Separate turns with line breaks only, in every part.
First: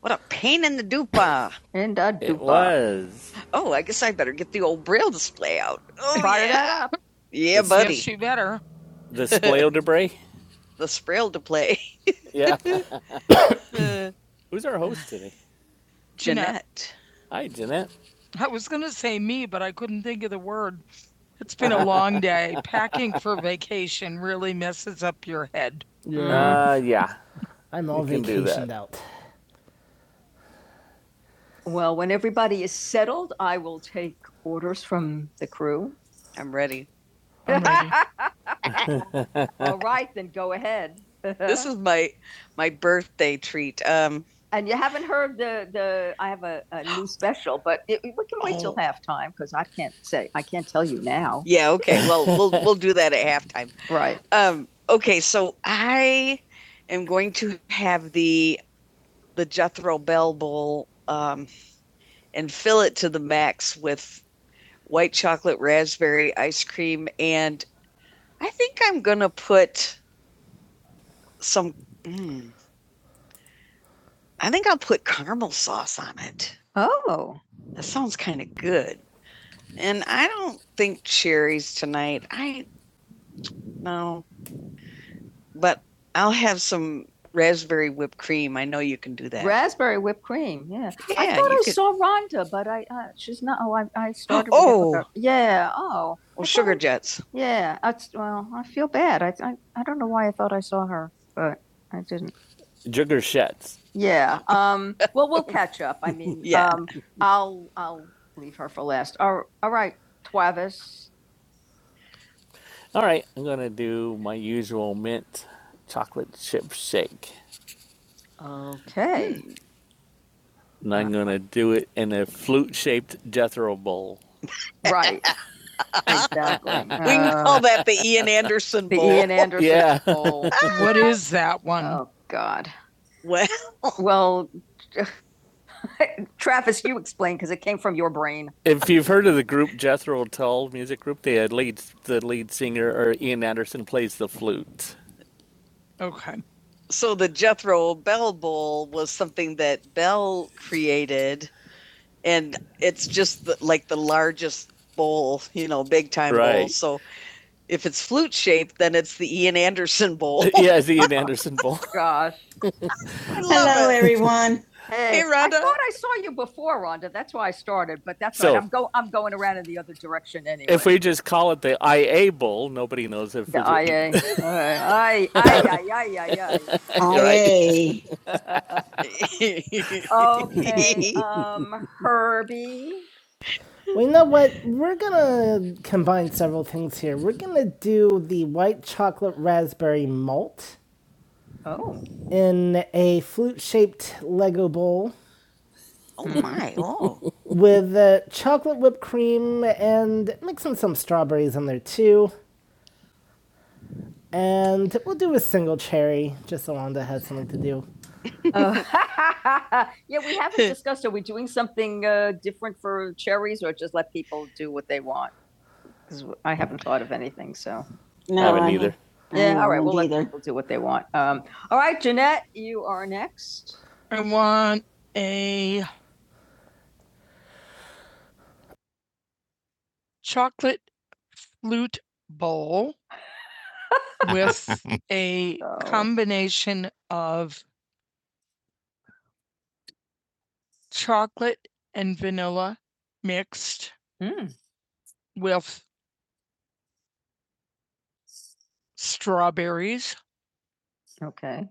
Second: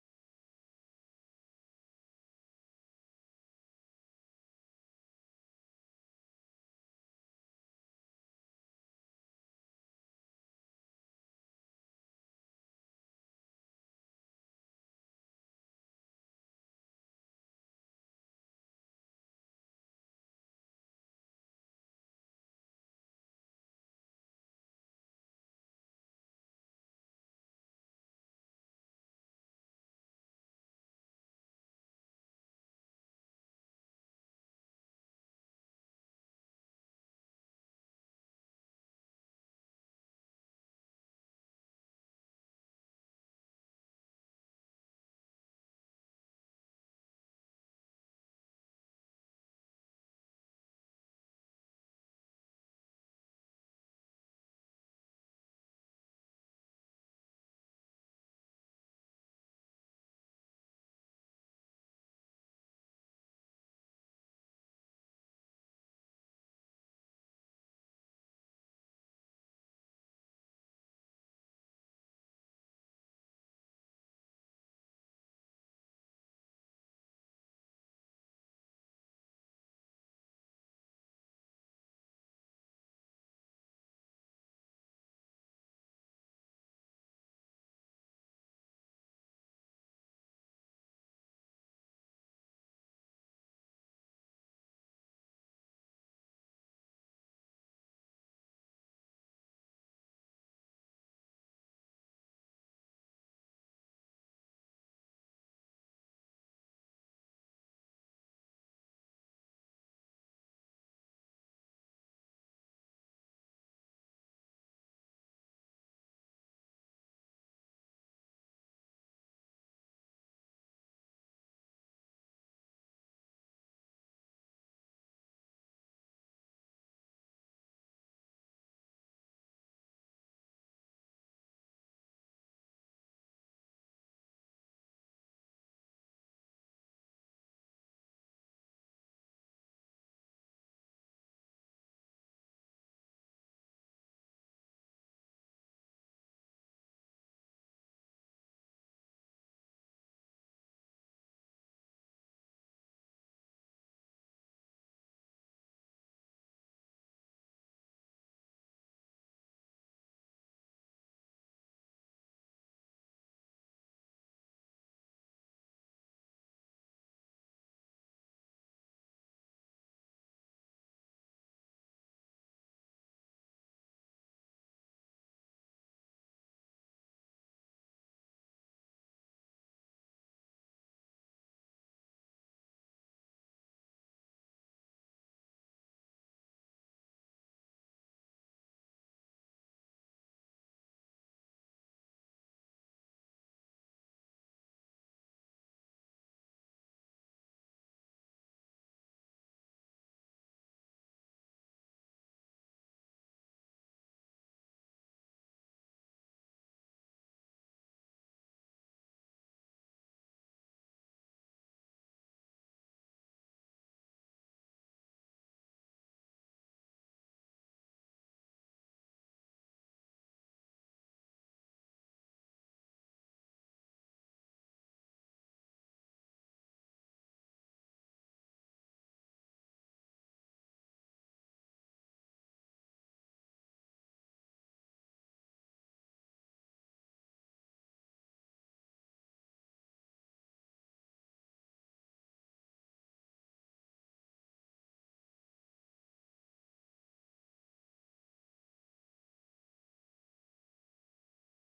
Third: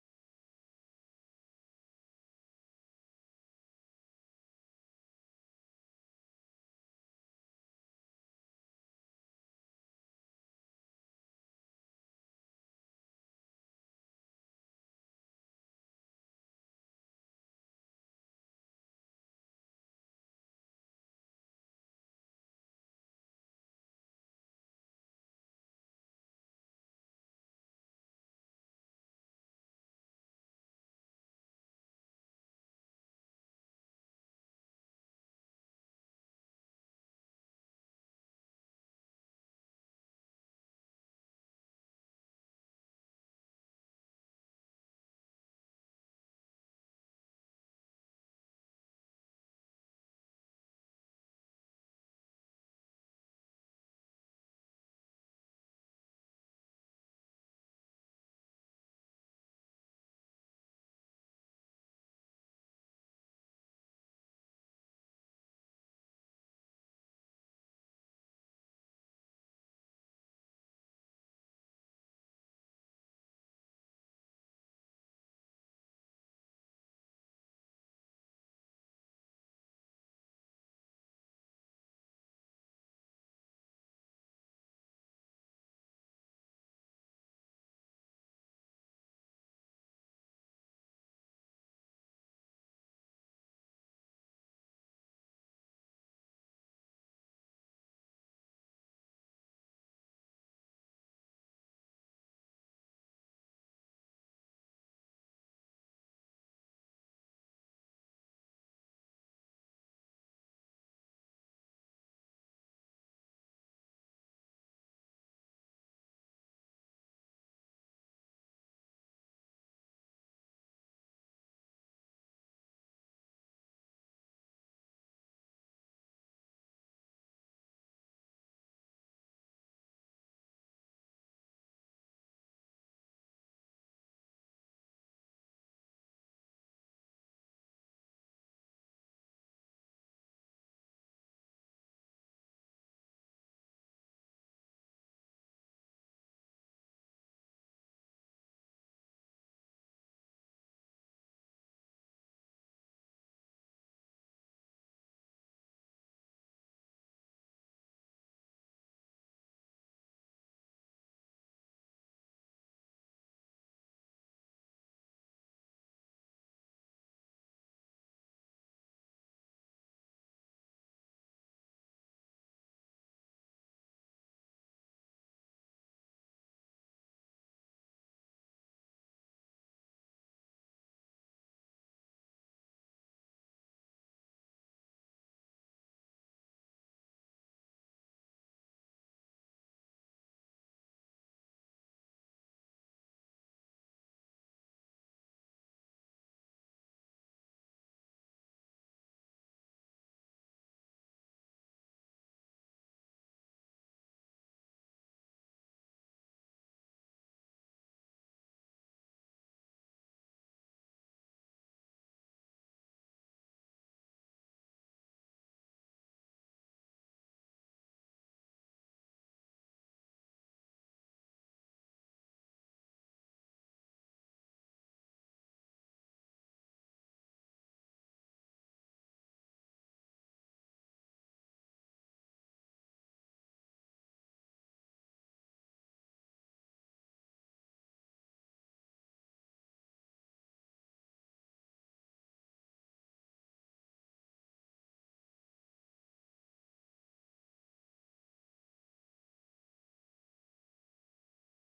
What a pain in the dupa. In the dupa. It was. Oh, I guess I better get the old braille display out. Oh, Fire yeah. that up. Yeah, it buddy. Yes, you better. The spoil debris? the sprail to play. Yeah. Who's our host today? Jeanette. Hi, Jeanette. I was going to say me, but I couldn't think of the word. It's been a long day. Packing for vacation really messes up your head. Yeah. Uh, yeah. I'm all you vacation. can do vacation Well, when everybody is settled, I will take orders from the crew. I'm ready. I'm ready. All right, then go ahead. This is my my birthday treat. Um, and you haven't heard the the. I have a, a new special, but it, we can wait oh. till Oh. halftime because I can't say I can't tell you now. yeah, okay. Well, we'll we'll do that at halftime. Right. Um, okay, so I am going to have the the Jethro Bell Bowl um, and fill it to the max with white chocolate raspberry ice cream, and I think I'm gonna put some. Mm, I think I'll put caramel sauce on it. Oh, That sounds kind of good. And I don't think cherries tonight. I no, but I'll have some raspberry whipped cream. I know you can do that. Raspberry whipped cream. Yeah. yeah I Yeah, thought I could- saw Rhonda, but I uh, she's not. Oh, I, I started. Oh. With her. Yeah. Oh. Well, sugar jets. Yeah. That's, well, I feel bad. I, I I don't know why I thought I saw her, but I didn't. Sugar jets. Yeah. Um. Well, we'll catch up. I mean, Yeah. um, I'll I'll leave her for last. All, all right, Travis. All right, I'm gonna do my usual mint chocolate chip shake, Okay. and Uh, I'm gonna do it in a flute-shaped Jethro bowl. right. Exactly. We can Uh, call that the Ian Anderson bowl. the Ian Anderson. Yeah. Bowl. What is that one? Oh God. well, Well, Travis, you explain because it came from your brain. If you've heard of the group Jethro Tull music group, the lead the lead singer or Ian Anderson plays the flute. Okay. so the Jethro Bell Bowl was something that Bell created, and it's just the, like the largest bowl, you know, big time right. bowl. Right. So if it's flute shaped, then it's the Ian Anderson Bowl. yeah, it's the Ian Anderson Bowl. Gosh. Hello, it. everyone. Hey, hey, Rhonda. I thought I saw you before, Rhonda. That's why I started, but that's So- right. I'm go I'm going around in the other direction anyway. If we just call it the IA Bowl, nobody knows if the it's IA. All right. Aye, aye, aye, aye, aye, aye. Aye, right. Okay, um, Herbie. Well, you know what? We're gonna combine several things here. We're gonna do the white chocolate raspberry malt Oh, in a flute-shaped Lego bowl Oh my! Oh, with uh, chocolate whipped cream and mixing some strawberries in there too. And we'll do a single cherry, just so Wanda has something to do. Oh. yeah, we haven't discussed. Are we doing something uh, different for cherries, or just let people do what they want? Because I haven't thought of anything. So No, I haven't I either. yeah, all right, We'll let either. people do what they want. Um, all right, Jeanette, you are next. I want a chocolate flute bowl with a Oh. combination of chocolate and vanilla mixed Mm. with strawberries Okay.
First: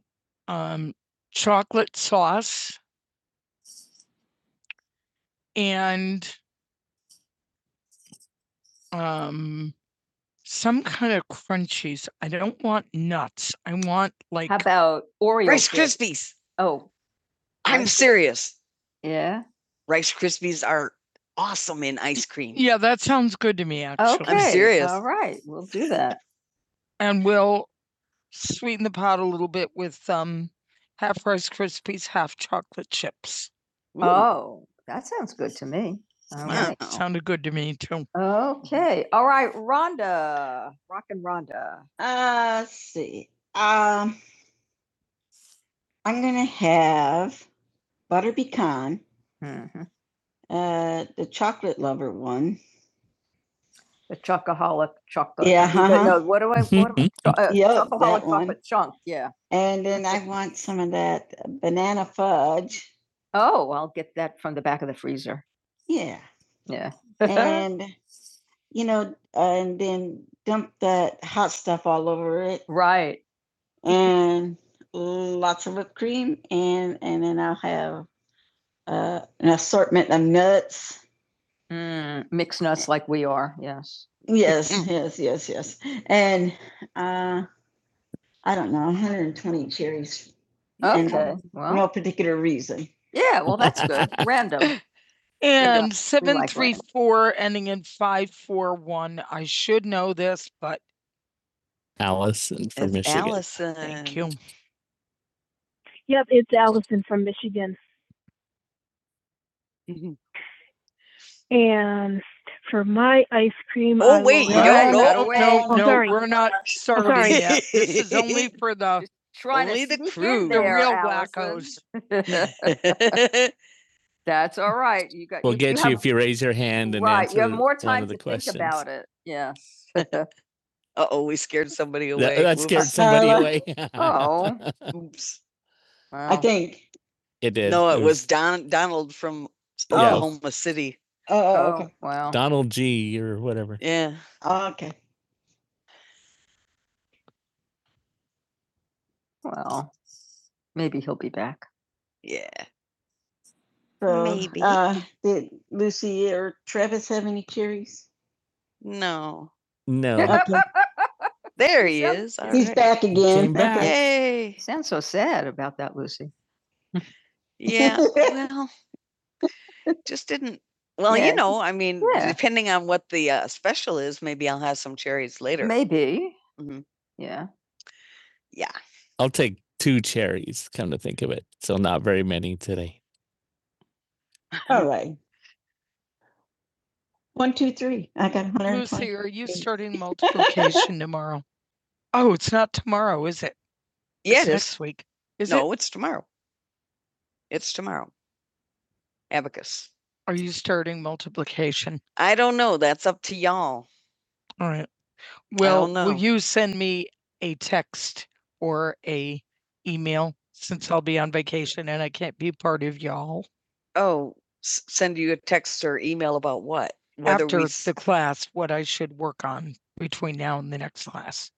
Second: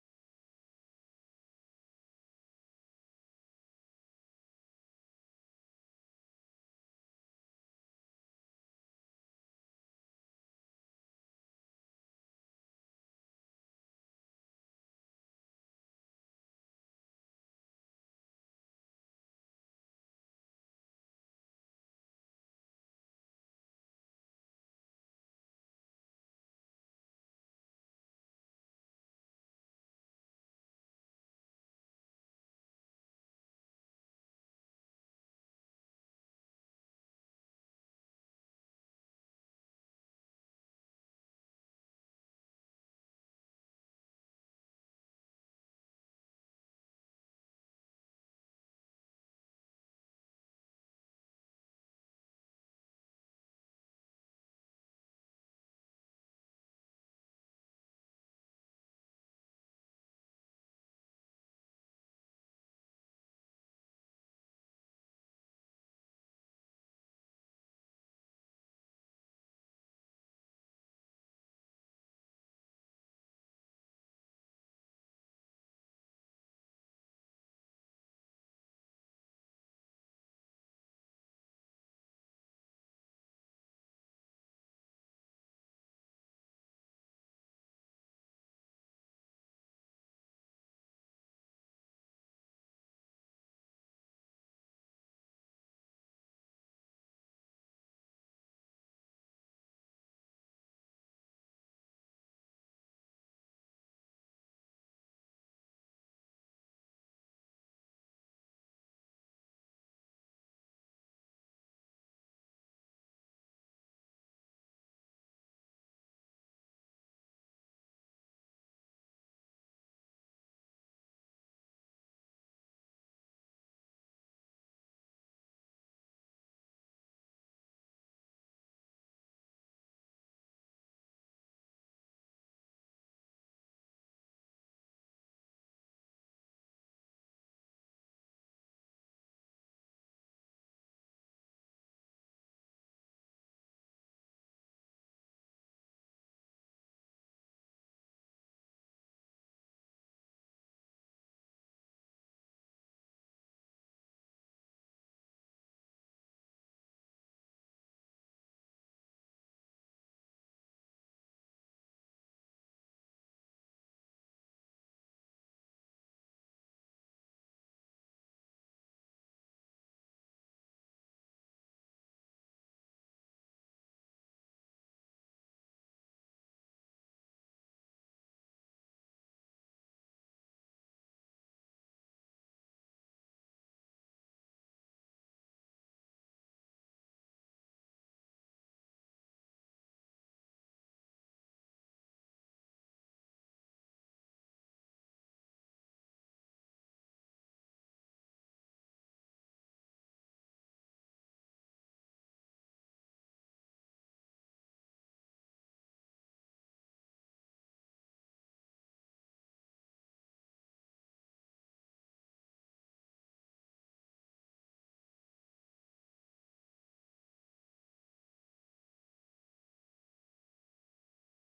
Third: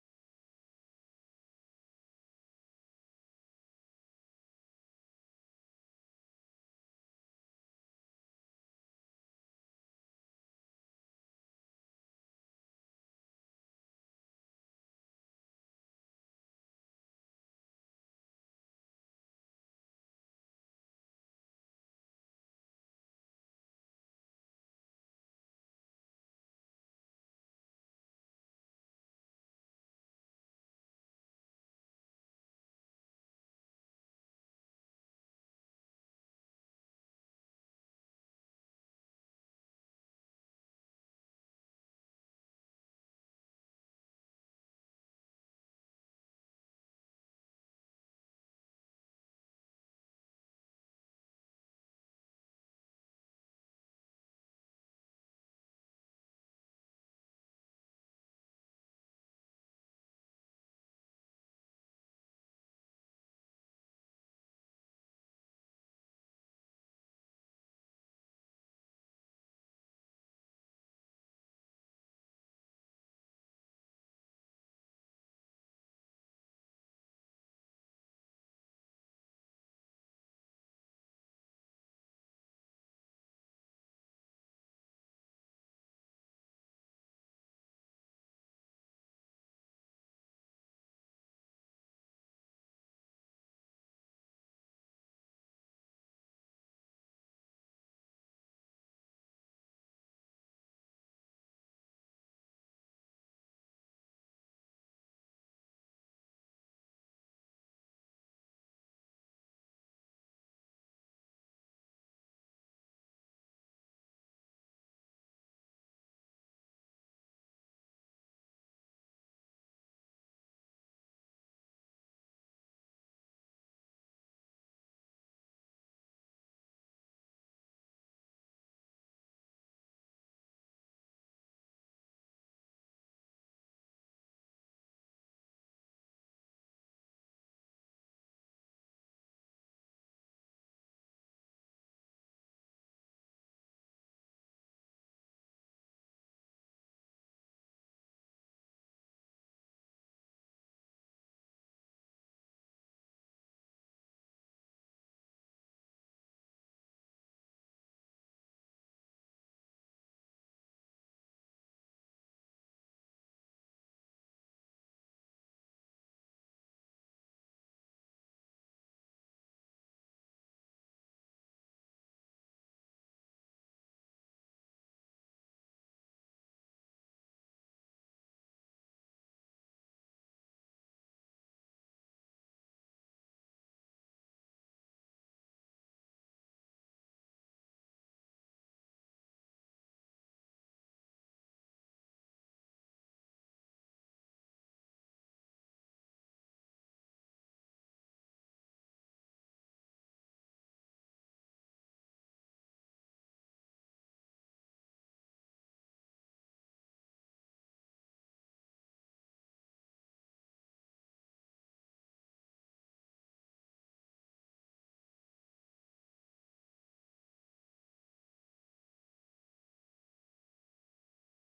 um, chocolate sauce and um, some kind of crunchies. I don't want nuts. I want like How about Oreo? Rice chips? Krispies. Oh, I'm Rice- serious. yeah. Rice Krispies are awesome in ice cream. yeah, that sounds good to me actually. i Okay. serious. All right, we'll do that. And we'll sweeten the pot a little bit with um half Rice Krispies, half chocolate chips. Ooh, Oh, that sounds good to me. All Yeah, right. Wow. sounded good to me too. Okay. All right, Rhonda, rockin' Rhonda. Uh, let's see. Um, I'm gonna have butter pecan, Mhm. uh, the chocolate lover one, a chocoholic chocolate. Yeah, uh-huh. No, what do I, want? uh, Yep, chocoholic chocolate chunk, yeah. And then I want some of that banana fudge. Oh, I'll get that from the back of the freezer. Yeah. Yeah. And, you know, uh, and then dump that hot stuff all over it Right. and lots of whipped cream. And, and then I'll have uh, an assortment of nuts Mm, mixed nuts like we are, yes. Yes, yes, yes, yes. And uh, I don't know, 120 cherries. And, Okay, No well, no particular reason. yeah, well, that's good. Random. And seven three four like ending in five four one. I should know this, but From It's Allison. thank you. Yep, it's Allison from Michigan. you. And for my ice cream, Oh, I wait, you have- No, no, Oh, no, we're not serving sorry. yet. This is only for the, Trying Only to the crew. in The real Allison. Wackos. That's all right. You got. We'll you, get you have- if you raise your hand and Right, answer you have more one time one of the to questions. think about it. Yeah. Uh-oh, we scared somebody away. That Whoops. scared Oops. somebody Uh, away. oh. Oops. Wow. I think, it did. No, it it was was Don Donald from Yeah. Oklahoma yeah. City. Oh, Oh, okay. wow. Donald G or whatever. Yeah, Oh, okay. Well, maybe he'll be back. yeah. So, Maybe. Uh, did Lucy or Travis have any cherries? No, No. Okay. there he Yep. is. All He's right. back again. back. Okay. Yay! You sound so sad about that, Lucy. Yeah. well, Just didn't well, you Yeah. know, I mean, Yeah. depending on what the, uh, special is, maybe I'll have some cherries later. Maybe. Mhm. Yeah. Yeah. I'll take two cherries, come to think of it. So not very many today. All right. One, two, three. I got Lucy, 120. are you starting multiplication tomorrow? Oh, it's not tomorrow, is it? Yeah, It's it is. Next week. Is it? No, it's tomorrow. It's tomorrow. Abacus. Are you starting multiplication? I don't know. That's up to y'all. All right. I Will, don't will know. you send me a text or a email since I'll be on vacation and I can't be part of y'all Oh, s- send you a text or email about what? Whether after we after the s- class, what I should work on between now and the next class?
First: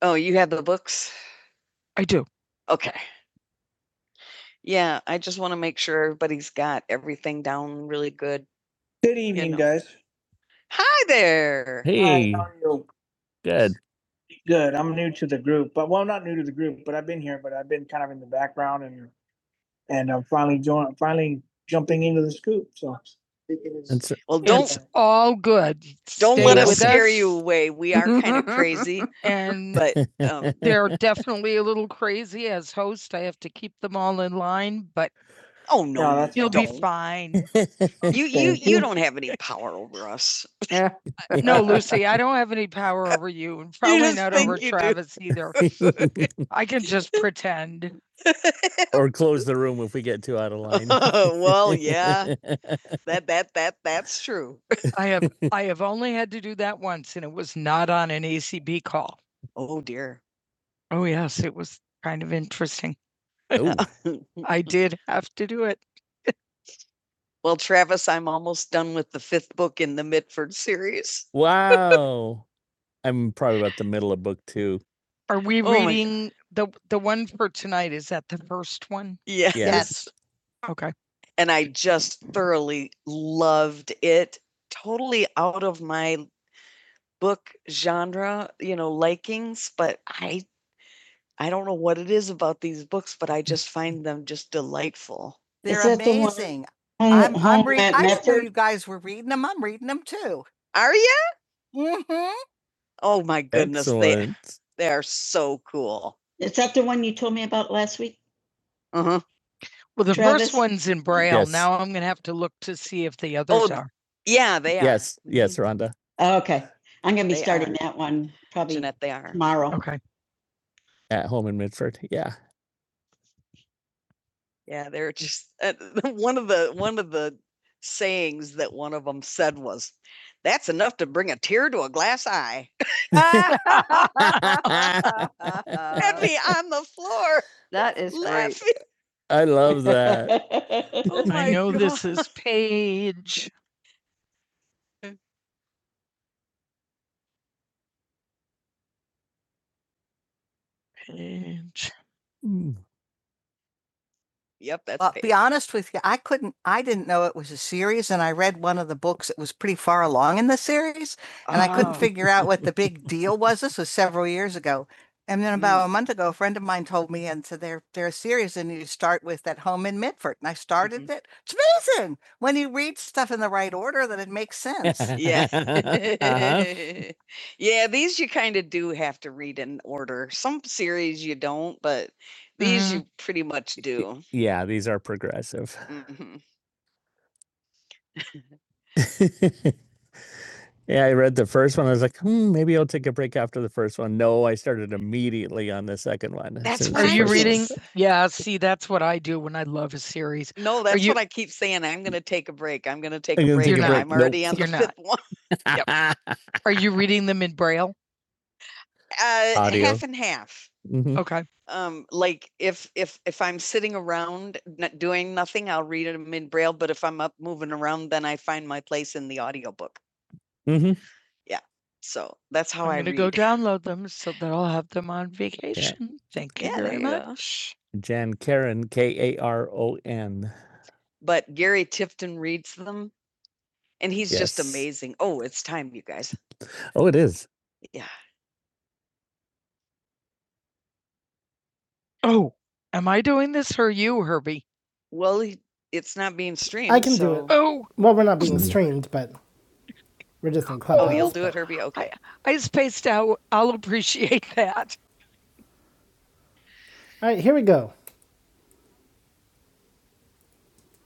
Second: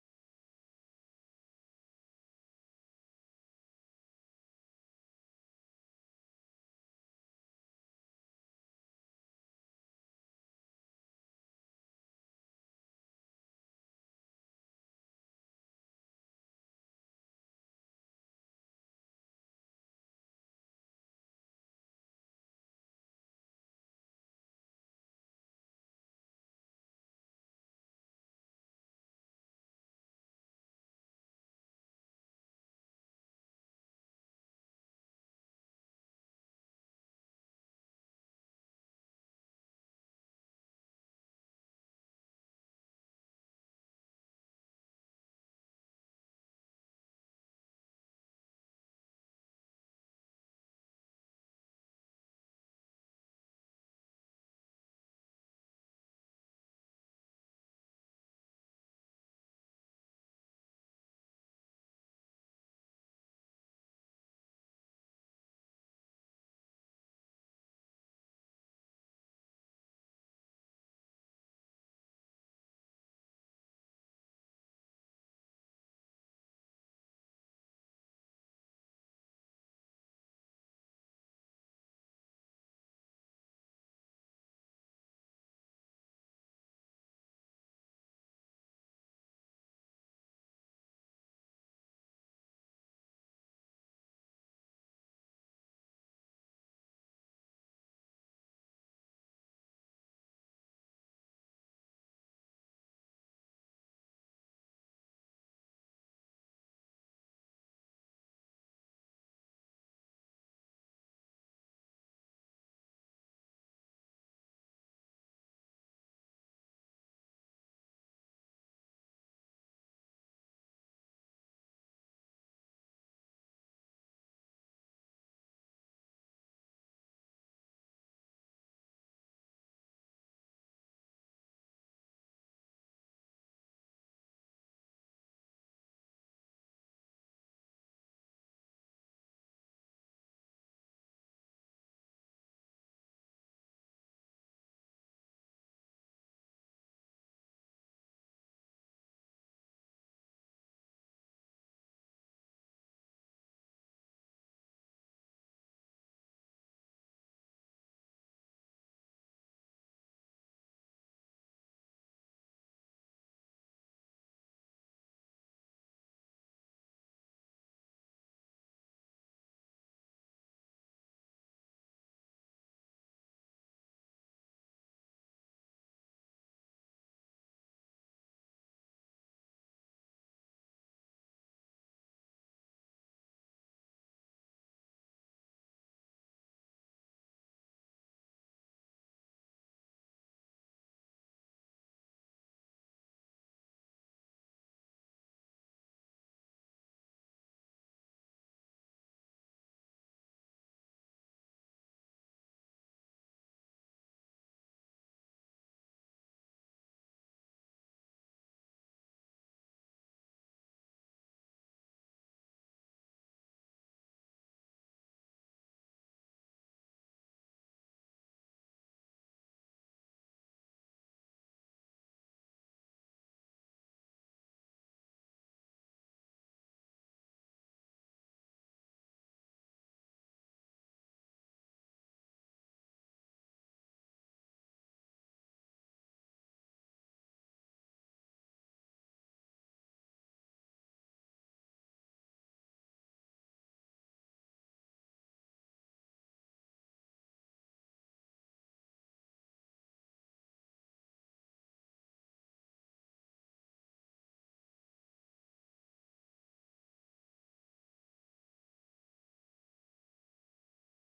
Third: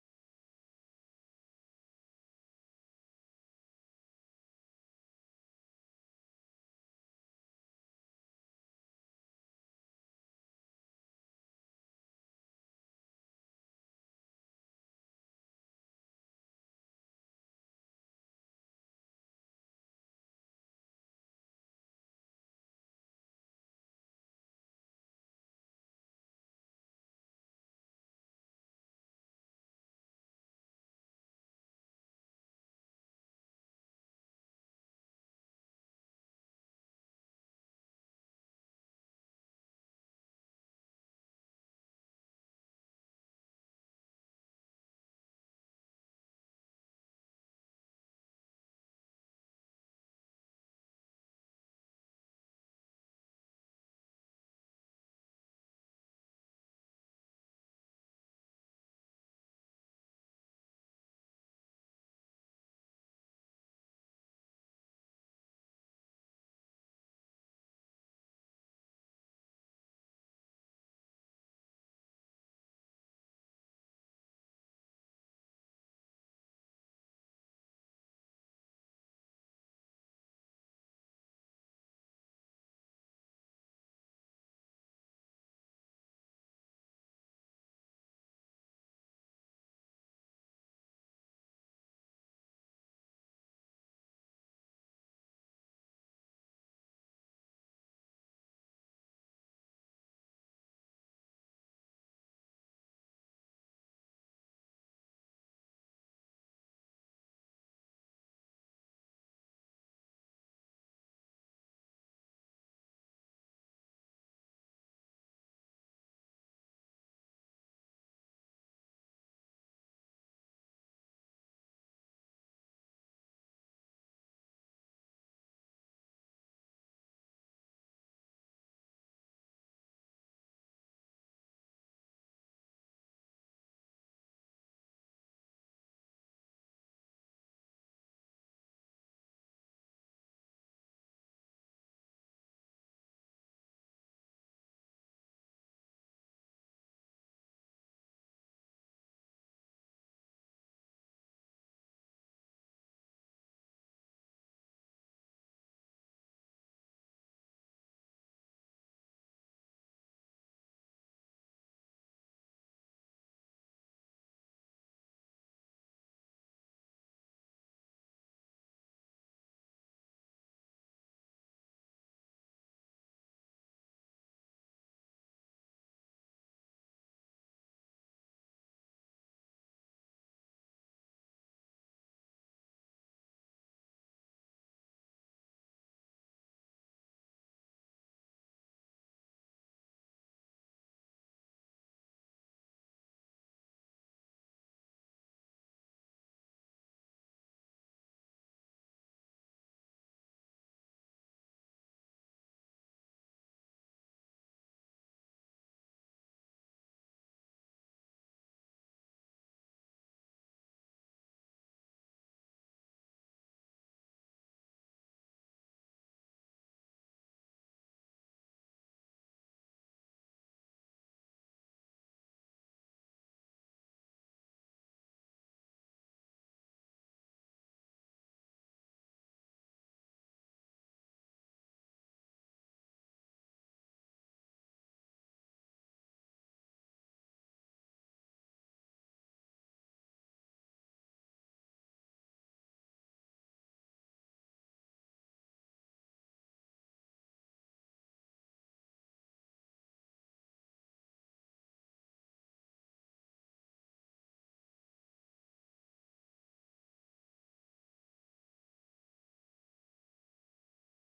Oh, you have the books? I do. Okay. Yeah, I just want to make sure everybody's got everything down really good. Good You evening, know. guys. Hi there. Hi, Hey, how are you? good. Good. I'm new to the group, but well, I'm not new to the group, but I've been here, but I've been kind of in the background and and I'm finally joining, finally jumping into the scoop. So And so, Well, don't it's all good. don't Stay let us with scare us. you away. We are kind of crazy, And but um, they're definitely a little crazy as host. I have to keep them all in line, but Oh, no, No, that's you will be don't. fine. You, you, Thank you you. don't have any power over us. Yeah. No, Lucy, I don't have any power over you and You probably just not think over you do. Travis either. I can just pretend. or close the room if we get too out of line. Well, yeah, that, that, that, that's true. I have I have only had to do that once and it was not on an ACB call. Oh, dear. Oh yes, it was kind of interesting. Ooh. I did have to do it. Well, Travis, I'm almost done with the fifth book in the Mitford series. Wow. I'm probably about the middle of book two. Are we Oh reading the the one for tonight? Is that the first one? Yes. Yes. Okay. And I just thoroughly loved it. Totally out of my book genre, you know, likings, but I I don't know what it is about these books, but I just find them just delightful. They're Is the amazing. I'm, I'm reading. I did know you guys I'm reading them too. Are you? hmm Oh my goodness, they Excellent. they they are so cool. Is that the one you told me about last week? Uh-huh. Well, the Travis? first one's in Braille. Yes. Now I'm going to have to look to see if the others th- are. Yeah, they are. Yes, yes, Rhonda. Oh, okay. I'm going to be They starting are. that one probably Jeanette, they are. tomorrow. Okay. At home in Midford. Yeah. Yeah, they're just uh, one of the one of the sayings that one of them said was, "That's enough to bring a tear to a glass eye." Had me on the floor That is great. I love that. Oh my I know God. this is Paige. Paige. Mm. Yep, that's Uh, Paige. I didn't know it was a series, and I read one of the books that was long in the series, and oh. I couldn't Oh. figure out what the big deal was. This was several years ago. And then about mm. a month ago, a friend of mine told me, and so they're they're a series, and you start with that home in Medford. And I started mm-hmm. it, When you read stuff in the right order, then it makes sense. Yeah. Uh-huh. Yeah, these you kind of do have to read in order. Some series you don't, but these Mhm. you pretty much Y- do. Yeah, these are progressive. Mhm. Yeah, I read the first one. I was like, hmm, maybe I'll take a break after the first one. No, I started immediately on the second one. That's soon as what Are I you reading? Yeah, see, that's what I do when I love a series. No, that's you- what I keep saying. I'm going to take a break. I'm going to take I'm a break. take a break. I'm nope. already Nope. on You're the You're fifth one. Yep. Are you reading them in Braille? Uh, Audio. half and half. Mhm. Okay. um like if if if i'm sitting around not doing nothing i'll read them in braille but if i'm up moving around then i find my place in the audiobook Mhm. Yeah. So that's how I'm I gonna go read. download them so that I'll have them on Yeah. vacation. Thank you Yeah, there very there you go. much. Jan Karen, K A R O N. But Gary Tifton reads them and he's just Yes. amazing. Oh, it's time, you guys. Oh, it is. Yeah. Oh, am I doing this or you, Herbie? Well, he, it's not being I streamed. can do it. so- Oh, Well, we're not being Mhm. streamed, but we're just in Oh, Clubhouse. you'll do it, Herbie. I Okay. I spaced out. I'll appreciate that. All right, here we go.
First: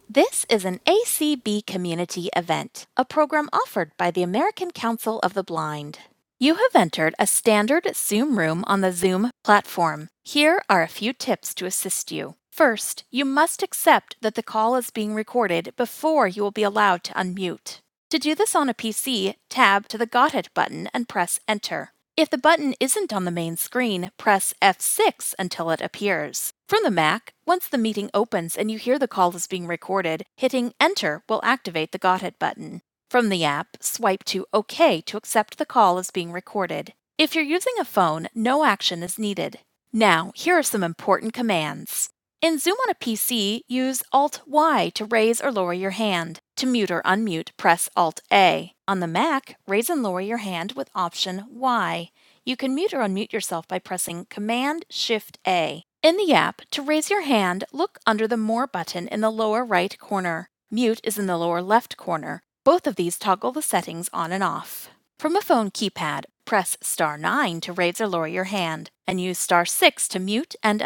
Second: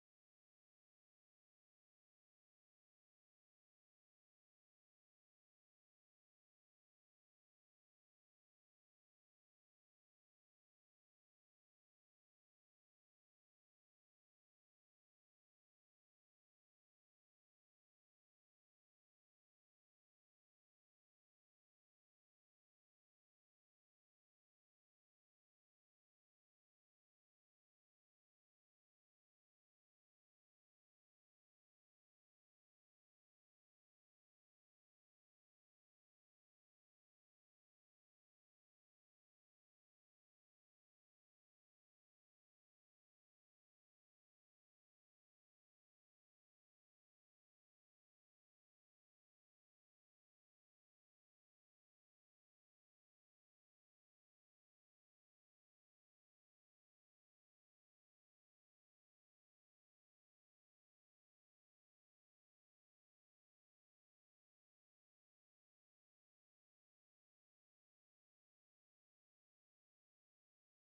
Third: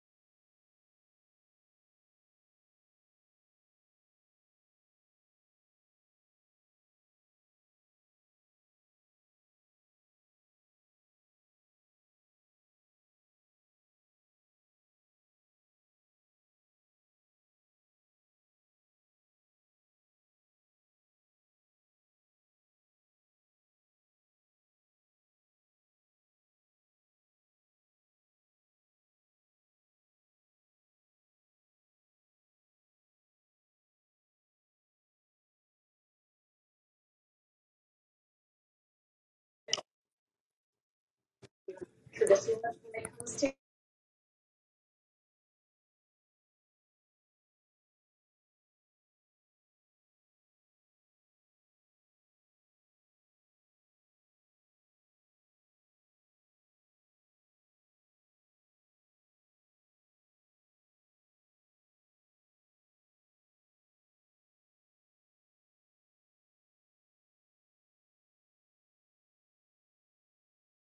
This is an ACB community event, a program offered by the American Count the Blind. You have entered a standard room on the Zoom platform. Here are to assist you. First, you opted before you to do this on tap and press enter. If press X until errors. From the Mac, once here the call is being recorded, hitting enter will activate the Got It button. From the app, swipe to OK to accept the call as being recorded. If using a phone, no action is needed. In Zoom on a PC, use Alt 1 to raise or lower your hand. To mute or unmute, press Alt. On the Mac, raise and lower your hand with Option Y. You can unmute yourself by pressing Command Shift A. In the app, to and look under the More button in the lower right corner. Mute is in the lower left corner. Both of these toggle the settings on and off. From a phone keypad, press star 9 to raise or lower your hand and use star 6 to mute.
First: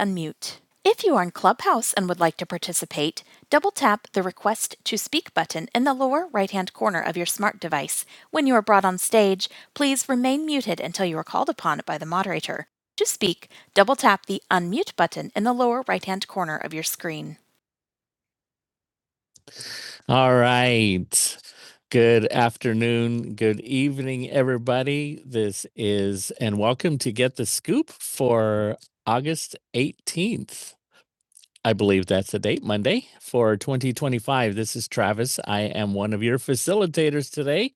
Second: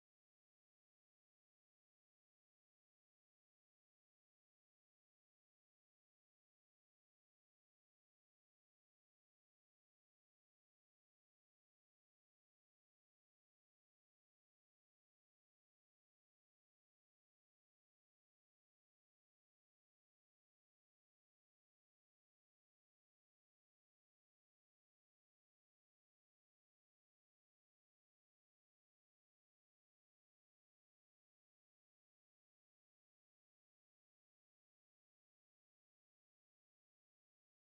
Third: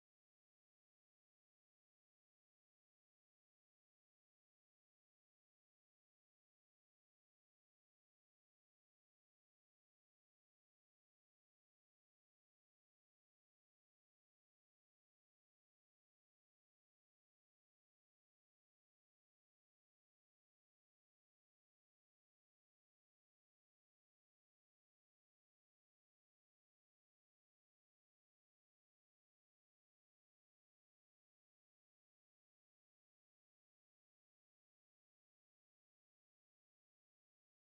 unmute. If you are in Clubhouse and would like to participate, double tap the request to send in the lower right hand corner of your smart device. When you are brought on stage, please remain muted until you are called upon by the moderator. To speak, double tap the unmute button in the lower right hand corner of your screen. All right. Good afternoon, good evening, everybody. This is, and welcome to Get the Scoop for August 18th. I believe that's the date, Monday for 2025. This is Travis. I am one of your facilitators today.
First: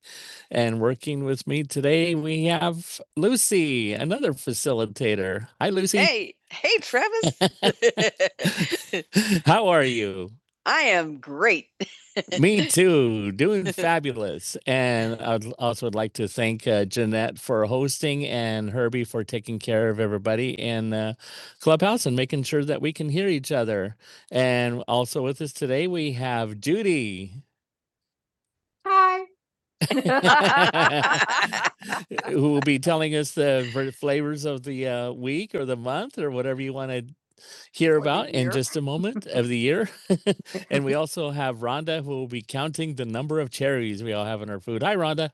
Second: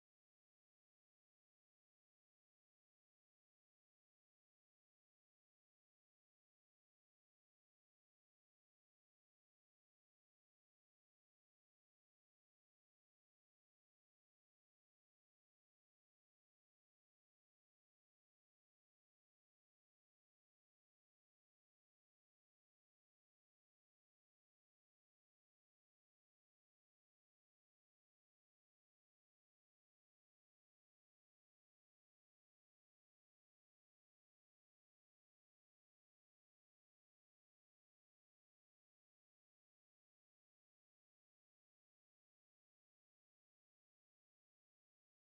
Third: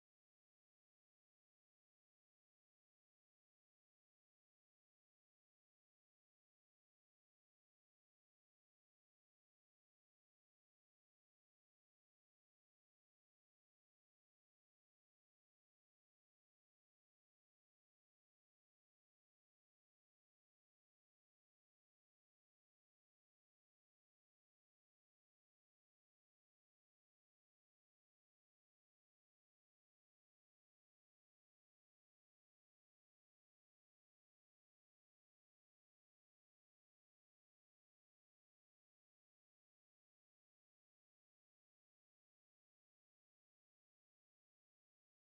And working with me today, we have Lucy, another facilitator. Hi, Lucy. Hey, hey, Travis. How are you? I am great. Me too. Doing fabulous. And I'd also would like to thank uh, Jeanette for hosting and Herbie for taking care of everybody and uh, Clubhouse and making sure that we can hear each other. And also with us today, we have Judy. who will be telling us the flavors of the uh, week or the month or whatever you want to hear Or the about the in year. just a moment of the year. and we also have Rhonda who will be counting the number of cherries we all have in our food. Hi, Rhonda.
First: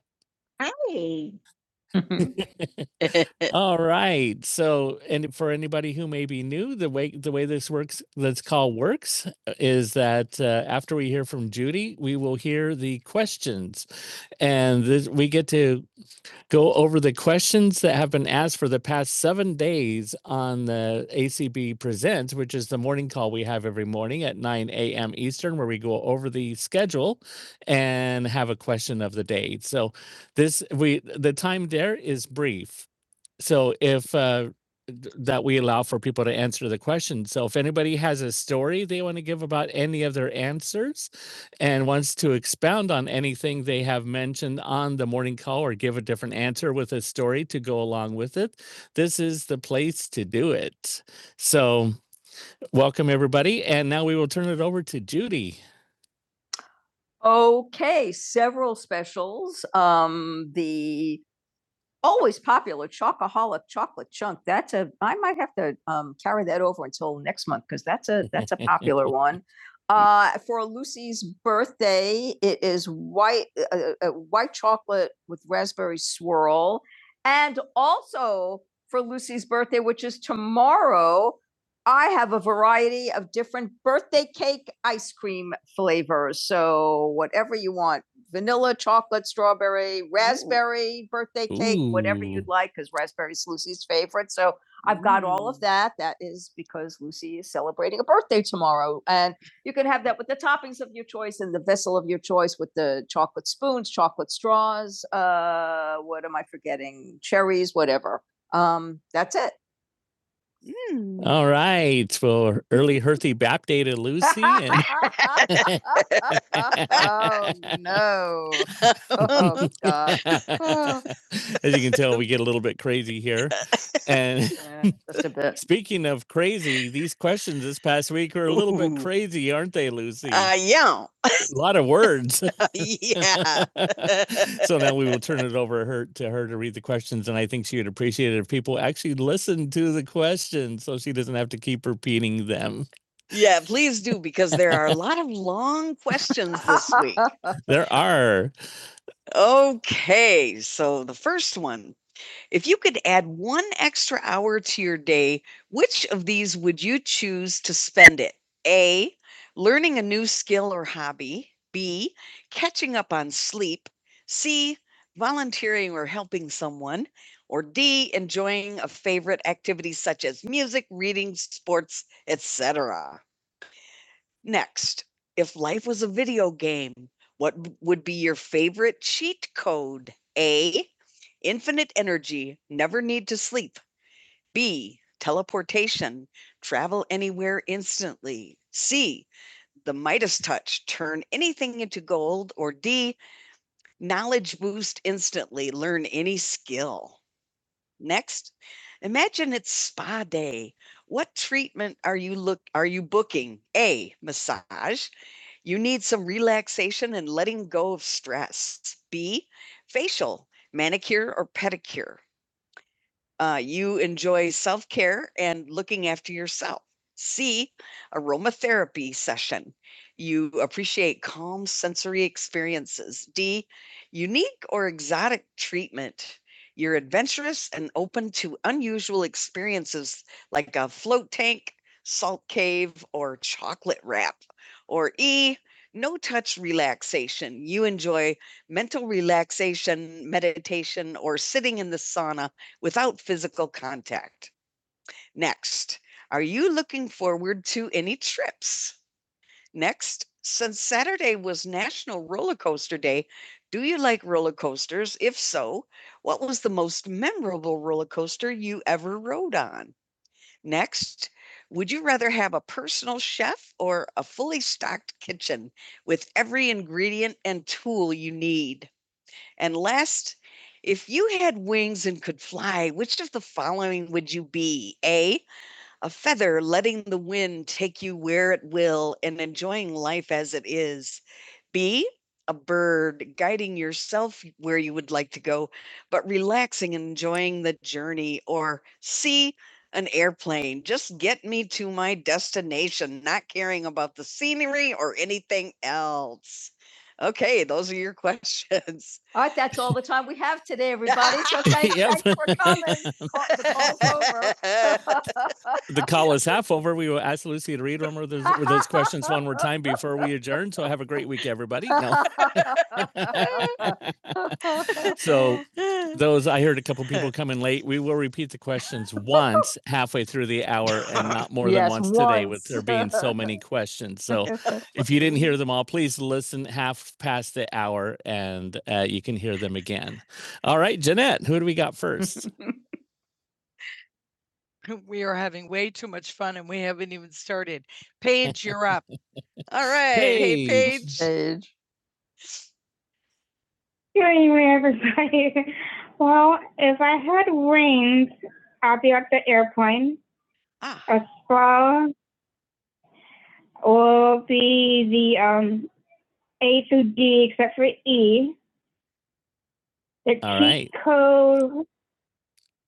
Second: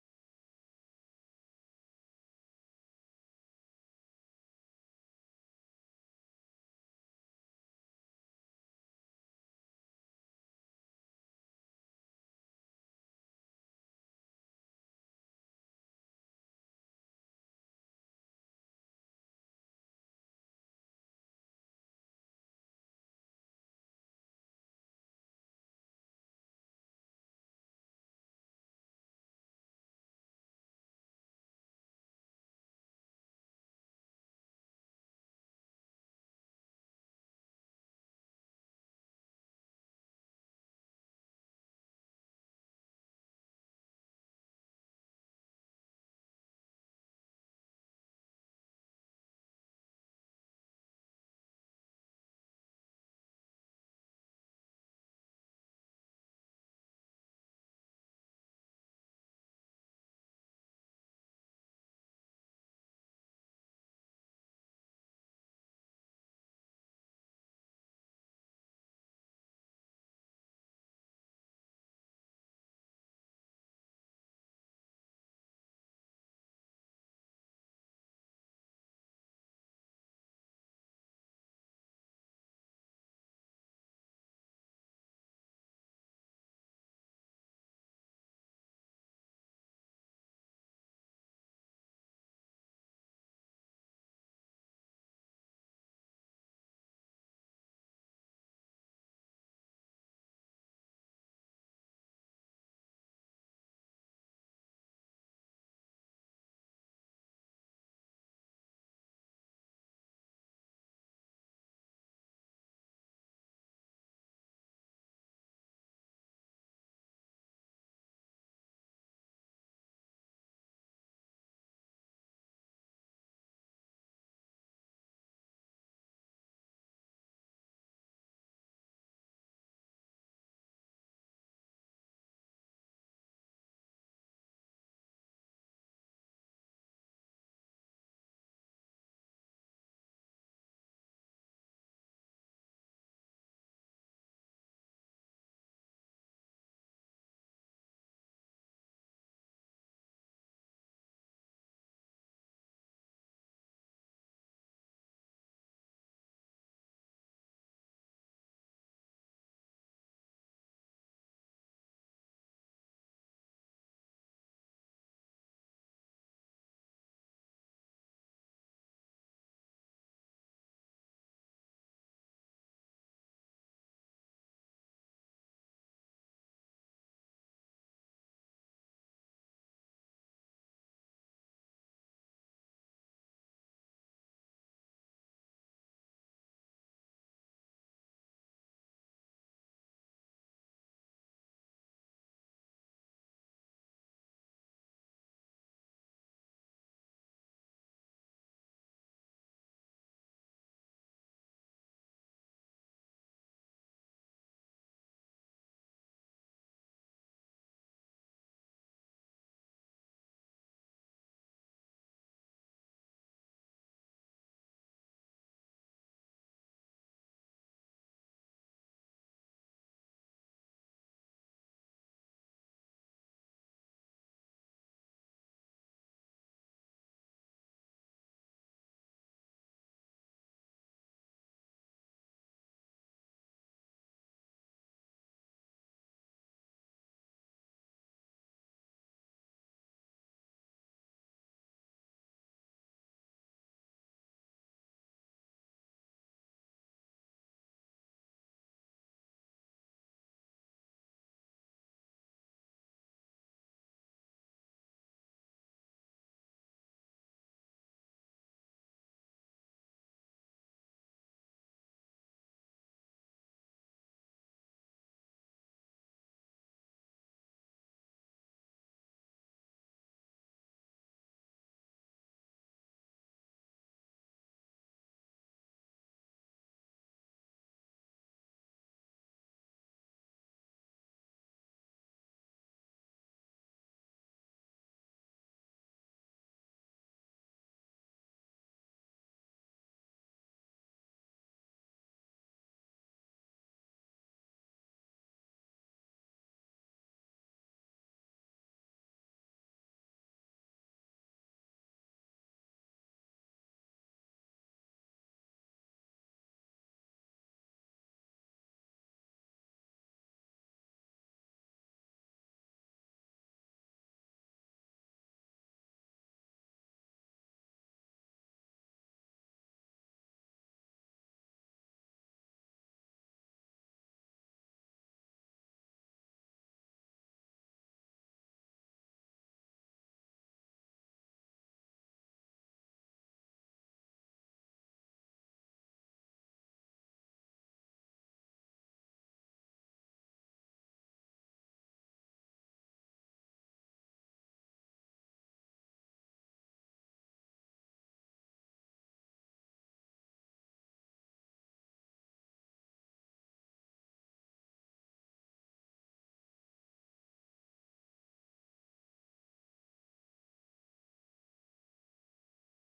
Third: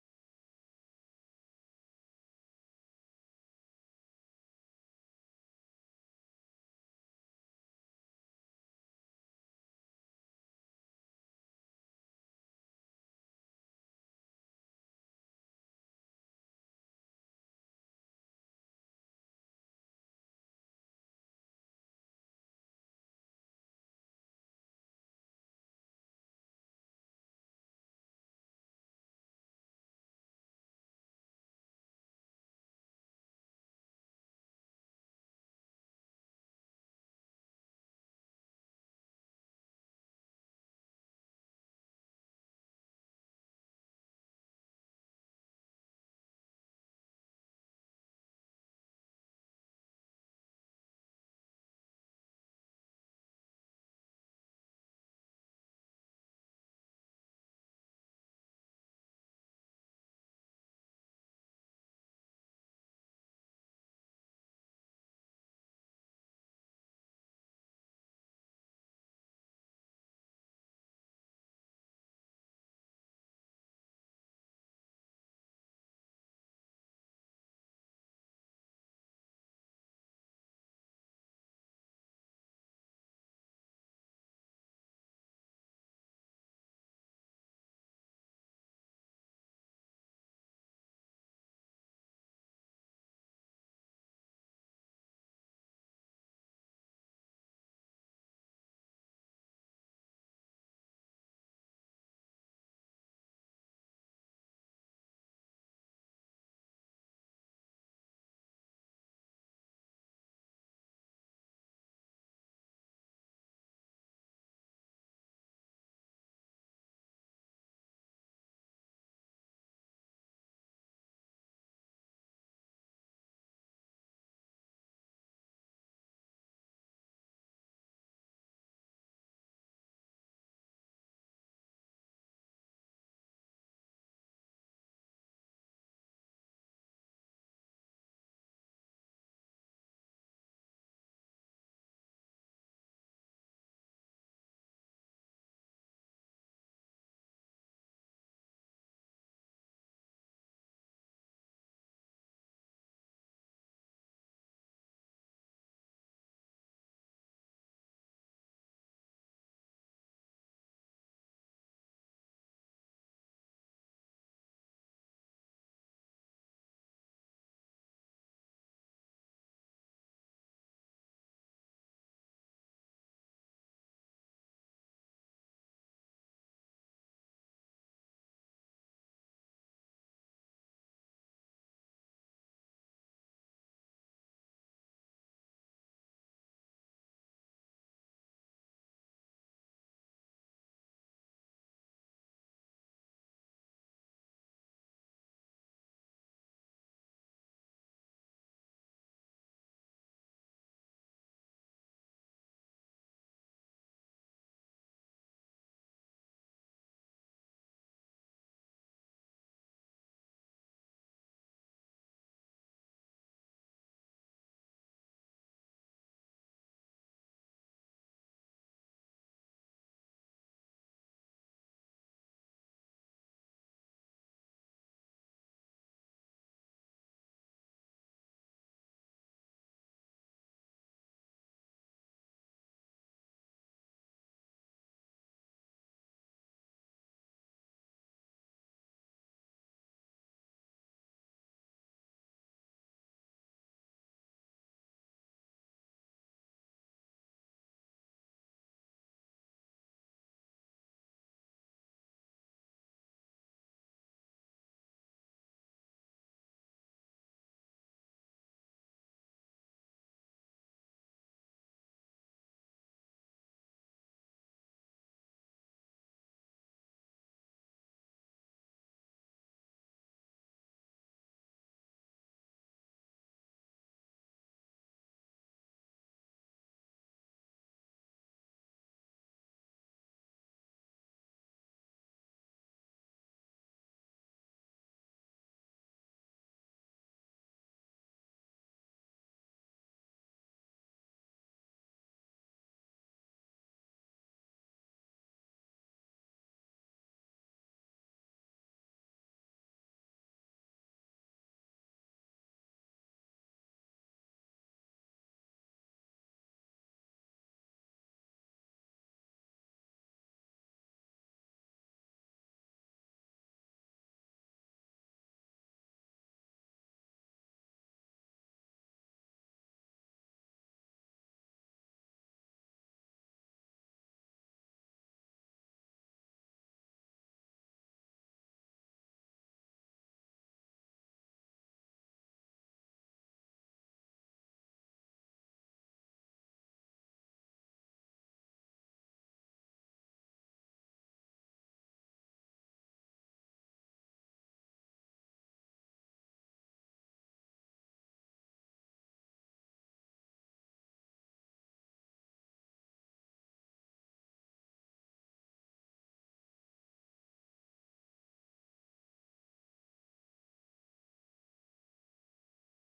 Hi. All right. So, and for anybody who may be new, the way the way this works, this call works, uh, is that uh, after we hear from Judy, we will hear the questions, and this, we get to go over the questions that have been asked for the past seven days on the ACB Presents, which is the morning call we have every morning at nine a.m. Eastern, where we go over the schedule and have a question of the day. So, this we the time there is brief so if uh, th- that we allow for people to answer the question. So if anybody has a story they want to give about any of their answers and wants to expound on anything they have mentioned on the morning call or give a different answer with a story to go along with it, this is the place to do it. So welcome everybody. And now we will turn it over to Judy. Okay, several specials. Um, the always popular chocoholic chocolate chunk that's a i might have to um, carry that over until next month because that's a that's a popular one uh for lucy's birthday it is white uh, uh, white chocolate with raspberry swirl and also for lucy's birthday which is tomorrow i have a variety of different birthday cake ice cream flavors so whatever you want vanilla, chocolate, strawberry, raspberry, Ooh. birthday cake, Ooh. whatever you'd like, because raspberry's Lucy's favorite. So I've got all of that. That is because Lucy is celebrating a birthday tomorrow. And you can have that with the toppings of your choice and the vessel of your choice with the chocolate spoons, chocolate straws, uh, what am I forgetting? Cherries, whatever. Um, that's it. Mm. All right. Well, early Herthy Bap Day to Lucy. And oh no! Oh, God. as you can tell, we get a little bit crazy here. And Yeah, just a bit. speaking of crazy, these questions this past week were a little bit Ooh. crazy, aren't they, Lucy? Uh, yeah, a lot of words. yeah. so now we will turn it over her to her to read the questions, and I think she would appreciate it if people actually listen to the questions, so she doesn't have to keep repeating them. Yeah, please do because there are a lot of long questions this week. There are Okay, so the first one if you could add one extra hour to your day, which of these would you choose to spend it? A, learning a new skill or hobby. B, catching up on sleep. C, volunteering or helping someone. Or D, enjoying a favorite activity such as music, reading, sports, etc. Next, if life was a video game, what w- would be your favorite cheat code? A, infinite energy, never need to sleep. B, teleportation, travel anywhere instantly. C, the Midas touch, turn anything into gold. Or D, knowledge boost instantly, learn any skill. Next, imagine it's spa day. What treatment are you look are you booking? A, massage you need some relaxation and letting go of stress. B, facial, manicure or pedicure. Uh, you enjoy self care and looking after yourself. C, aromatherapy session. You appreciate calm sensory experiences. D, unique or exotic treatment. You're adventurous and open to unusual experiences like a float tank, salt cave, or chocolate wrap. Or E, no touch relaxation. You enjoy mental relaxation, meditation, or sitting in the sauna without physical contact. Next, are you looking forward to any trips? Next, since Saturday was National Roller Coaster Day, do you like roller coasters? If so, what was the most memorable roller coaster you ever rode on? Next, would you rather have a personal chef or a fully stocked kitchen with every ingredient and tool you need? And last, if you had wings and could fly, which of the following would you be? A, a feather letting the wind take you where it will and enjoying life as it is. B, a bird guiding yourself where you would like to go, but relaxing and enjoying the journey. Or C, an airplane. Just get me to my destination, not caring about the scenery or anything else. Okay, those are your questions. All right, that's all the time we have today, everybody. So thanks, Yep. thanks for coming. The call's over. the call is half over. We will ask Lucy to read over those, or those questions one more time before we adjourn. So have a great week, everybody. No. so those I heard a couple people coming late. We will repeat the questions once halfway through the hour and not more yes, than Yes, once, today with there being so many questions. So if you didn't hear them all, please listen half past the hour and uh, you can hear them again. All right, Jeanette, who do we got first? We are having way too much fun and we haven't even started. Paige, you're up. All right. Paige. Hey, Paige. Paige. Good evening, everybody. Well, if I had wings, I'll be at the airplane. Ah, A spa will be the um, A through D except for E. The cheat All cheat right. code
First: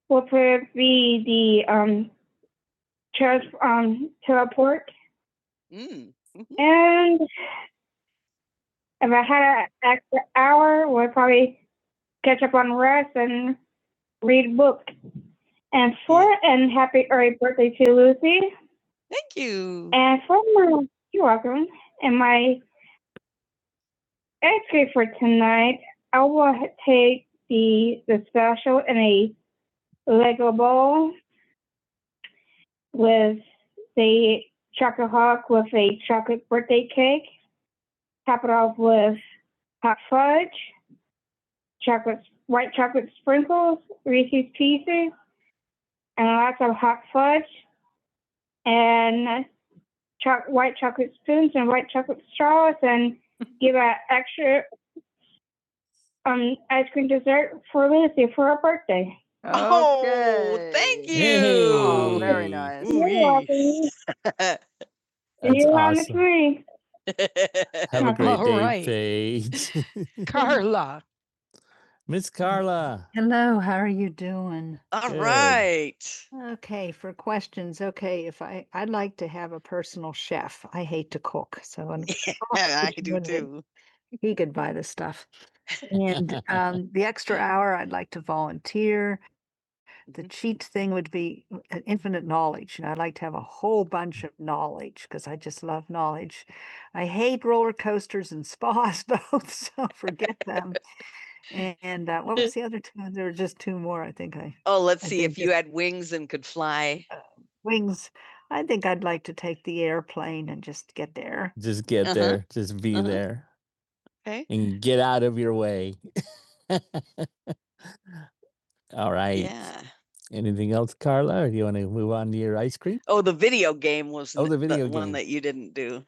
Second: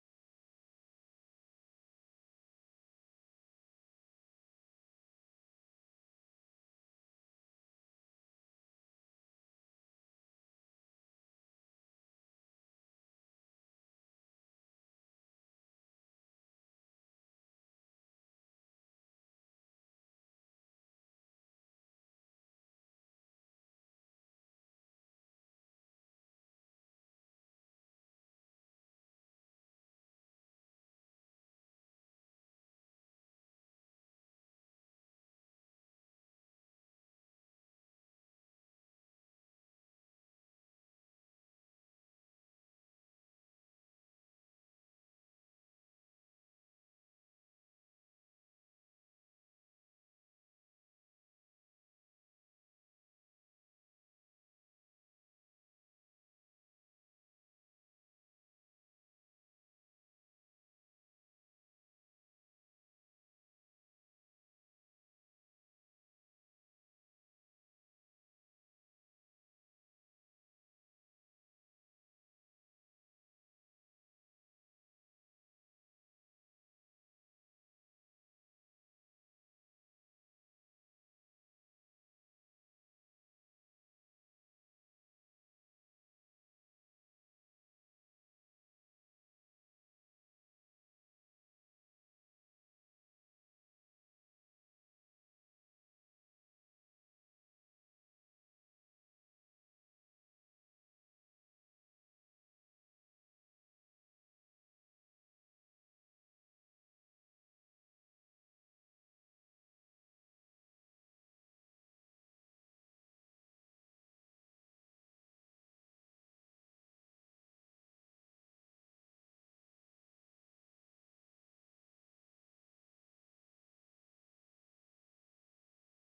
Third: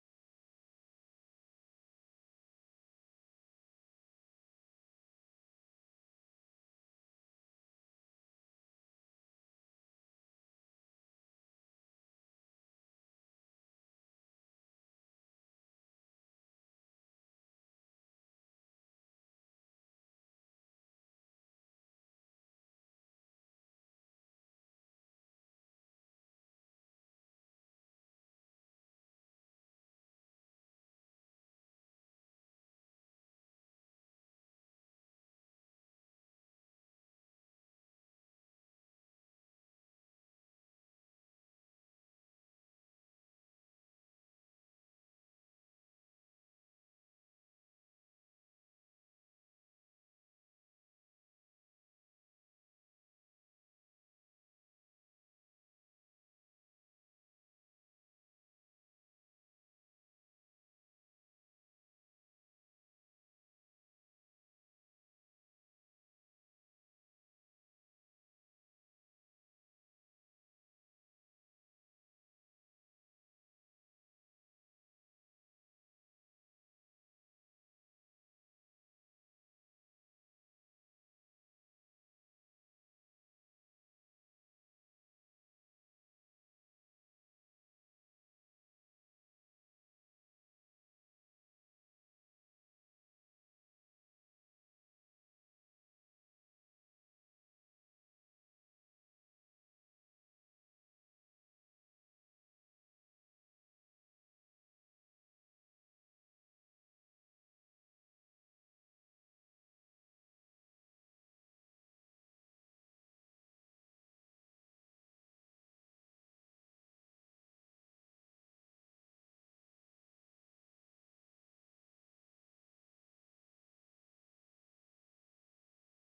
will probably be the um, trans- um, teleport. mm, Mm-hmm. And if I had an extra hour, I would probably catch up on rest and read books. And for and happy early birthday to Lucy. Thank you. And for my you're welcome. And my entry for tonight, I will take the the special in a Lego bowl with the chocolate hawk with a chocolate birthday cake. Top it off with hot fudge chocolate, white chocolate sprinkles, Reese's Pieces, and lots of hot fudge, and cho- white chocolate spoons and white chocolate straws, and give an extra um, ice cream dessert for Lucy for her birthday. Okay. Oh, thank Okay. you. Yay. Oh, very nice. You're welcome. That's You're on the awesome. tree. Have a great All day, right. Paige. Carla. Miss Carla. Hello, how All Good. right. Okay, for question, I, I, I cook, so I'm Yeah, I do wondering too. if he could buy the stuff. And um, the extra hour, I'd like to volunteer. The Mhm. cheat thing would be uh, an infinite knowledge, and I'd like to have a whole bunch of knowledge because I just love knowledge. I hate roller coasters and spas both, so forget them. And, uh, what was the other two? There were just two more. I think I Oh, let's I see if think you had wings and could fly. Wings. I think I'd like to take the airplane and just get there. Just get Uh-huh. there. Just be Uh-huh. there Okay. and get out of your way. All right. Yeah. Anything else, Carla? Or do you want to move on to your ice cream? Oh, the video game was Oh, th- the the video one game. that you didn't do.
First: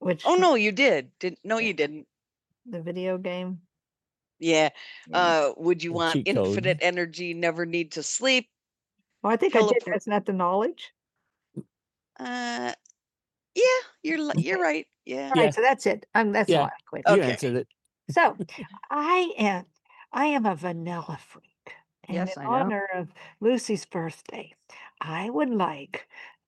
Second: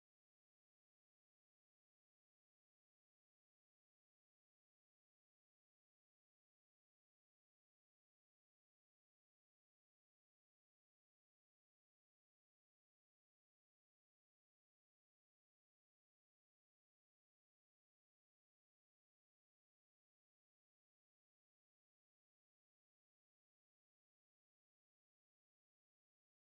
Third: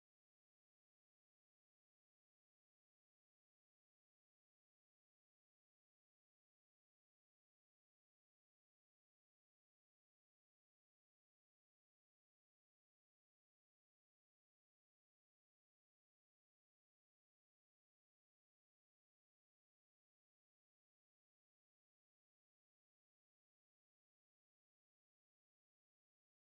Which Oh w- no, you did. Didn't no, yeah, you didn't. the video game. Yeah. Yeah. Uh would you The want cheat infinite code. energy, never need to sleep, Oh, I think I did. teleport? Isn't that the knowledge? Uh Yeah, you're li you're Okay. right, yeah. All right, Yeah. so that's it. Um, that's Yeah. why Yeah. I quit. You Okay. answered it. So, I am I am a vanilla freak, and in Yes, I know. honor of Lucy's birthday, I would like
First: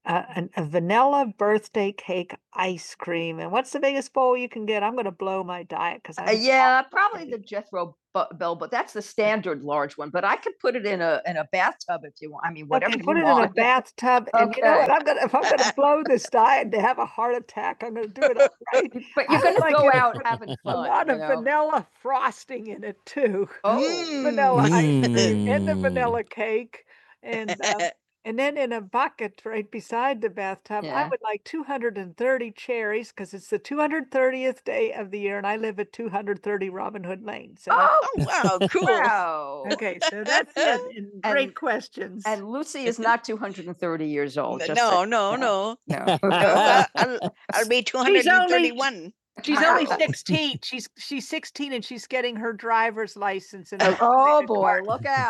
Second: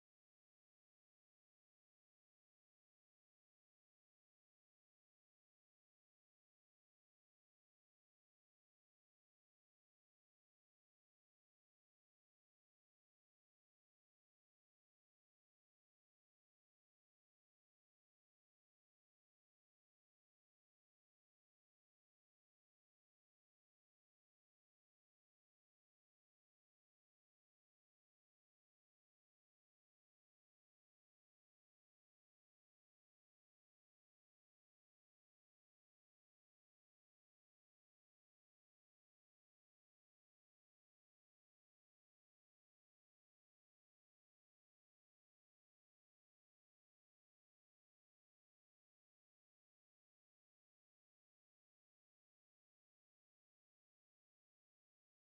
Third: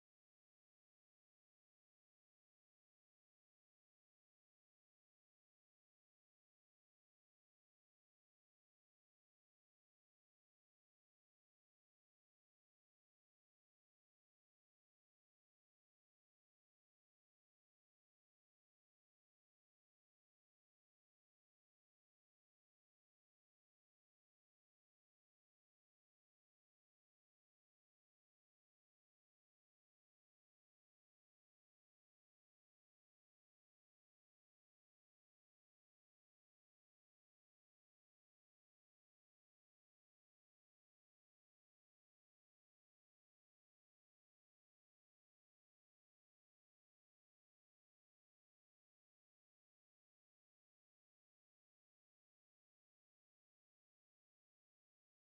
a, an- a vanilla birthday cake ice cream. And what's the biggest bowl you can get? I'm going to blow my diet because Uh, I'm yeah, probably the Jethro Bell, but that's the standard large one. But I could put it in a in a bathtub if you want. I mean, whatever Okay, you want. put it want. in a want. bathtub, Okay. and you know Okay, what? I'm gonna if I'm gonna blow this diet to have a heart attack, I'm gonna do it all right. but you're would gonna like go out with having fun. a lot of know. vanilla frosting in it too. Oh, mm. Vanilla I ice cream and the Mm. vanilla cake, and uh, and then in a bucket right beside the bathtub, I Yeah. would like 230 cherries because it's the 230th day of the year, and I live at 230 Robin Hood Lane, so that's Oh, wow, cool. Wow. Okay, so that's it, and and great questions. and Lucy is not 230 years old, N- just that No, no, no, no. no. No, I- I'll, I'll be She's only 231. she's only 16. She's she's 16, and she's getting her driver's license in a Oh related boy, car. look out.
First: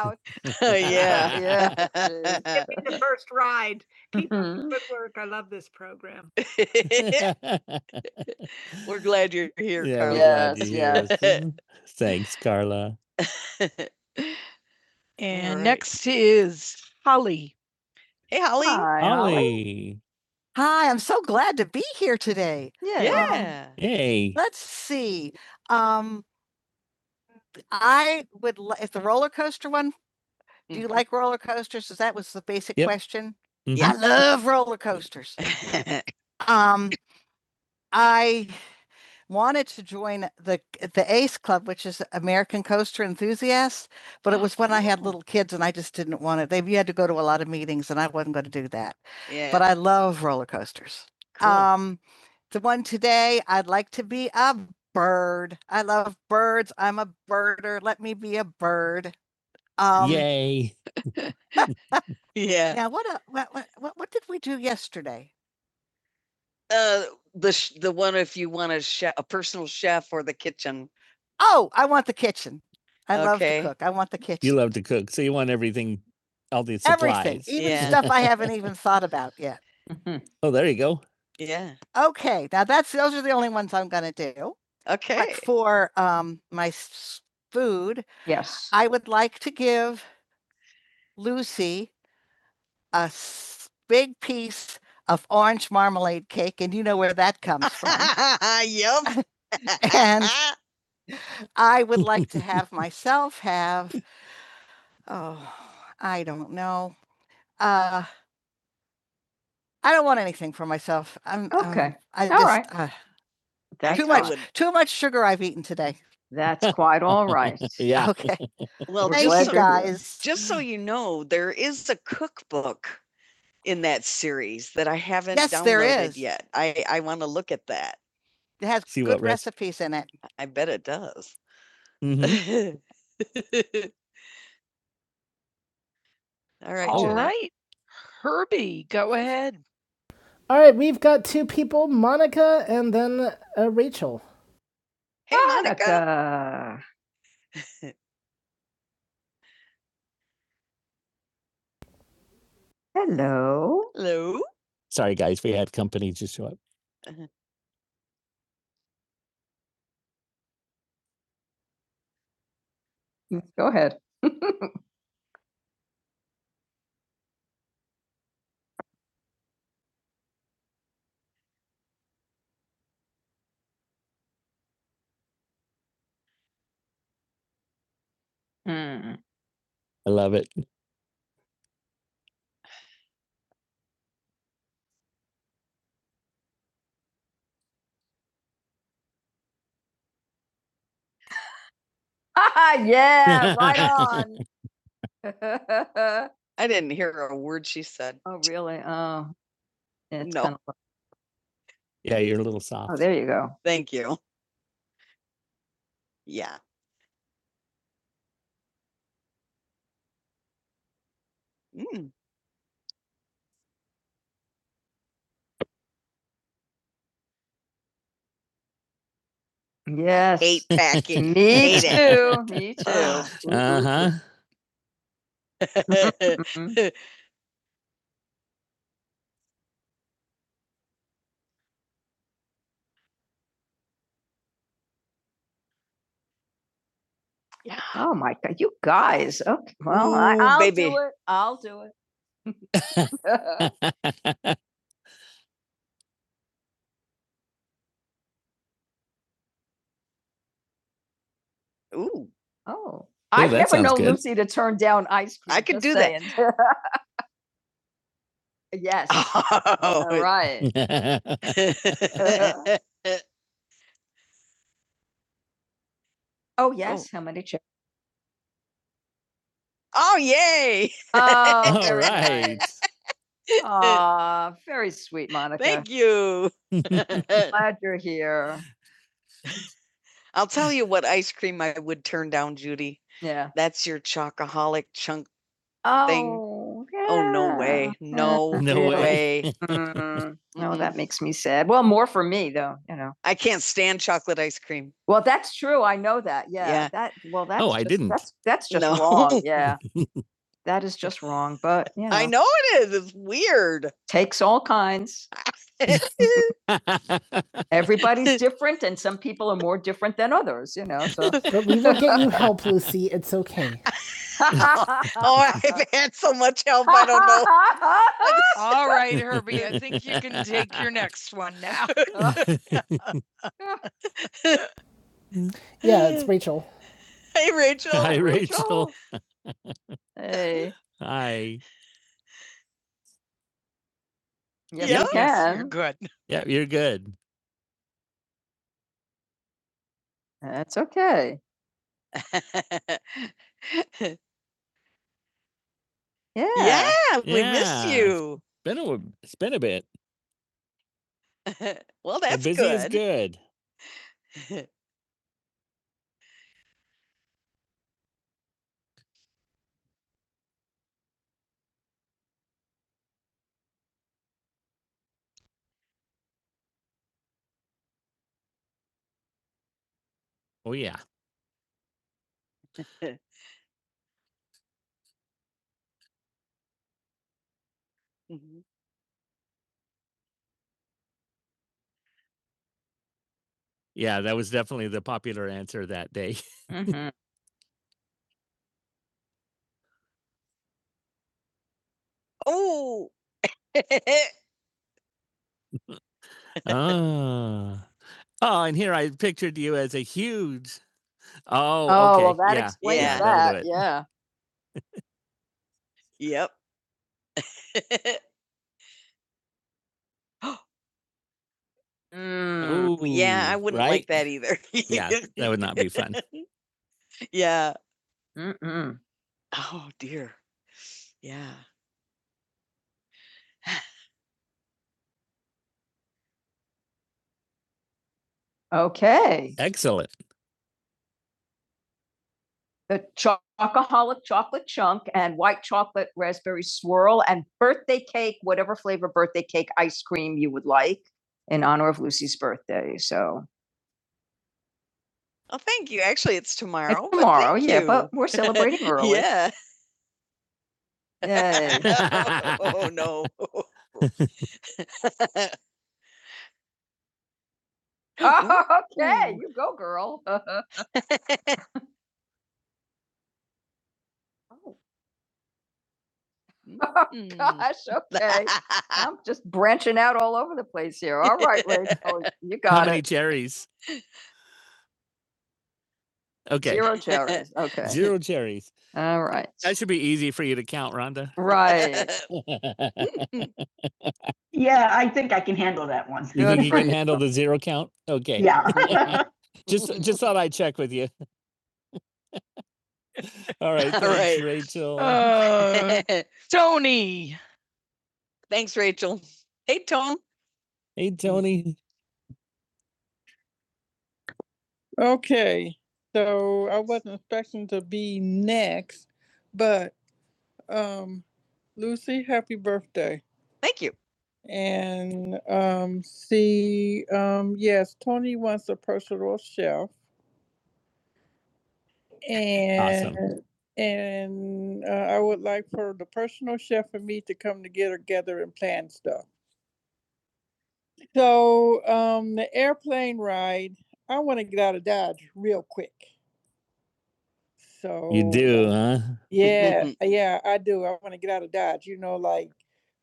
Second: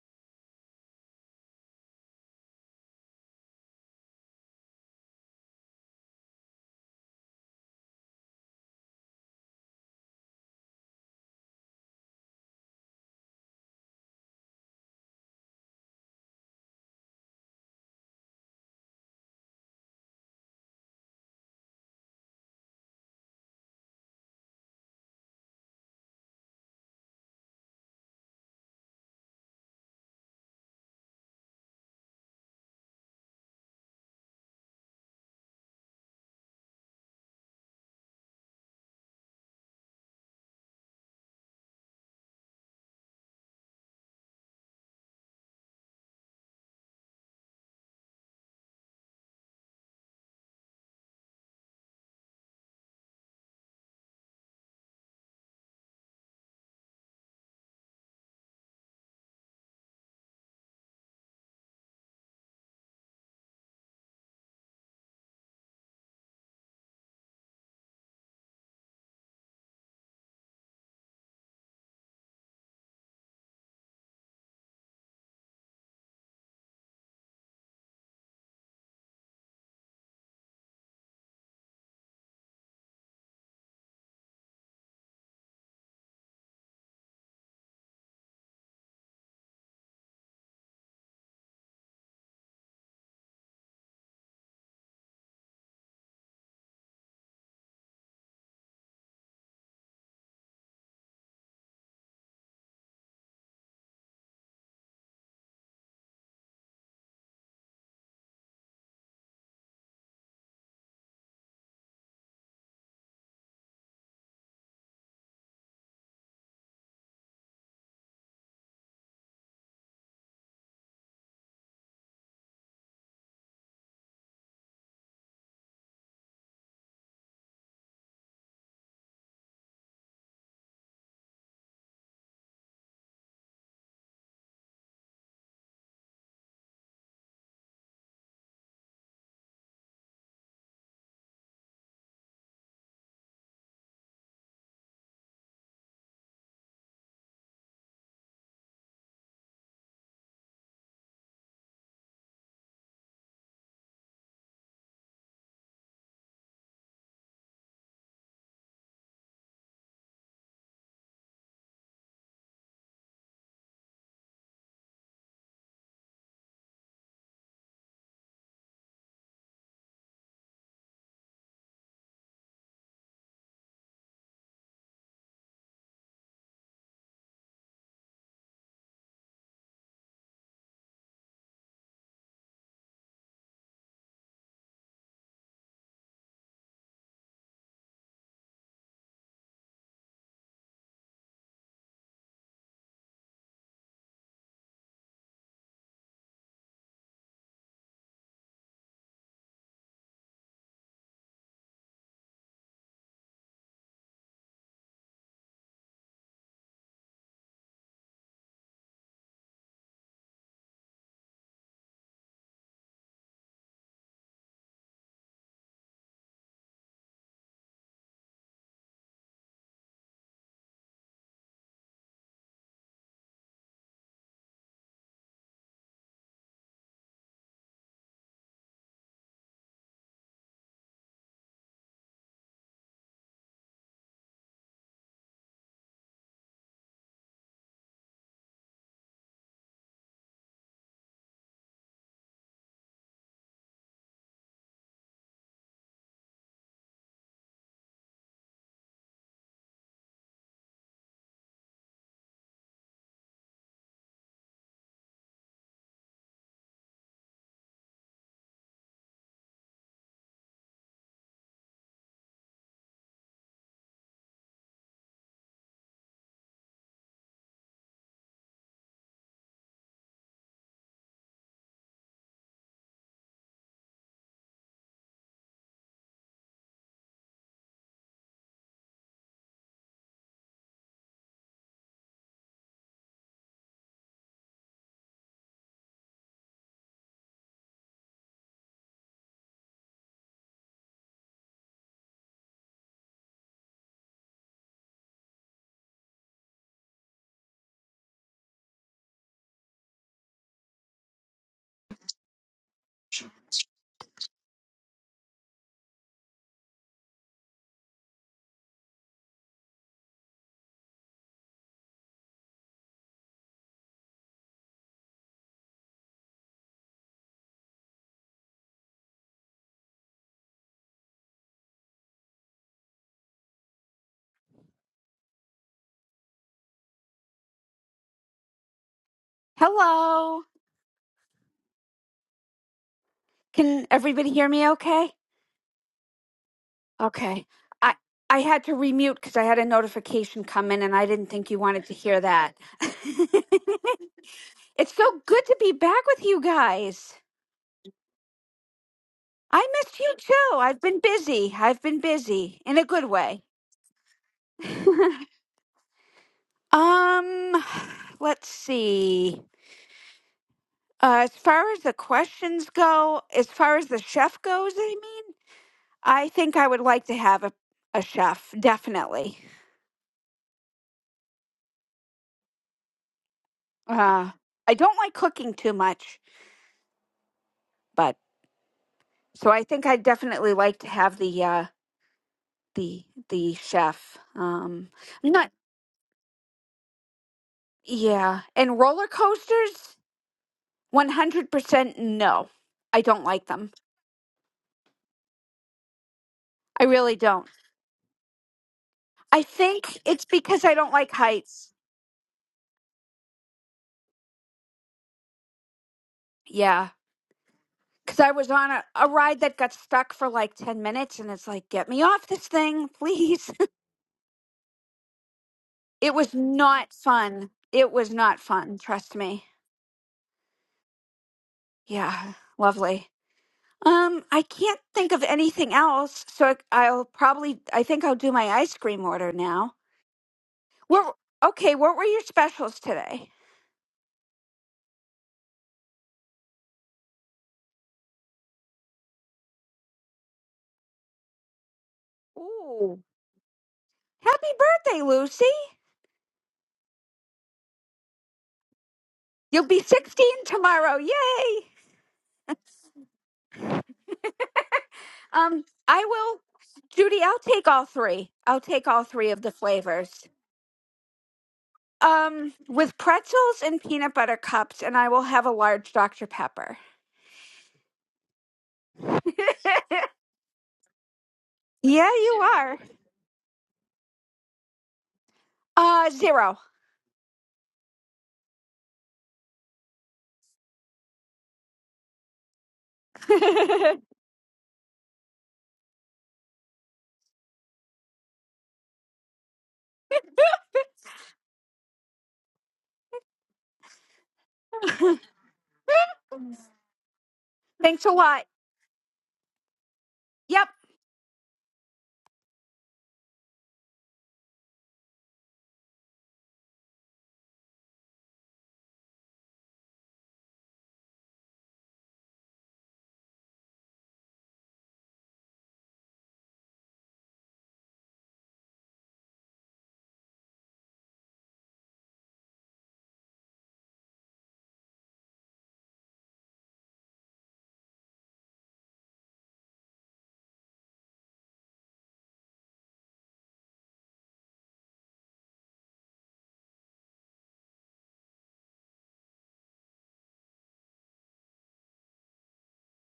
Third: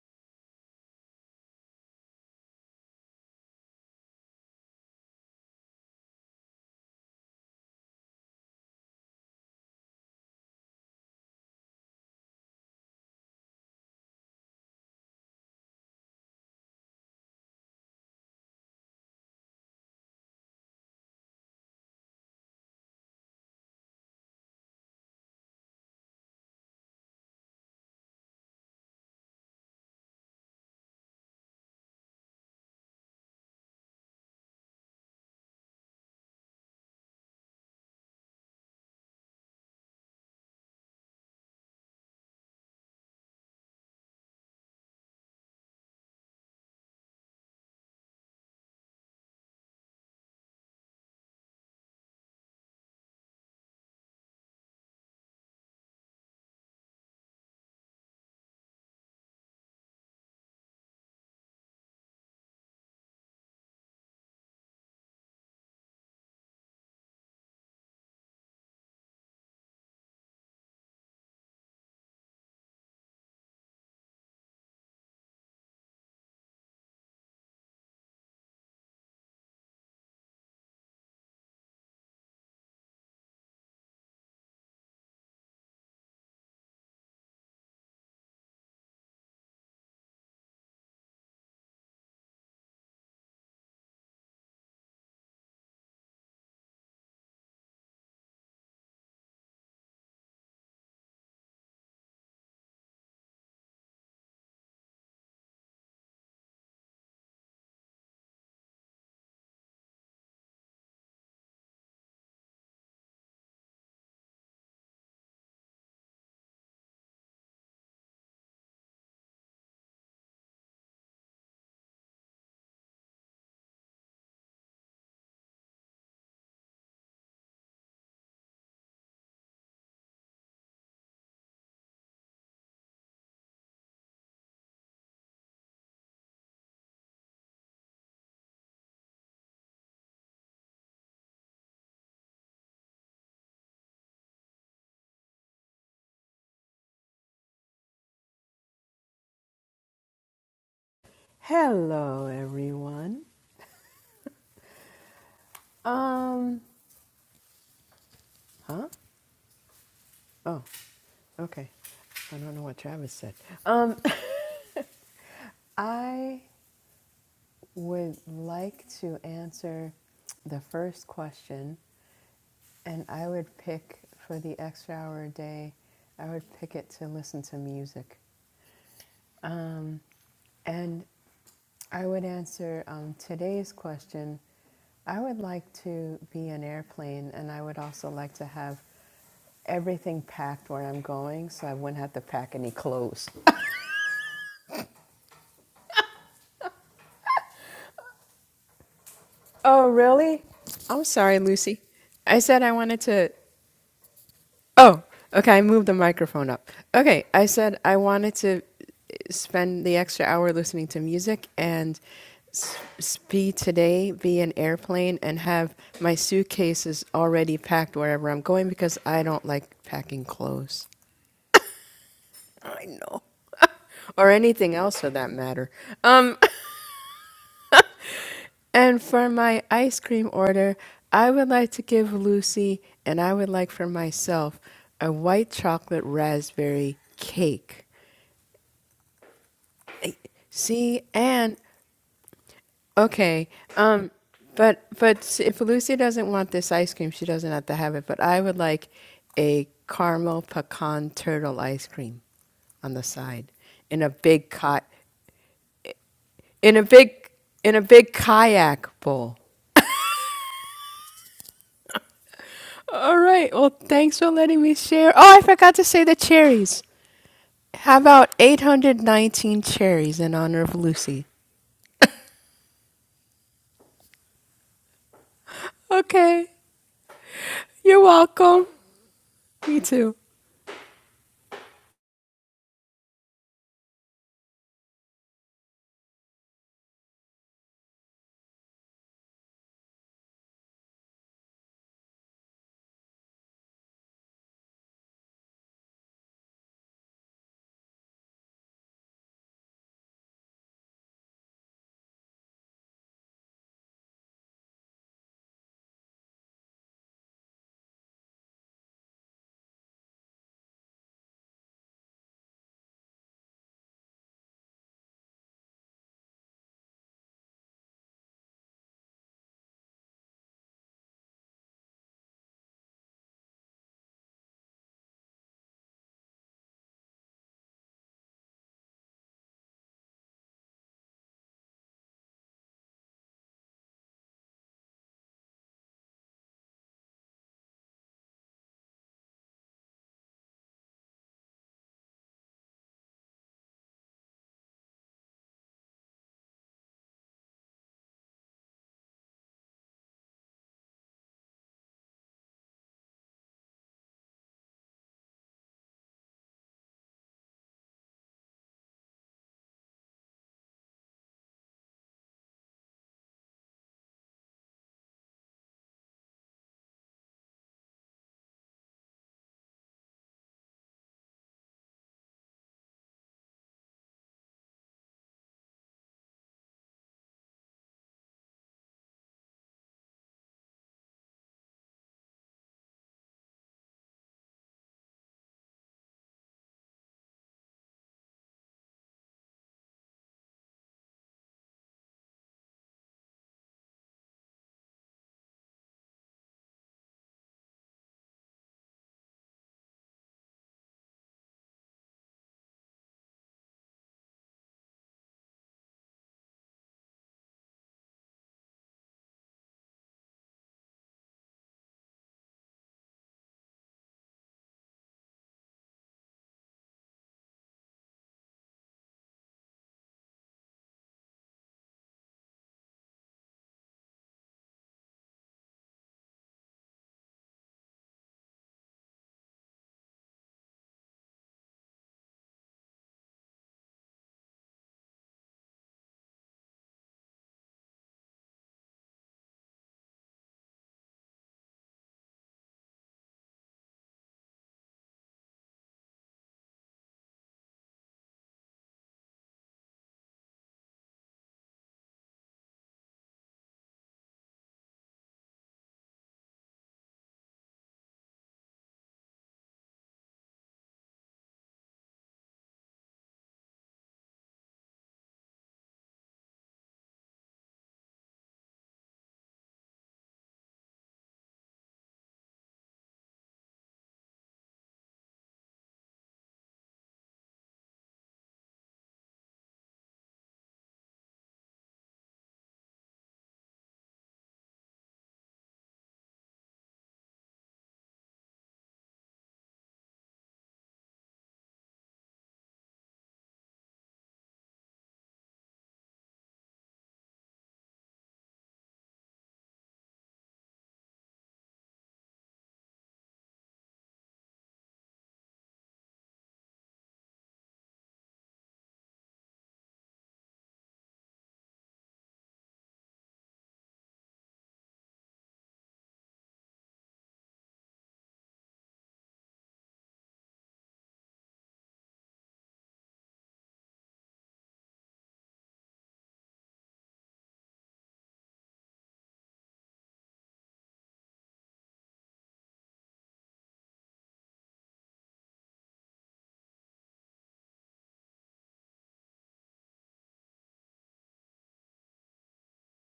Oh, yeah. yeah. Give Yeah. me the first ride. Keep mm-hmm. up the Mhm. good work. I love this program. We're glad you're here, Yeah, Carla. Yes, are Yes, Thanks, Carla. And right. next is Holly. Hey, Holly. Hi, Holly. Hey, Yeah. Yeah. Hey. Let's see. Um, I if the role do you like the Yep. question Mhm. hot toasters? I the ACE Club, which is American Coaster Enthusiasts. But it was when I had Oh. little kids and I just didn't want it. They, you had to go to a lot of meetings and I wasn't going to do that. Yeah. But I love roller coasters. Cool. Um, the one today, I'd like to be a bird. I love birds. I'm a birder. Let me be a bird. Um, Yay. yeah. now what, uh, what, what, what did we do yesterday? Uh, the, sh- the one if you want a chef, a personal chef or the kitchen. Oh, I want the kitchen. I love Okay. to Okay. cook. I want the You kitchen. love to cook, so you want everything, all the Everything, supplies. even Yeah. stuff I haven't even thought about yet. Mhm. Oh, there you go. Yeah. Now that's those are the only ones But Okay. like for food. Yes. I lose the orange marmalade cake, and you know where that comes from. yep. And I would like to have myself have, oh, I don't know, Uh, I don't want anything for myself. I'm um, Okay. I All just right. uh, That's too all- much would. too much sugar I've eaten today. That's quite all right. Yeah. Okay. Well, We're Thank glad you you're here. guys. just so you know, there is a cookbook in that series that I haven't Yes, downloaded there downloaded is. yet. I, I want to look at that. Has See good what rest- recipe. I bet it does. Mhm. All right. All Jeanette. right. Herbie, go ahead. All right, we've got two people, Monica and then uh, Rachel. Hey, Monica. Monica.
Hello, everyone.
Hello. Sorry, guys, we had company just show up.
Um, huh? Oh, okay. I don't know what Travis said.
Go
Um,
ahead.
I would like to answer the first question, and I would pick for the extra hour a day, I would pick it to listen to music.
Mm. I love it.
And I would answer um, today's question. I would like to be an airplane, and I would also like to have everything packed where I'm going, so I wouldn't have to pack any
Ah,
clothes.
yeah, right on. I didn't hear a word she said. oh, really? Oh,
Oh,
it's No.
really?
kinda-
I'm sorry, Lucy.
Yeah,
I
you're a little
said I
soft. oh,
wanted
there you
to.
go. Thank you.
Oh, okay. I moved the microphone
Yeah.
up. Okay, I said I wanted to eh, spend the extra hour listening to music and
Mm.
s- s- be today, be an airplane, and have my suitcases already packed wherever I'm going because I don't like packing
Yes. I Hate
clothes.
packing. Me Hate it. too. Me too.
I know.
Uh huh.
Or anything else for that matter. Um, and for my ice cream order, I would like to give Lucy, and I would like for myself, a white chocolate raspberry cake.
oh my god, you guys. Okay. Well, Ooh, I, I'll baby. do
See,
it.
and
I'll do it.
okay, um, but but s- if Lucy doesn't want this ice cream, she doesn't have to have it. But I would like a caramel pecan turtle ice cream
Ooh,
on the
Oh, Oh,
side
I've never sounds known
in
good.
a
Lucy to
big
turn
cot
down ice cream. I could just do saying. that.
in a big in a big kayak
Yes, all
bowl.
oh, All right.
All right. Well, thanks for letting me share. Oh, I forgot to say the
Oh,
cherries.
yes, Oh. how many chips?
How about 819
oh,
cherries in honor of
yay!
Lucy?
Oh, All very very sweet, Monica. Thank
Okay.
you. Glad you're
You're
here.
welcome. Me too.
I'll tell you what ice cream I would turn down, Judy. Yeah. That's your chocoholic chunk thing. Oh, yeah. Oh, no yeah. way. No No way. way. Mm, No, that makes me sad. Well, more for me though, you know. I can't stand chocolate ice cream. Well, that's true. I know that. Yeah. Yeah. That well that's I just- I didn't. That's that's just No. wrong. Yeah. That is just wrong. But you know, I know it is. It's weird. takes all kinds. Everybody's different and some people are more different than others, you know. So But we will get you help, Lucy. It's okay. Oh, I've had so much help. I don't know. All right, Herbie, I think you can take your next one now. Yeah, it's Rachel. Hey, Rachel. Hi, Rachel.
Hello.
Hey, Hi.
Can everybody hear me
yes, Yeah. yep. you
okay?
Yes, you're good. Yeah, you're good.
Okay. I I had to remute cuz I had a notification come
That's
in and I didn't
okay.
think you wanted to hear that. it's so good to be back with you
Yeah. yeah,
guys.
we Yeah. missed you. It's Been a, it's been a
I
bit.
missed you too. I've been busy. I've been
well, that's good.
busy
busy
in
is
a good
good.
way. um let's see. Uh, as far as the questions go, as far as the chef goes, I mean, I think I would like to have a, a chef, definitely.
Oh yeah.
Uh, I don't like cooking too much, but so I think I definitely like to have the uh the the chef.
Yeah, that was definitely
Um,
the
I'm
popular
not
answer that day. Mhm.
yeah, and roller coasters, 100% no. I
Oh.
don't like them. I really don't.
Ah. Oh, and here I
I
pictured you as
think
a
it's because I
huge
don't like heights.
Oh, Oh, well, okay. that Yeah. explains Yeah, Yeah. that'll do that. it. Yeah.
Yeah, because I was on a, a ride that got stuck for like
Yep.
10 minutes and it's like, get me off this thing,
Mm. yeah,
please.
I Ooh, wouldn't like right? that either. Yeah, that would not be
it
fun.
was not fun.
yeah.
It was not fun,
Mm-mm.
trust me.
Oh dear. Yeah.
Yeah, lovely. Um, I can't think of anything else, so I- I'll probably I think I'll do my ice cream order
Okay.
now.
Excellent.
What okay, what were your specials
the
today?
chocoholic chocolate chunk and white chocolate raspberry swirl and birthday cake, whatever flavor birthday cake ice cream you would like in honor of Lucy's birthday.
Ooh.
So
Happy birthday, Lucy.
Oh, thank you. Actually, it's tomorrow. it's tomorrow. but tomorrow, yeah, you. but we're celebrating early. yeah.
You'll be 16 tomorrow. Yay.
Yay. oh no.
Um, I will Judy, I'll take all three. I'll
Oh,
take all three
okay,
of the
you go, girl.
flavors. Um, with pretzels and peanut butter cups, and I will have a large Dr. Pepper.
Oh Gosh, okay. I'm just branching out all over the place here. All right,
Yeah,
Rachel,
you
you got
are.
it. How many cherries?
Uh, zero.
Okay. Zero cherries. Okay. Zero cherries. All right. That should be easy for you to count, Rhonda. Right. Yeah, I think I can handle that one. You think you can handle the zero count? Okay. Yeah. Just just thought I'd check with you. All right. Thanks, All right. Rachel. Uh, Tony.
Thanks a lot.
Thanks, Rachel. Hey, Tony.
Yep.
hey Tony. Okay, so I wasn't expecting to be next, but um, Lucy, happy birthday. Thank you. And um, see, um, yes, Tony wants a personal chef. And awesome. and uh, I would like for the personal chef and me to come together, together and plan stuff. So um, the airplane ride, I want to get out of Dodge real quick. So You do, huh? yeah, yeah, I do. I want to get out of Dodge. You know, like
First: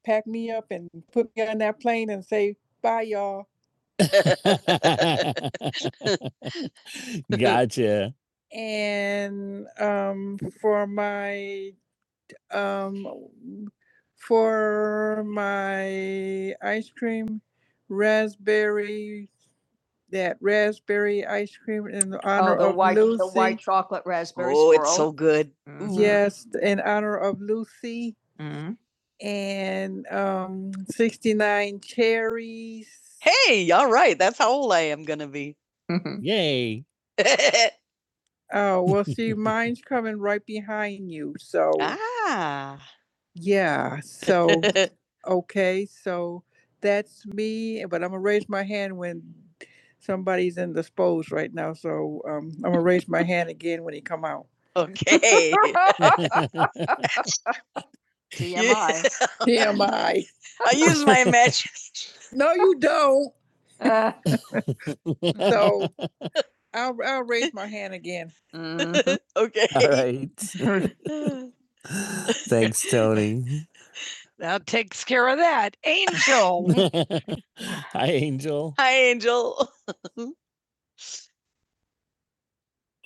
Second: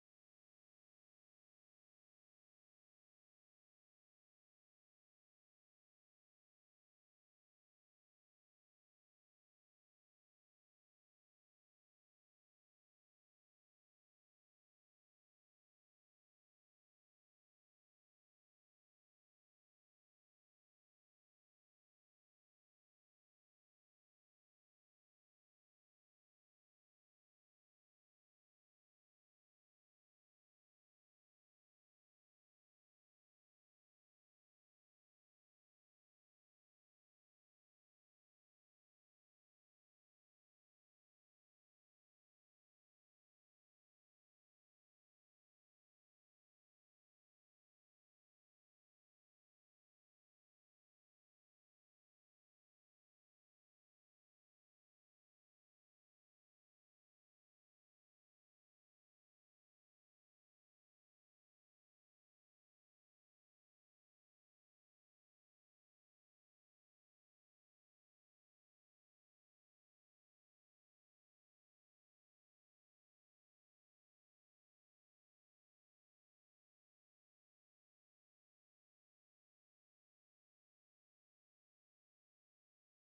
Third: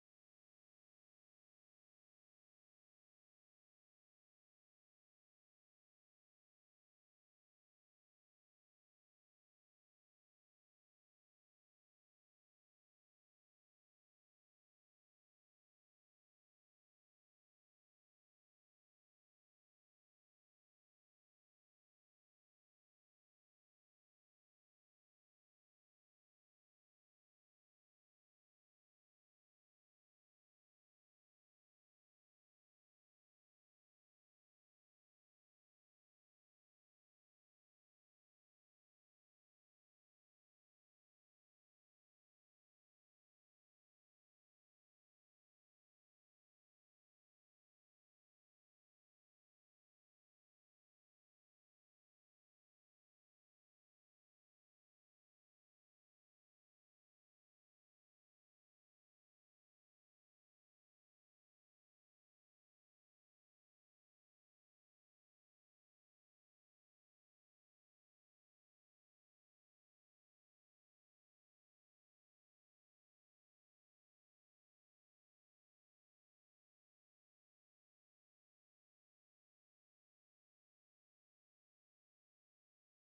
pack me up and put me on that plane and say bye, y'all. gotcha. and um for my um for my ice cream raspberry that raspberry ice cream in honor Oh, the of white, Lucy. the white Lucy. chocolate raspberry Oh, swirl. it's swirl. so good. Mhm. Yes, in honor of Lucy. Mhm and um, 69 cherries. Hey, all right. That's how old I am going to be. Yay. Oh, well, see, mine coming right behind you. So, ah. yeah. So, okay. So that's me, but I'm going to raise my hand when somebody's in the spose right now. So um, I'm going to raise my hand again when he come out. Okay. TMI. TMI. I T M I. I use my imagination. No, you don't. Uh, So I'll, I'll raise my hand again. mhm. Okay. All right. Thanks, Tony. That takes care of that. Angel. Hi, Angel. Hi, Angel.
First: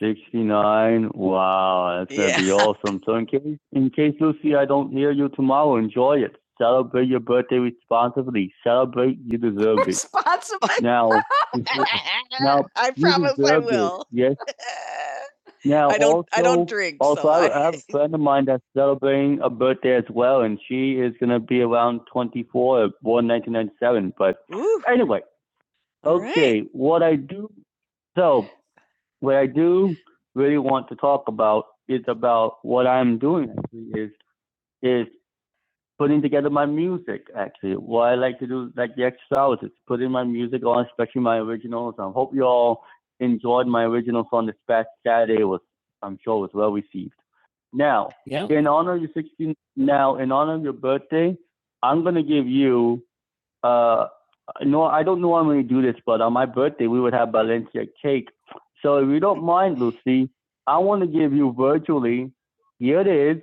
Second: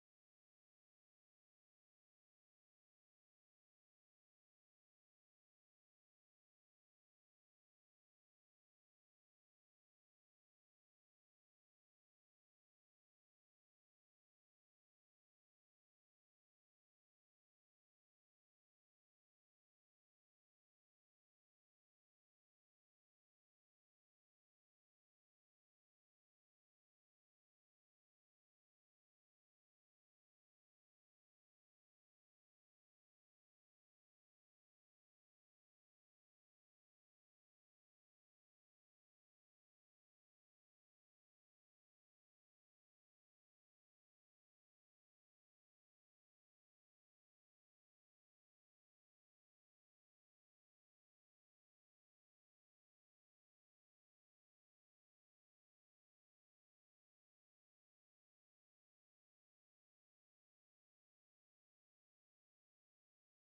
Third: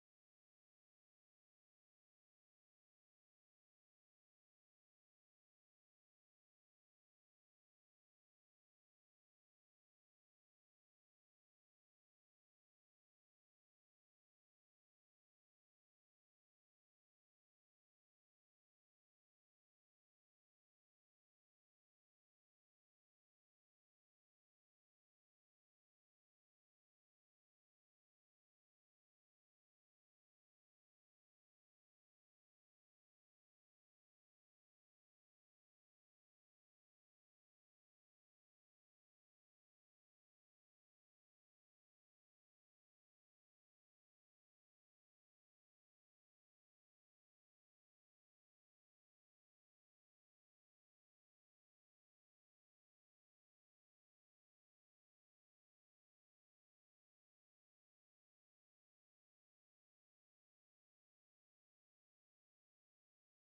69. Wow, that's gonna yeah. be Yeah. awesome. So in case in case Lucy, I don't hear you tomorrow, enjoy it. Celebrate your birthday responsibly. Celebrate, you deserve it. Responsible. Now, now, I you promise I deserve it. will. Yes. Now, I don't. Also, I don't drink. Also, so I I- have a friend of mine that's celebrating a birthday as well, and she is gonna be around 24, born 1997. But Ooh, anyway, All right. okay, what I do. So what I do really want to talk about is about what I'm doing actually is is putting together my music actually. What I like to do like the extra hours is putting my music on, especially my originals. I hope you all enjoyed my original song this past Saturday was I'm sure was well received. Now Yeah. in honor of your 16 now in honor of your birthday, I'm gonna give you uh, no, I don't normally do this, but on my birthday we would have Valencia cake. So if you don't mind, Lucy, I want to give you virtually. Here it is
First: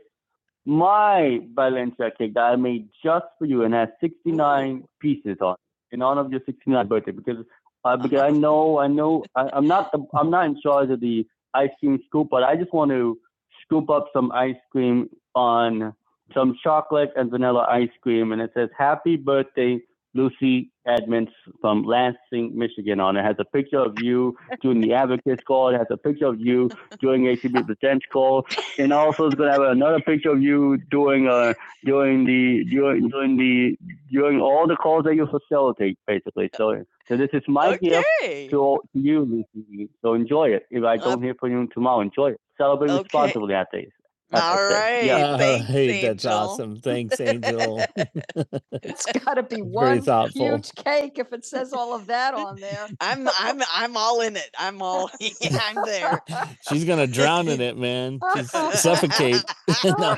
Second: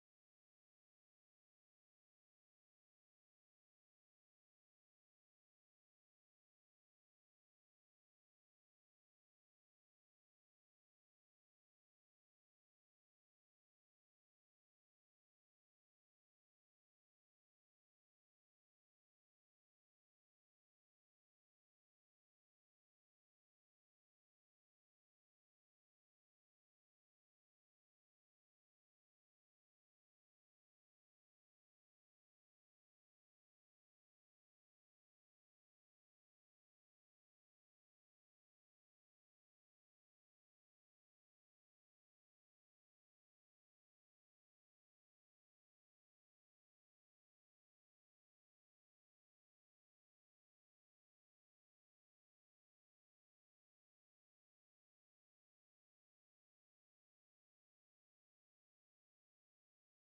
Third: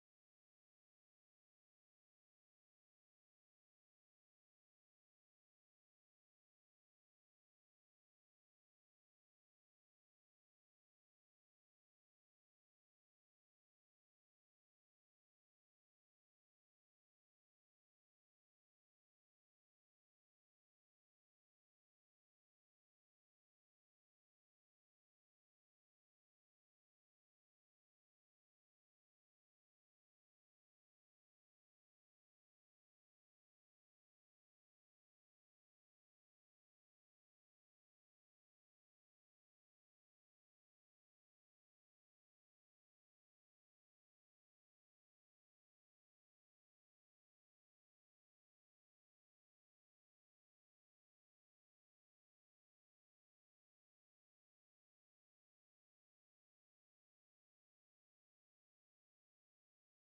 my Balenciaga cake that I made just for you and has 69 pieces on it, in honor of your 69th birthday because uh, because I know I know I, I'm not the, I'm not in charge of the ice cream scoop, but I just want to scoop up some ice cream on some chocolate and vanilla ice cream, and it says "Happy Birthday." Lucy Edmonds from Lansing, Michigan, on it has a picture of you doing the advocates call. It has a picture of you doing ACB Presents call and also it's gonna have another picture of you doing uh doing the doing doing the doing all the calls that you facilitate basically. So so this is my gift Okay. to all to you Lucy, if I don't uh, hear for joy. Celebrate okay. responsibly, I think. All right, I right. Yeah. Uh, Thanks, Angel. that's awesome. Thanks, Angel. It's got to be one huge cake if it says all of that on there. I'm I'm I'm all in it. I'm all yeah, I'm there. She's gonna drown in it, man. She's suffocate. No.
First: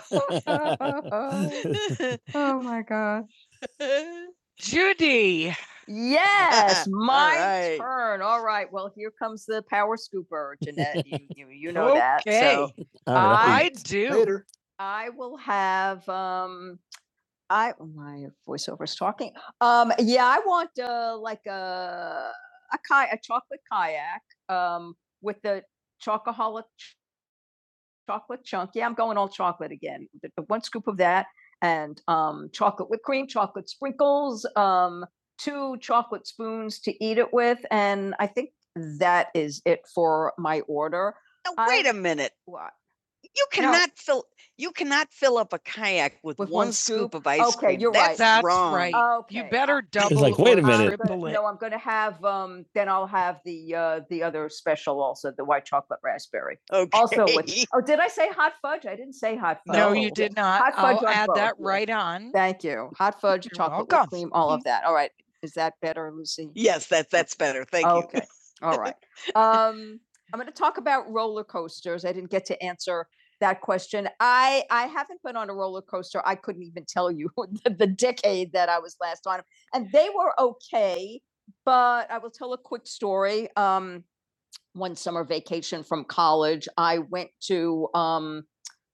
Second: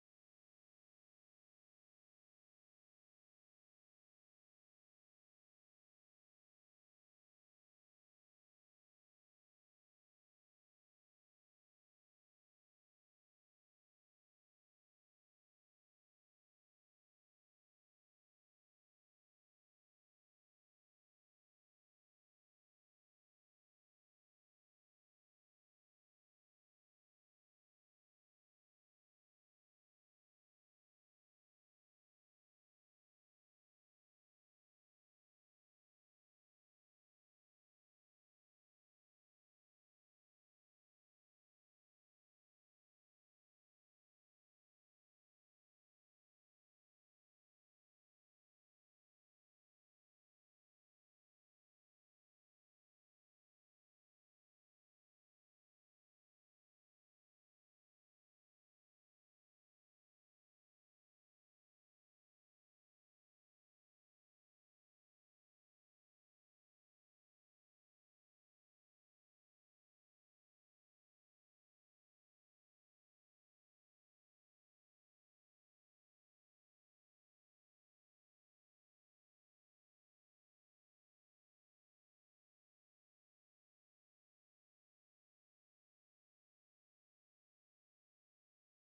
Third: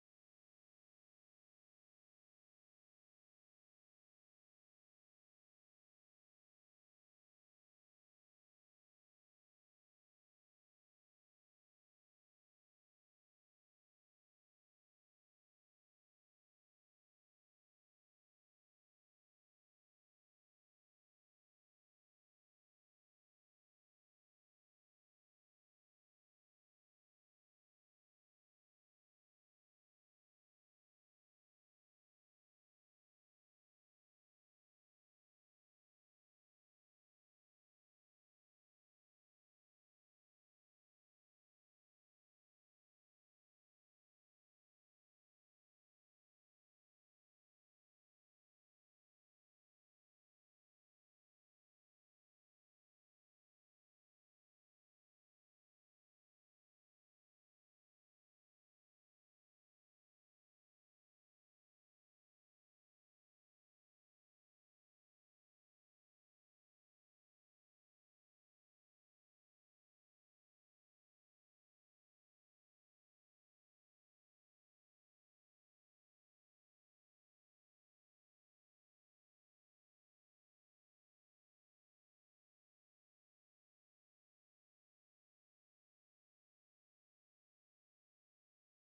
Oh my gosh. Judy. Yes, my right. turn. All right. Well, here comes the power scooper, Jeanette. You, you, you know okay. that. So Okay. All right. I do. Later. I will have um I my voiceover is talking. Um, yeah, I want uh like a a ki- a chocolate kayak um with the chocoholic ch- chocolate chunk. Yeah, I'm going all chocolate again. The- the One scoop of that and um chocolate whipped cream, chocolate sprinkles, um two chocolate spoons to eat it with, and I think that is it for my order. Now, I wait a minute. what? You No, cannot fill you cannot fill up a kayak with With one one scoop of ice Okay, cream. Okay, you're That's right. That's wrong. right. Okay. You better double. It's like, wait a minute. gonna- No, I'm going to have, um, then I'll have the, uh, the other special also, the white chocolate raspberry. Okay. Also with, oh, did I say hot fudge? I didn't say hot fudge. No, No. you did not. Hot fudge I'll add both, that yeah. right on. Thank you. Hot fudge, You're chocolate welcome. cream, all of that. All right. Is that better, Lucy? yes, that's that's better. Thank okay. you. okay. All right. Um, I'm going to talk about roller coasters. I didn't get to answer that question. I I haven't been on a roller coaster. I couldn't even tell you the, the decade that I was last on, and they were okay. But I will tell a quick story. Um, one summer vacation from college, I went to, um,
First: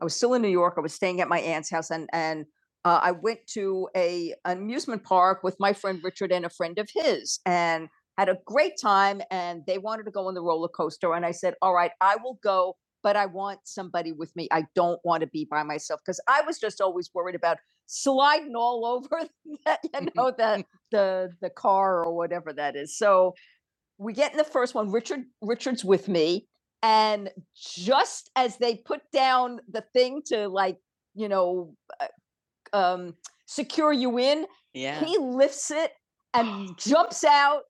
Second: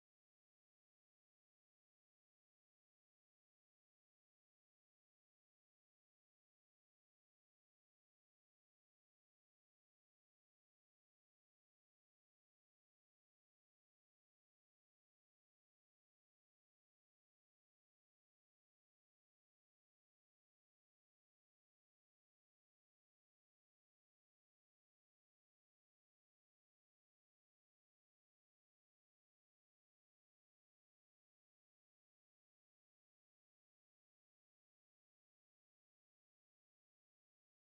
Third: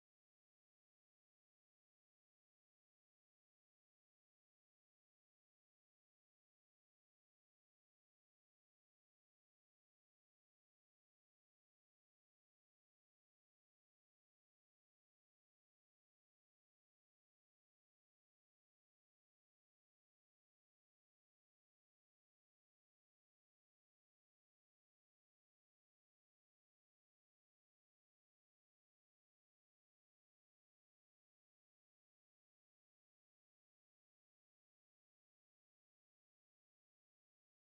I was still in New York. I was staying at my aunt's house and, and uh, I went to a an amusement park with my friend Richard and a friend of his and had a great time. And they wanted to go on the roller coaster. And I said, all right, I will go, but I want somebody with me. I don't want to be by myself because I was just always worried about sliding all over that, you know, the, the, the car or whatever that is. So we get in the first one richard richard's with me and just as they put down the thing to like you know um, secure you in. Yeah. He lifts it and jumps out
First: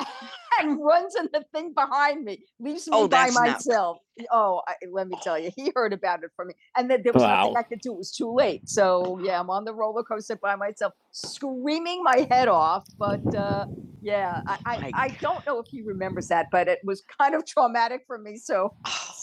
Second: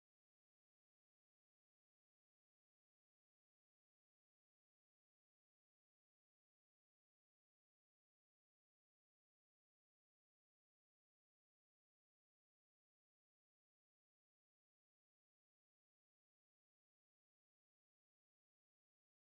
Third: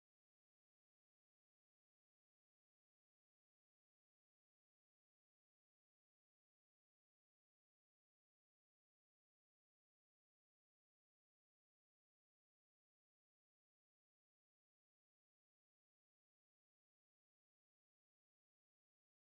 and runs in the thing behind me, leaves me Oh, by that's not- Oh, I, let me tell you, he heard about it from me, and then there was wow. nothing Wow. I could do. It was too late. So yeah, I'm on the roller coaster by myself, screaming my head off. But uh, yeah, I, I, I don't know if he remembers that, but it was kind of traumatic for me. So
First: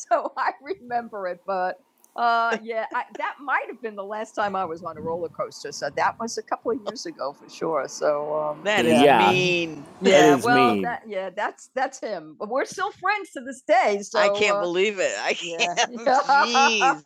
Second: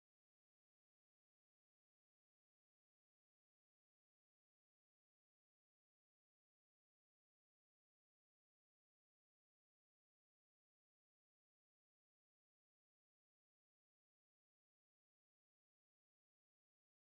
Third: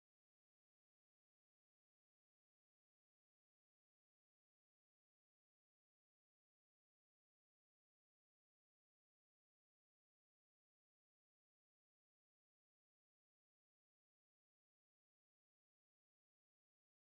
so I remember it, but uh, yeah, I, that might have been the last time I was on a roller coaster. So that was a couple of years ago for sure. So um, That is Yeah. mean. yeah, that is well, mean. that, yeah, that's that's him. But we're still friends to this day. So I can't uh, believe it. I can't. yeah. Jeez.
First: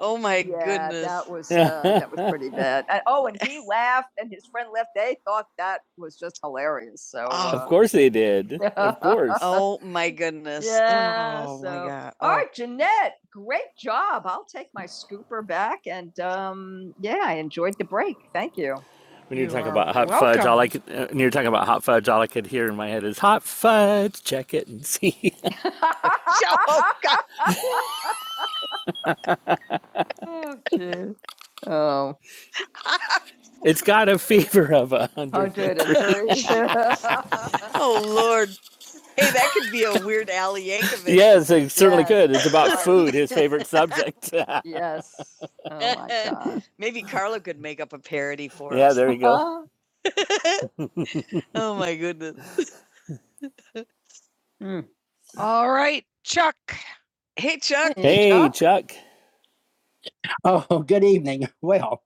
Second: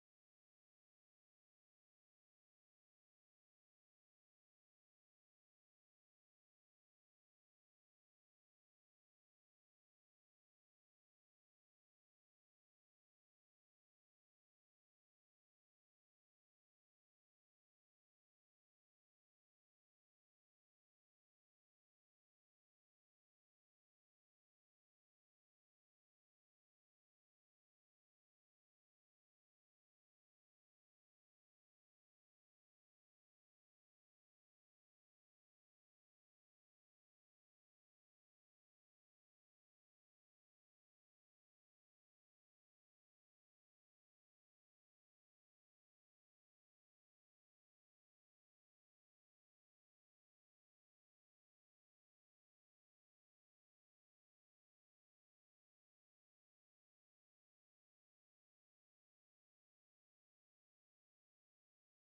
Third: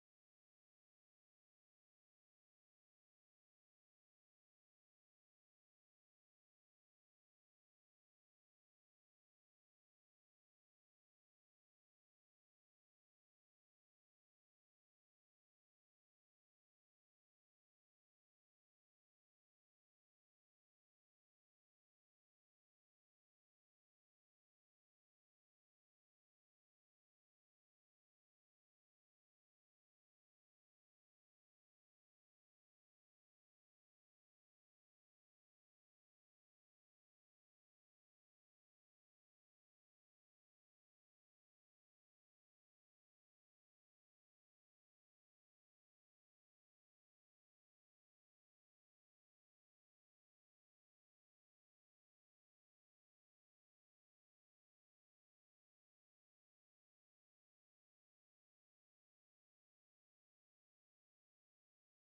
Oh my Yeah, goodness. that was uh, that was pretty bad. And, oh, and he laughed, and his friend left. They thought that was just hilarious. So, Oh, uh, Of course they did. Of course. oh my goodness. Yeah, oh so. my so- god. all Oh. All right, Jeanette, great job. I'll take my scooper back, and um, yeah, I enjoyed the break. Thank you. When you're You talking about hot welcome. fudge, all I could, uh, when you're talking about hot fudge, all I could hear in my head is hot fudge. Check it and see. Oh, God. oh, Oh, It's got a fever of a hundred. oh Lord. Hey, that could be a weird Al Yankovic. Yes, it certainly Yes. could. It's about Right. food, his favorite subject. Yes. Oh my God. Maybe Carla could make up a parody for yeah, us. Yeah, there you go. Oh my goodness. Mm. All right, Chuck. Hey Chuck. Hey, Chuck. Chuck. Oh, good evening. Well,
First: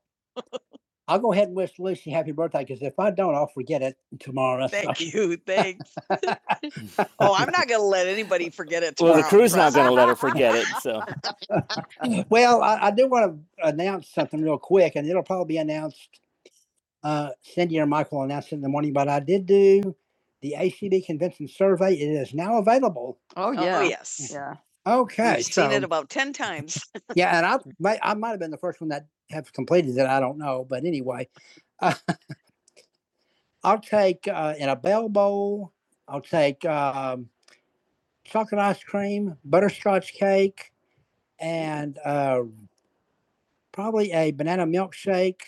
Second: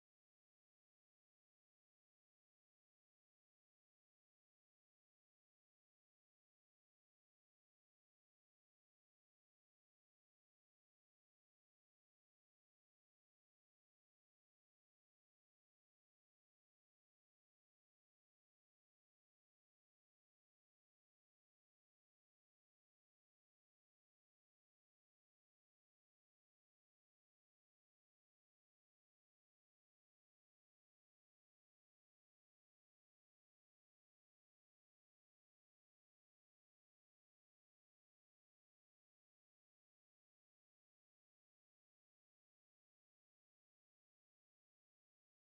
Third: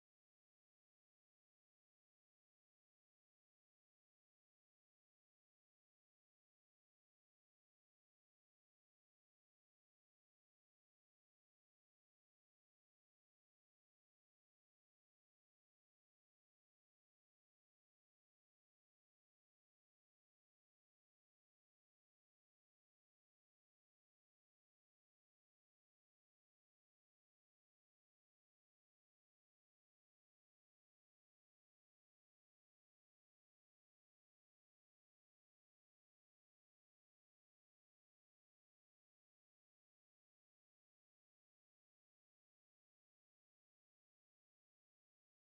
I'll go ahead and wish Lucy happy birthday because if I don't, I'll forget it tomorrow. Thank you. Thanks. Oh, I'm not going to let anybody forget it. tomorrow. Well, the crew's not going to let her forget it. So Well, I, I do want to announce something real quick, and it'll probably be announced. Uh, Cindy or Michael announced it is now available. Oh, yeah. Oh, yes. Yeah. Okay, We've so, seen so it about 10 times. yeah, and I might, I might have been the first one that have completed it. I don't know, but anyway, I'll take uh, in a bell bowl. I'll take um, chocolate ice cream, butterscotch cake, and uh, probably a banana milkshake.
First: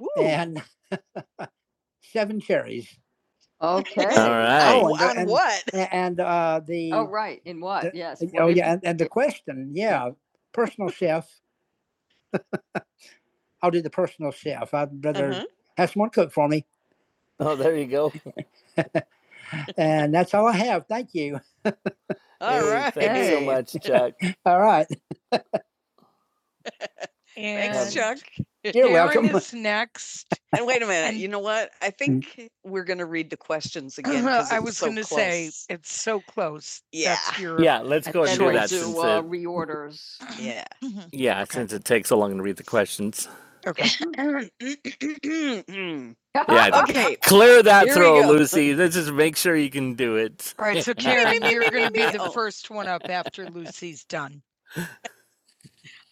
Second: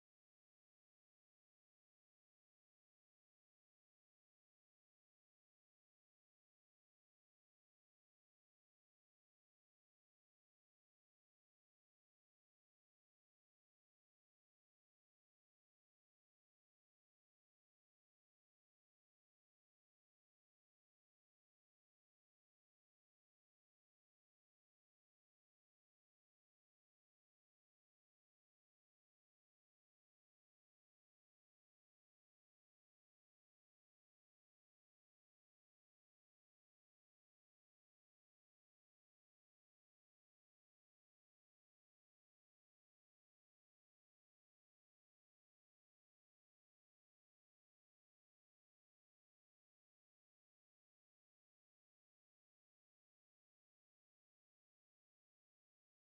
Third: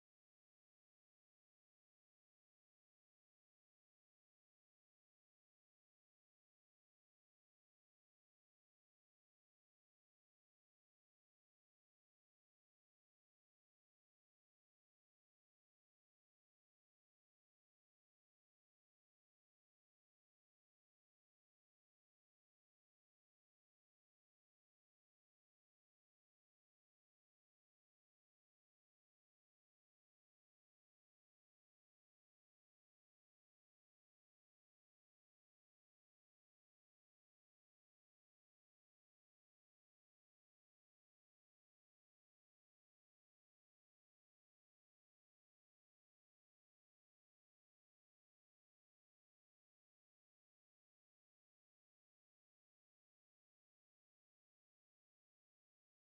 Woo. and seven cherries. Okay. All right. Oh, Oh, on and- what? A- And uh, the Oh, right. In what? The- Yes. oh what did yeah, and, and the question, yeah, personal chef. I'll do the personal chef. I'd rather Uh-huh. have someone cook for me, Oh, there you go. and that's all I have. Thank you. All Hey, right. Thanks so much, Chuck. All right. And Thanks, Chuck. You're Darren welcome. Darren is next. And wait a minute, And- you know what? I think we're gonna read the questions again. 'cause I it's was so gonna say, it's so close. Yeah. That's your. Yeah, let's go ahead and do we'll Sure. that since do since uh, it, reorders. Yeah. yeah, okay. since it takes so long to read the questions. Okay. Yeah, Okay, Clear that Here throw, Lucy. Let's just make sure you can do it. All right. So Karen, you're going to be the Oh. first one up after Lucy's done.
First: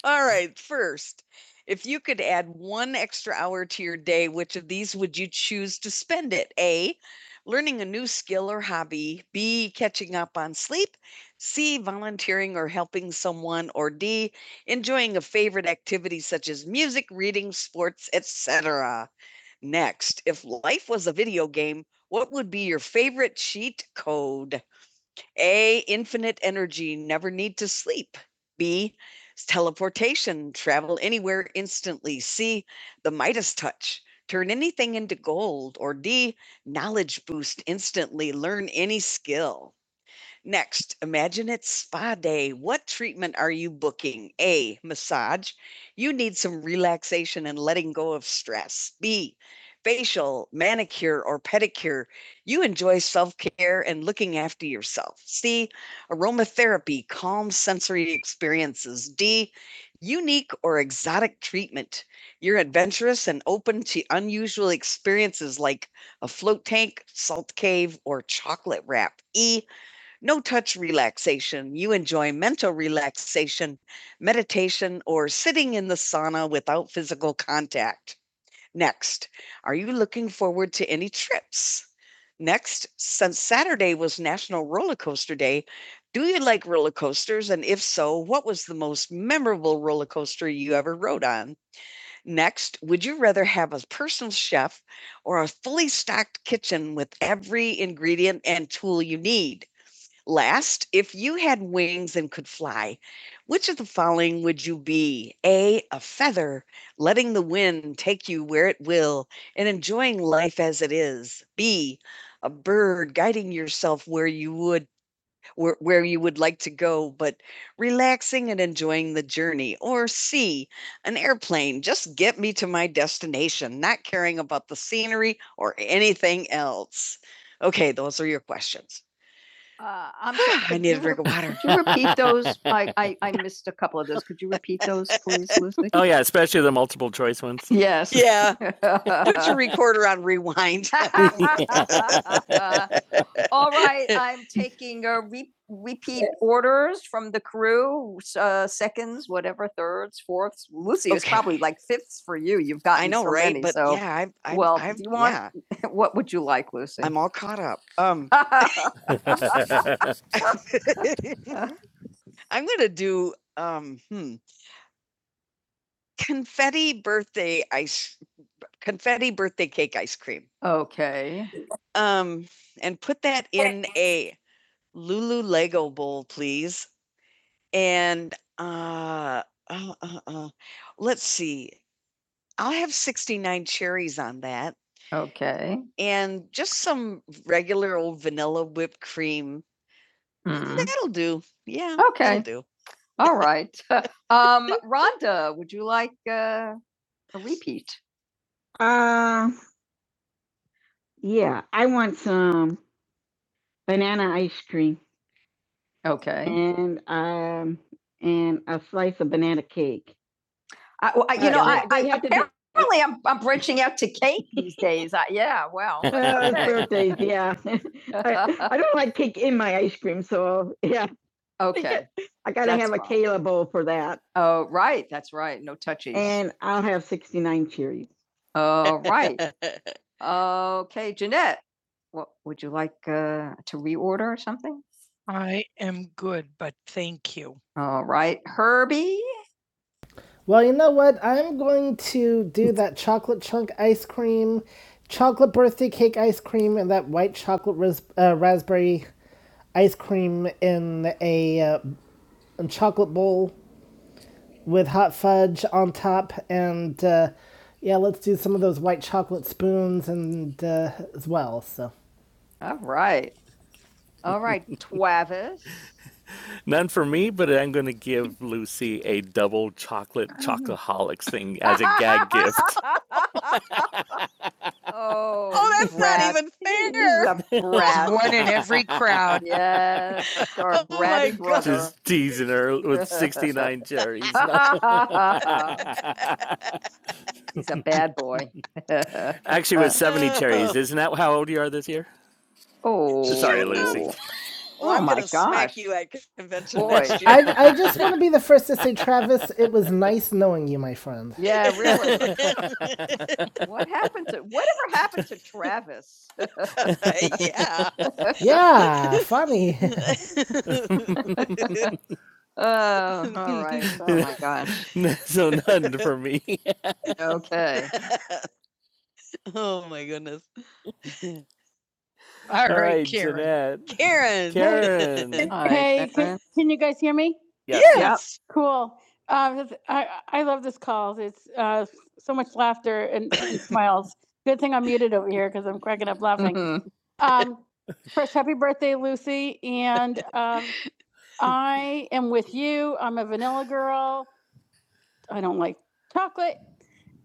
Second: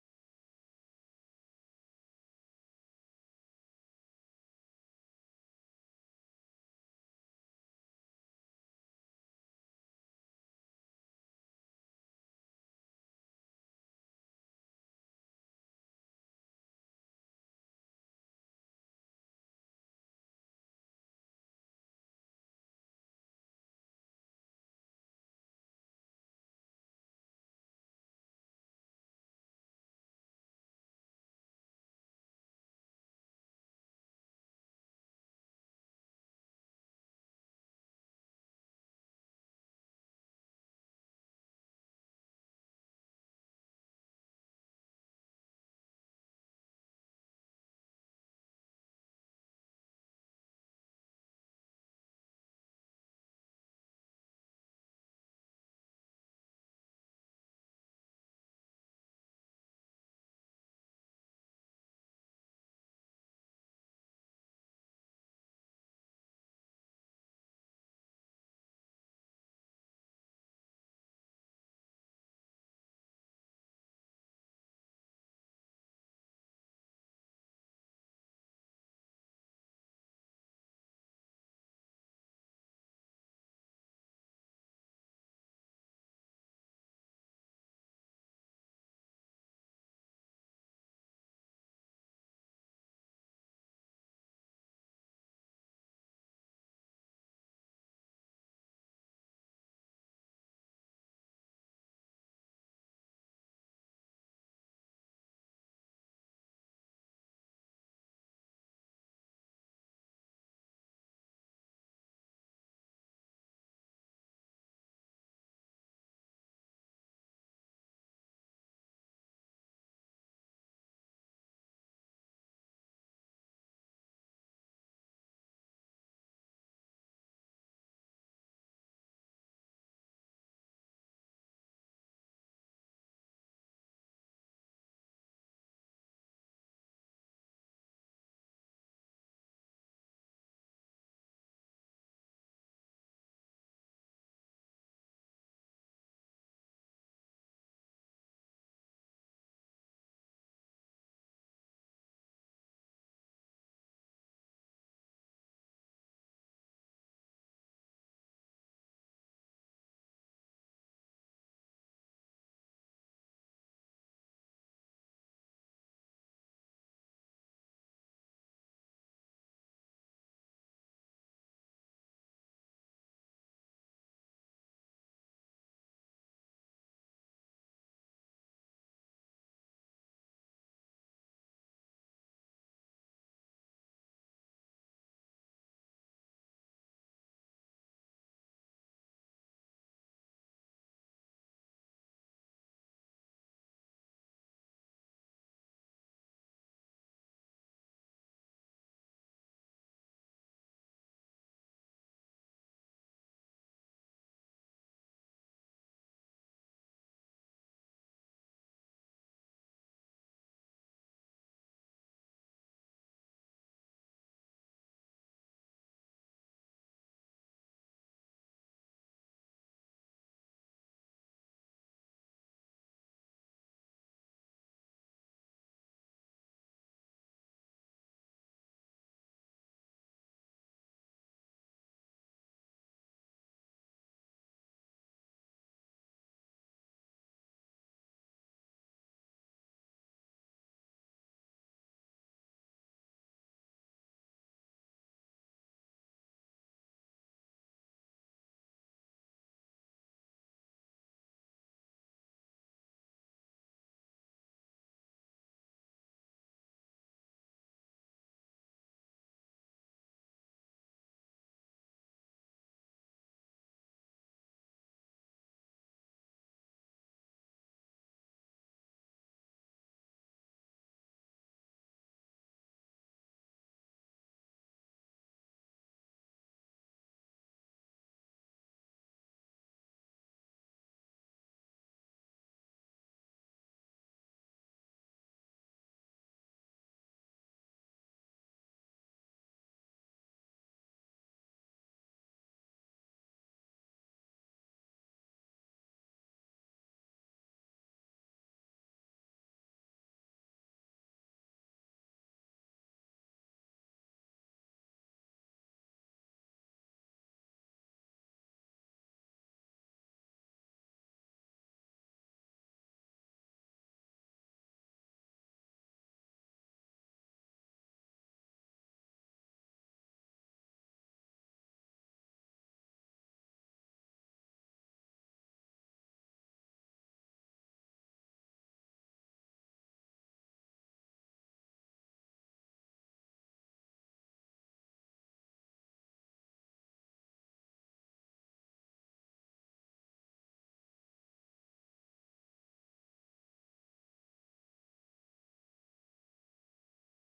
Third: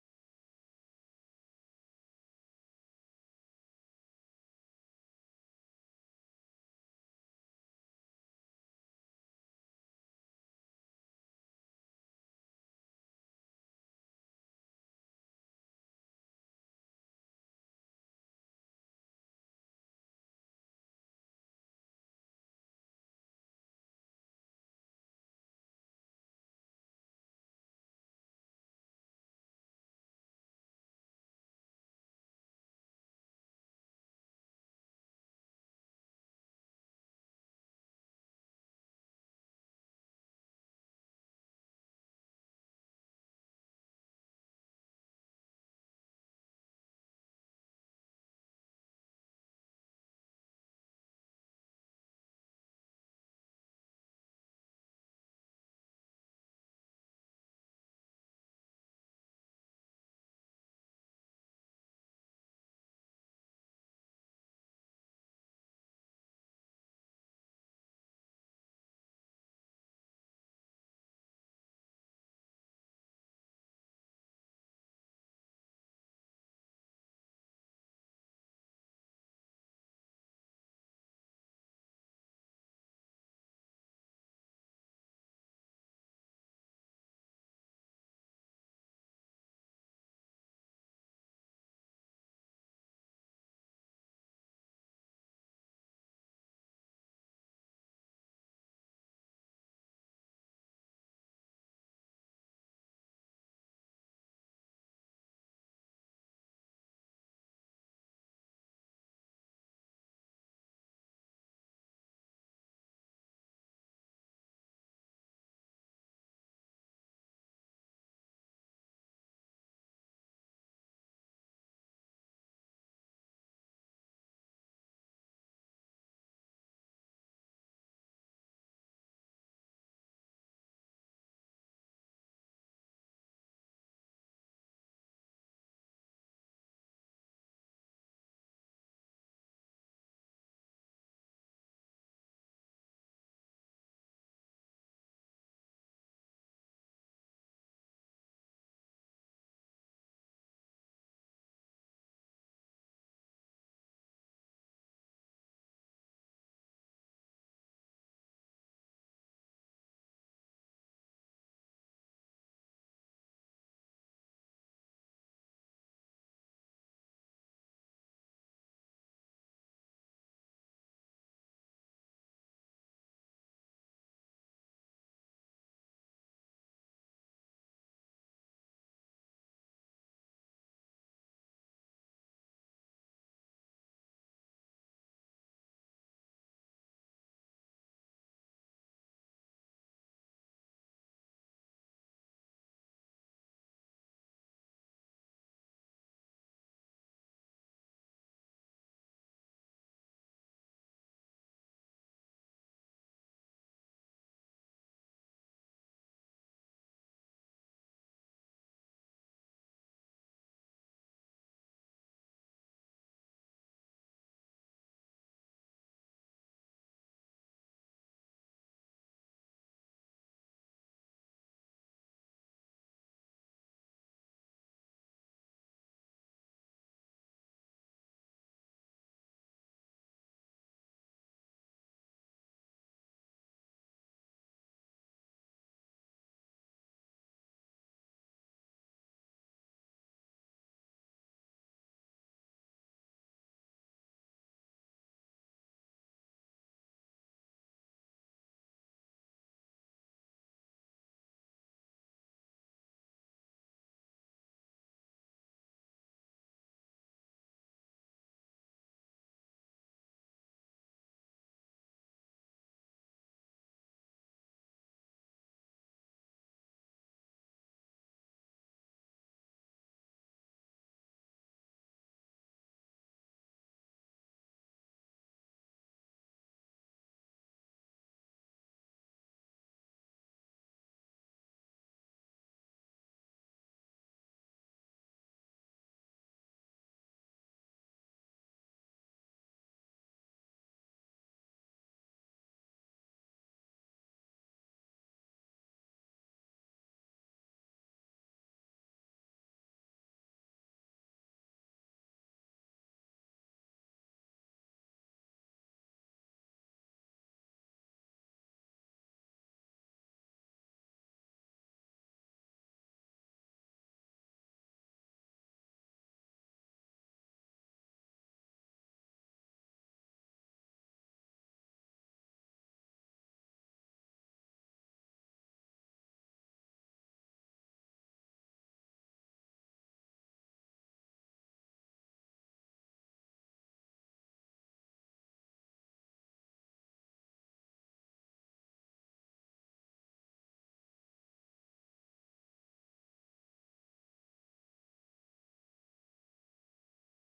All right, first, if you could add one extra hour to your day, which of these would you choose to spend it? A, learning a new skill or hobby, B, catching up on sleep, C, volunteering or helping someone, or D, enjoying a favorite activity such as music, reading, sports, etc. Next, if life was a video game, what would be your favorite cheat code? A, infinite energy, never need to sleep. B, teleportation, travel anywhere instantly. C, the Midas touch, turn anything into gold. Or D, knowledge boost instantly, learn any skill. Next, imagine it's spa day. What treatment are you booking? A, massage. You need some relaxation and letting go of stress. B, facial, manicure, or pedicure. You enjoy self care and looking after yourself. C, aromatherapy, calm sensory experiences. D, unique or exotic treatment. You're adventurous and open to unusual experiences like a float tank, salt cave, or chocolate wrap. E, no touch relaxation. You enjoy mental relaxation, meditation, or sitting in the sauna without physical contact. Next, are you looking forward to any trips? Next, since Saturday was National Roller Coaster Day, do you like roller coasters? And if so, what was the most memorable roller coaster you ever rode on? Next, would you rather have a personal chef or a fully stocked kitchen with every ingredient and tool you need? Last, if you had wings and could fly, which of the following would you be? A, a feather, letting the wind take you where it will and enjoying life as it is. B, a bird guiding yourself where you would where, where you would like to go, but relaxing and enjoying the journey. Or C, an airplane, just get me to my destination, not caring about the scenery or anything else. Okay, those are your questions. Uh, I'm sorry, I need a drink of water. Could you repeat those? I, I, I missed a couple of those. Could you repeat those, please, Lucy? Oh yeah, especially the multiple choice ones. Yes. Yeah. Put your recorder on rewind. Uh, all right, I'm taking a re- repeat orders from the crew, uh, seconds, whatever, thirds, fourths. Lucy is Okay. It's probably like fifths for you. You've gotten I know, so right? many, but so yeah, I'm, I'm, well, I'm, do you want- yeah, what would you like, Lucy? I'm all caught up. Um, I'm gonna do um, hmm, confetti birthday ice, confetti birthday cake ice cream. okay. Um, and put that in a Lulu Lego Bowl, please. And, uh, uh, uh, uh, let's see. I'll have 69 cherries on that Okay. and just some regular old vanilla whipped cream. Mm. That'll do. Yeah, that'll Okay. do. All right. um, Rhonda, would you like uh, a repeat? Uh, yeah, I want some banana ice cream Okay. and um and a slice of banana cake. I, well, I- you Uh, know, I, I they be- apparently I'm, I'm branching out to cake these days. I, yeah, well, Well, birthdays, yeah. I, I don't like cake in my ice cream, so yeah, okay. I gotta That's have a fine. a Kayla bowl for that, Oh, right, that's right. No touchy. and I'll have sixty-nine cherries. Oh, right. Okay, Jeanette, what would you like uh, to reorder or something? I am good, but thank you. All right, Herbie. Well, you know what? I'm going to do that chocolate chunk ice cream, chocolate birthday cake ice cream, and that white chocolate ras- uh, raspberry ice cream in a uh, chocolate bowl with hot fudge on top. And uh, yeah, let's do some of those white chocolate spoons and uh, as well. So All right. All right, Travis. None for me, but I'm going to give Lucy a double chocolate chocoholics thing as a gag gift. Oh, Oh, that's not even fair. Brat. One in every crowd. Yes, Oh my God. Just teasing her with 69 cherries. He's a bad boy. Actually, with 70 cherries. Isn't that how old you are this year? oh, Sorry, Lucy. Well, Oh I'm my God! smack you at convention Boy. next year. I, I just want to be the first to say, Travis, it was nice knowing you, my friend. Yeah, really. What happened to whatever happened to Travis? yeah. Yeah, funny. Oh, all right. Oh my gosh. so none for me. Okay. oh my goodness. All all right, right, Karen. Jeanette. Karen. Karen. Karen. All right, Hey, can, can you guys hear? Yes. Yes. Yep. Cool. Um, I, I love this call. It's uh, so much laughter and smiles. Good thing I'm muted over here because I'm cracking up laughing. Mhm. Um, Trish, happy birthday, Lucy. And um, I am with you. I'm a vanilla girl. I don't like chocolate.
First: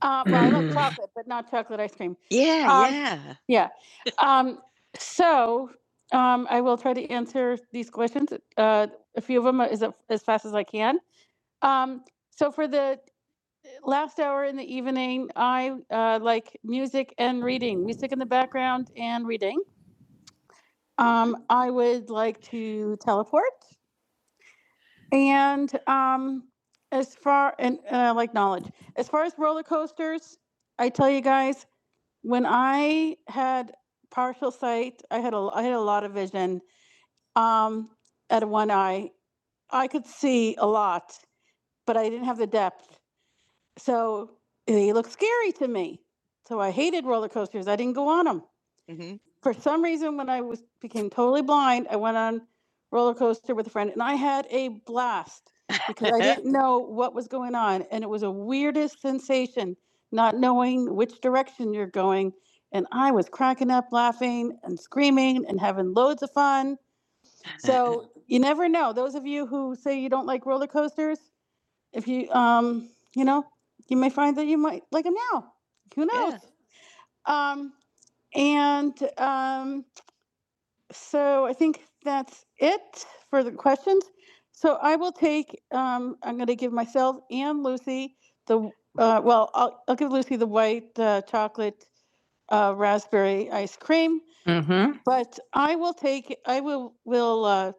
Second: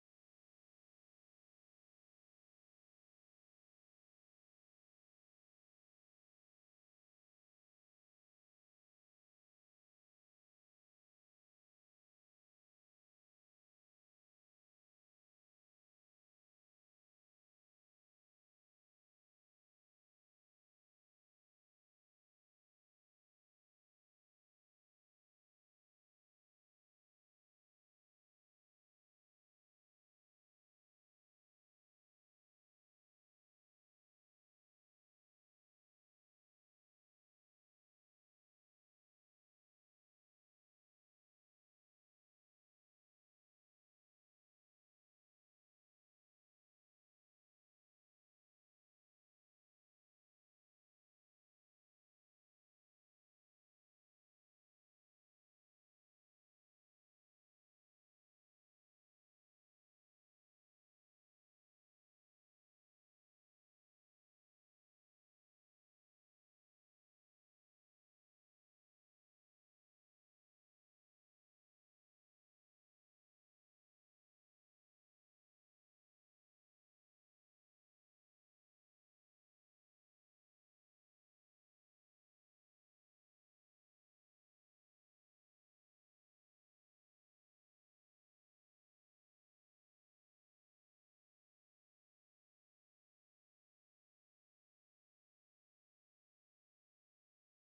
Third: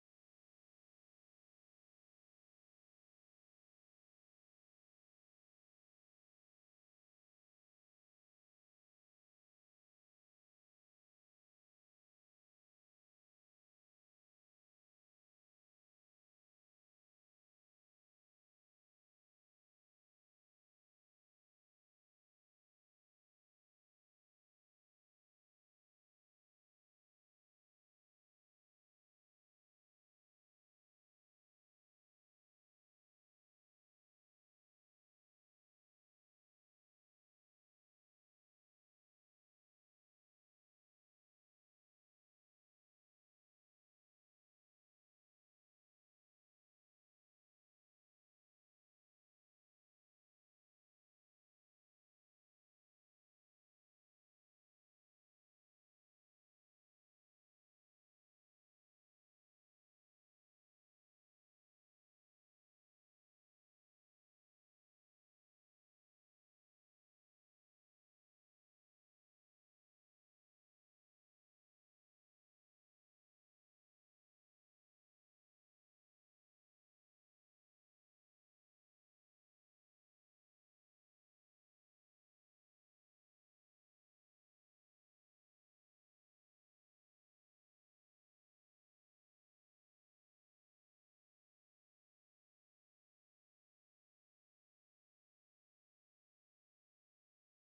Uh, well, I love chocolate, but not chocolate ice cream. Yeah, Um, yeah. Yeah. Um, so um, I will try to answer these questions, uh, a few of them as, as fast as I can. Um, so for the last hour in the evening, I uh, like music and reading, music in the background and reading. Um, I would like to teleport. And um, as far and, and I like knowledge, as far as roller coasters, I tell you guys, when I had partial sight, I had a I had a lot of vision um, at one eye. I could see a lot, but I didn't have the depth. So they looked scary to me. So I hated roller coasters. I didn't go on them. Mhm. For some reason, when I was became totally blind, I went on roller coaster with a friend, and I had a blast because I didn't know what was going on, and it was a weirdest sensation not knowing which direction you're going. And I was cracking up, laughing and screaming and having loads of fun. So you never know. Those of you who say you don't like roller coasters, if you um you know you may find that you might like him now who Yeah. knows Yeah. um and um so i think that's it for the questions so i will take um i'm going to give myself and lucy the uh well i'll, I'll give lucy the white uh, chocolate uh, raspberry ice cream but I will take, I will, will, uh,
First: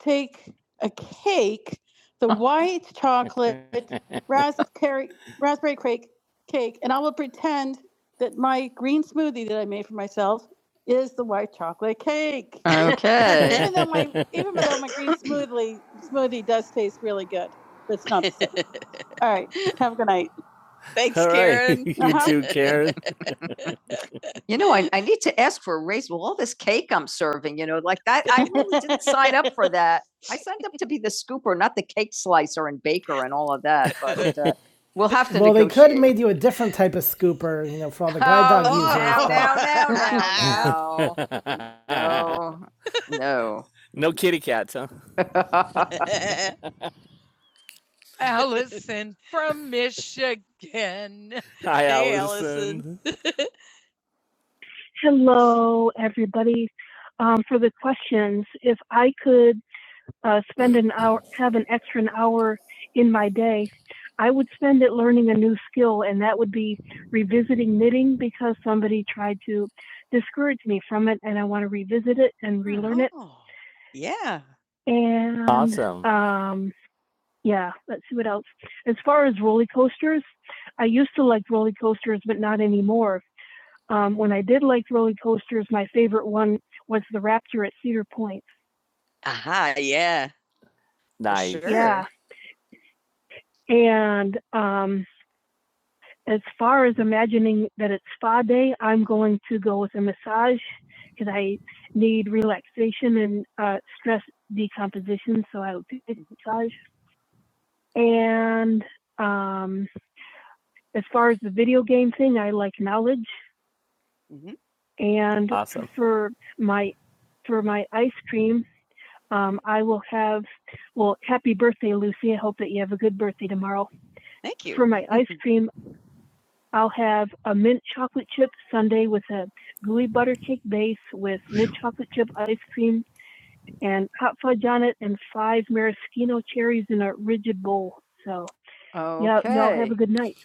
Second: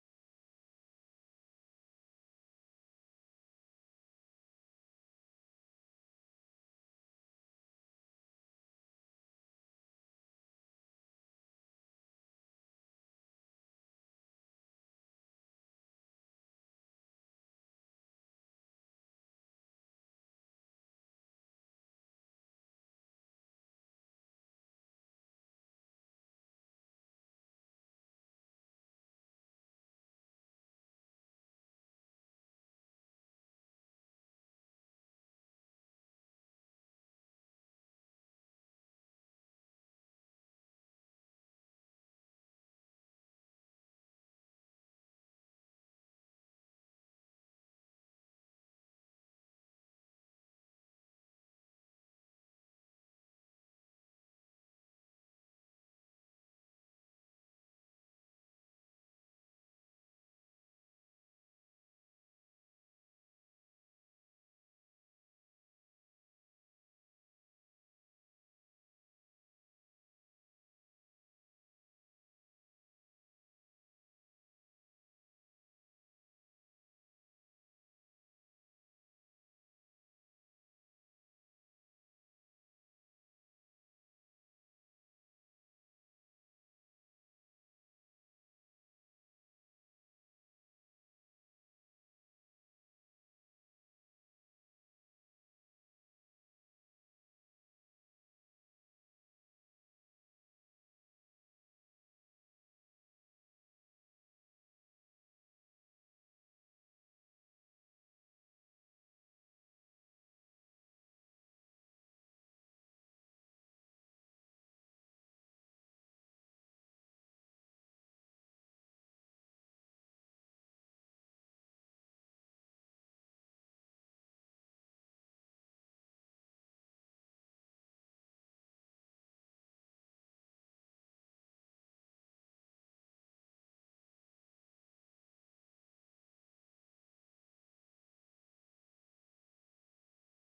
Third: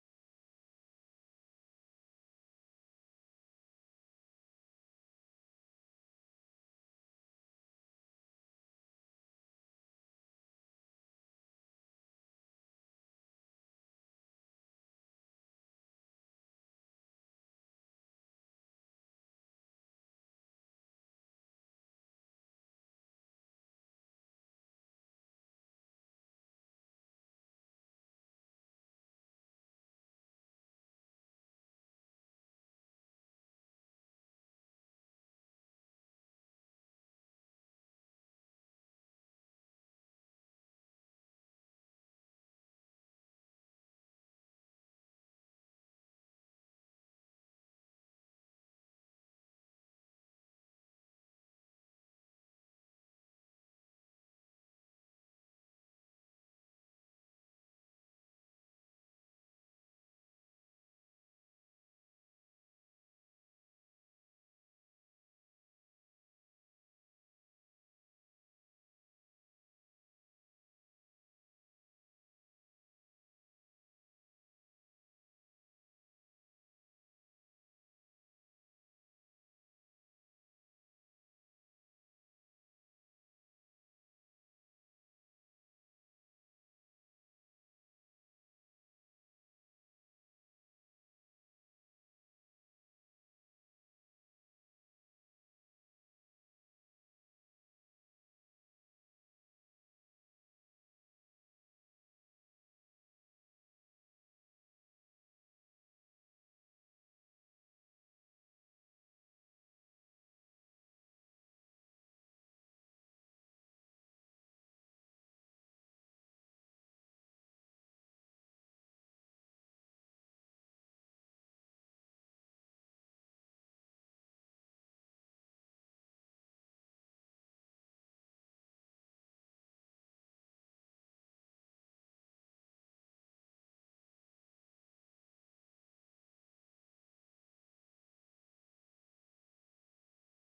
take a cake, the white chocolate raspberry, raspberry cake, cake, and I will pretend that my green smoothie that I made for myself is the white chocolate cake. Okay. Even though my, even though my green smoothie, smoothie does taste really good, it's not, the same. all right, have a good night. Thanks, All right. Karen. you uh-huh. too, Karen. You know, I, I need to ask for a raise. Well, all this cake I'm serving, you know, like that, I really didn't sign up for that. I signed up to be the scooper, not the cake slicer and baker and all of that. But uh, we'll have to. Well, negotiate. they could have made you a different type of scooper, you know, for all the guide Oh, dog no, users. no, no, no, no, no, no no kitty cats, huh? Allison from Michigan. Hi, Hey, Allison. Allison. Hello, everybody. Um, for the questions, if I could uh, spend an hour, have an extra an hour in my day, I would spend it learning a new skill, and that would be revisiting knitting because somebody tried to discourage me from it, and I want to revisit it and relearn it. Oh, yeah. And Awesome. um, yeah, let's see what else. As far as roller coasters, I used to like roller coasters, but not anymore. Um, when I did like roller coasters, my favorite one was the Raptor at Cedar Point. Aha, yeah. Nice. Sure. Yeah. And um, as far as imagining that it's spa day, I'm going to go with a massage because I need relaxation and uh, stress decomposition. So I would pick a massage. And um, as far as the video game thing, I like knowledge. Mhm. And Awesome. for my for my ice cream, Um, I will have, well, happy birthday, Lucy. I hope that you have a good birthday tomorrow. Thank you. For my ice cream, I'll have a mint chocolate chip sundae with a gooey butter cake base with mint chocolate chip ice cream and hot fudge on it and five maraschino cherries in a rigid bowl. So, okay. yeah, y'all have Okay. a good night.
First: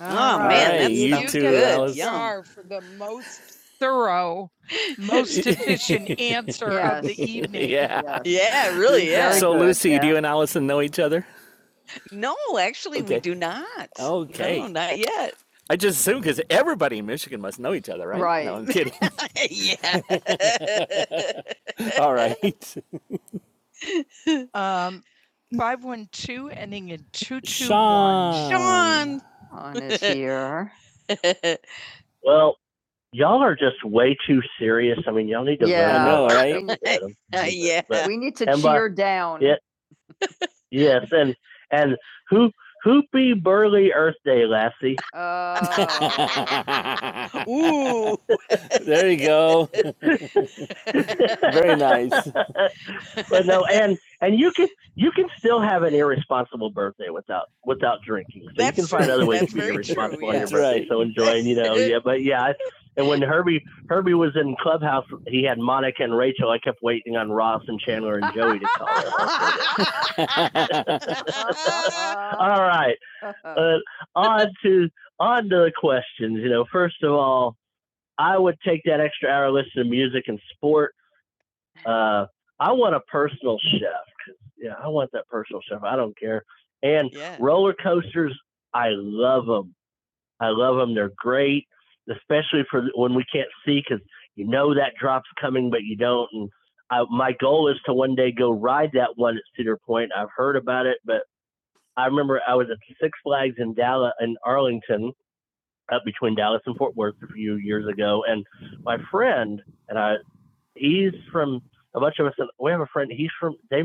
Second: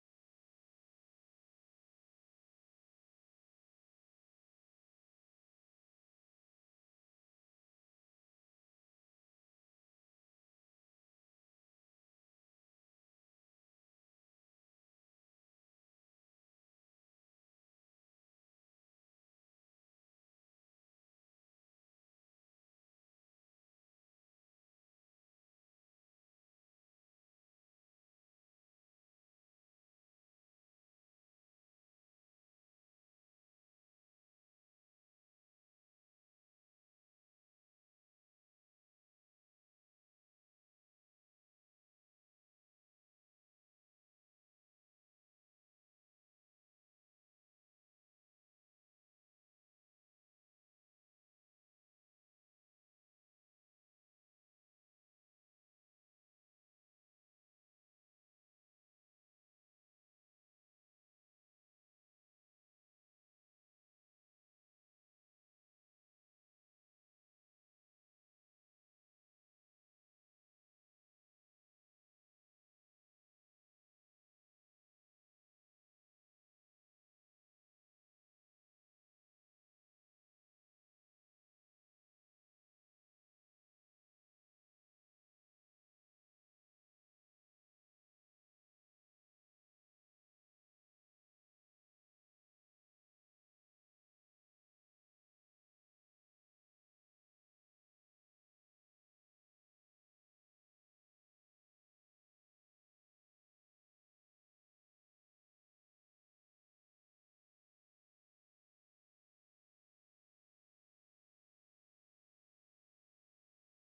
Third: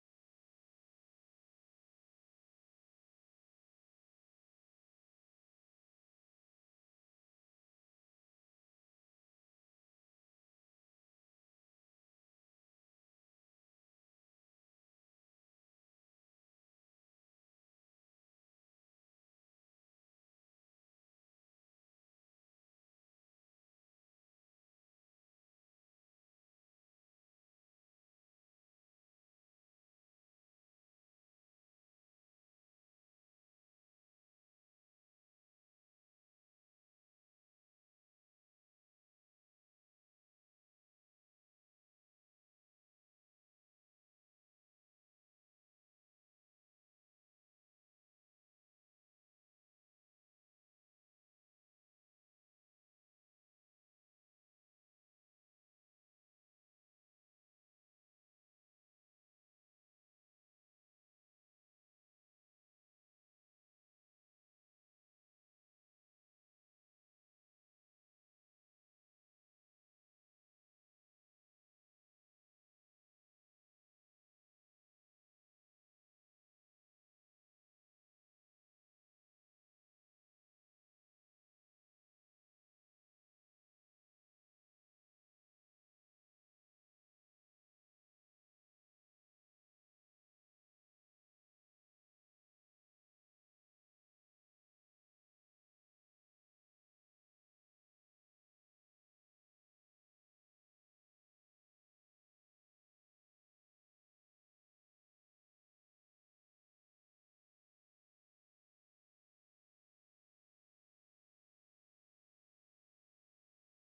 Oh All man, right, that's you sounds too, good. Alice. are for the most thorough, most efficient answer yes. of Yes. the evening. yeah. yes. Yeah, really. Yeah. So, good, Lucy, yeah. do yeah. you and Allison know each other? no, actually, Okay. we do not. Okay. No, not yet. I just assume because everybody in Michigan must know each other, right? Right. No, I'm kidding. yeah. All right. Um, five one two ending in two two one. Sean. Sean. is here. Well, y'all are just way too serious. I mean, y'all need to. Yeah. know, right? Uh, yeah. But- We need to And by- cheer down. Yeah. yes, and and who hoopy burly Earth Day lassie. Oh. Ooh. There you go. Very nice. but no, and and you can you can still have an irresponsible birthday without without drinking. So That's you can find true. other ways That's to be very irresponsible true, yeah. on yeah. your birthday. right. So enjoying, you know, yeah. But yeah, and when Herbie Herbie was in Clubhouse, he had Monica and Rachel. I kept waiting on Ross and Chandler and Joey to call. Her. All right, uh, on to on to the questions. You know, first of all, I would take that extra hour listening to music and sports uh, I want a personal chef. Yeah, I want that personal chef. I don't care. And Yeah. roller coasters, I love them. I love them. They're great, especially for when we can't see because you know that drop's coming, but you don't. And I, my goal is to one day go ride that one at Cedar Point. I've heard about it, but I remember I was at Six Flags in Dallas in Arlington, up between Dallas and Fort Worth a few years ago, and my friend and I he's from a bunch of us. We have a friend. He's from they.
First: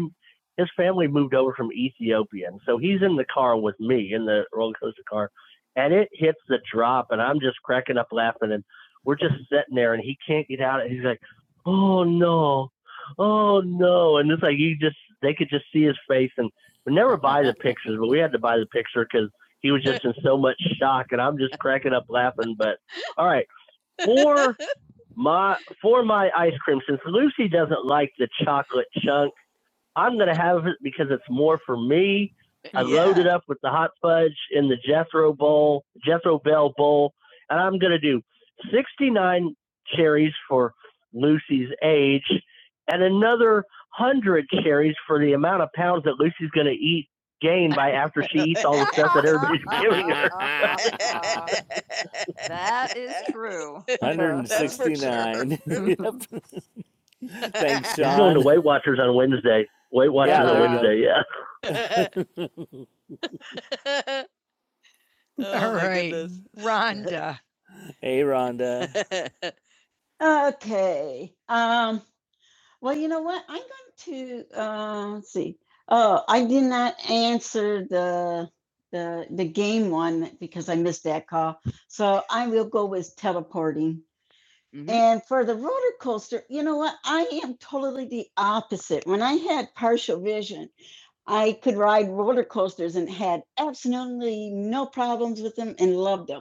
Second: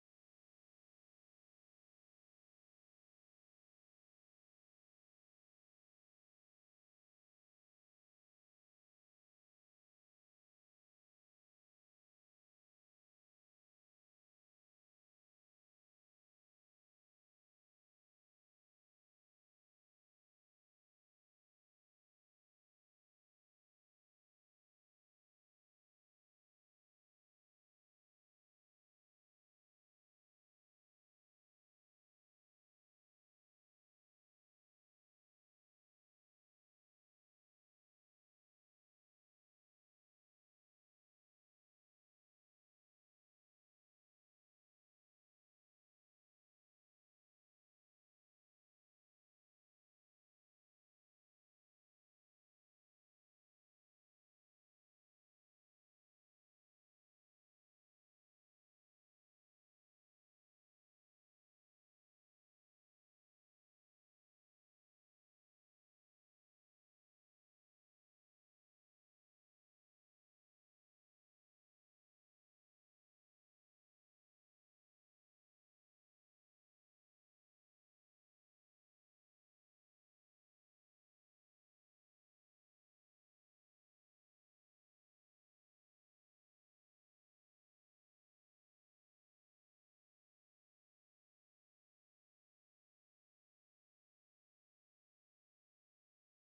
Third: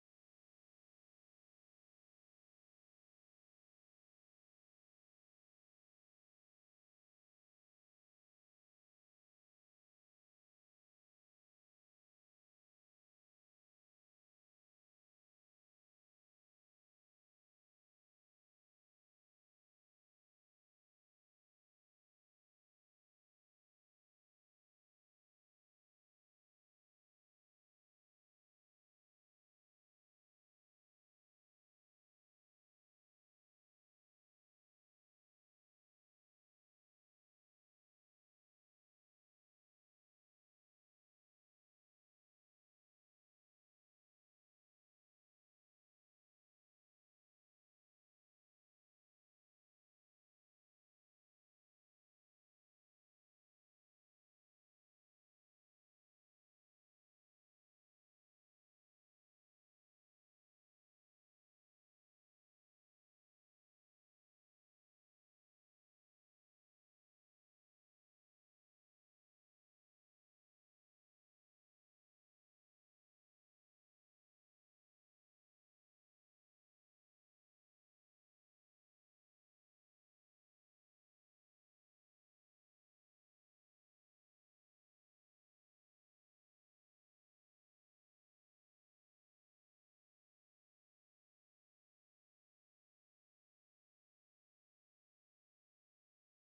His family moved over from Ethiopia, and so he's in the car with me in the roller coaster car, and it hits the drop, and I'm just cracking up laughing, and we're just sitting there, and he can't get out. And he's like, "Oh no, oh no," and it's like you just they could just see his face, and we never buy the pictures, but we had to buy the picture because he was just in so much shock, and I'm just cracking up laughing. But all right, four my for my ice cream, since Lucy doesn't like the chocolate chunk, I'm gonna have it. It's more for me. I Yeah. loaded up with the hot fudge in the Jethro bowl, Jethro Bell bowl, and I'm gonna do 69 cherries for Lucy's age, and another one hundred cherries for the amount of pounds that Lucy's gonna eat gain by after she eats all the stuff that everybody's giving her. That is true. sure. 169. Yep. Thanks, John. He's going to Weight Watchers on Wednesday. Weight Watchers Yeah. on Wednesday, yeah. Oh, All right, goodness. Rhonda. hey, Rhonda. Okay. Um, well, you know what? I'm going to uh, let's see. Oh, I did not answer the the the game one because I missed that call. So I will go with teleporting. hmm And for the roller coaster, you know what? I am totally the opposite. When I had partial vision, I could ride roller coasters and had absolutely no problems with them and loved them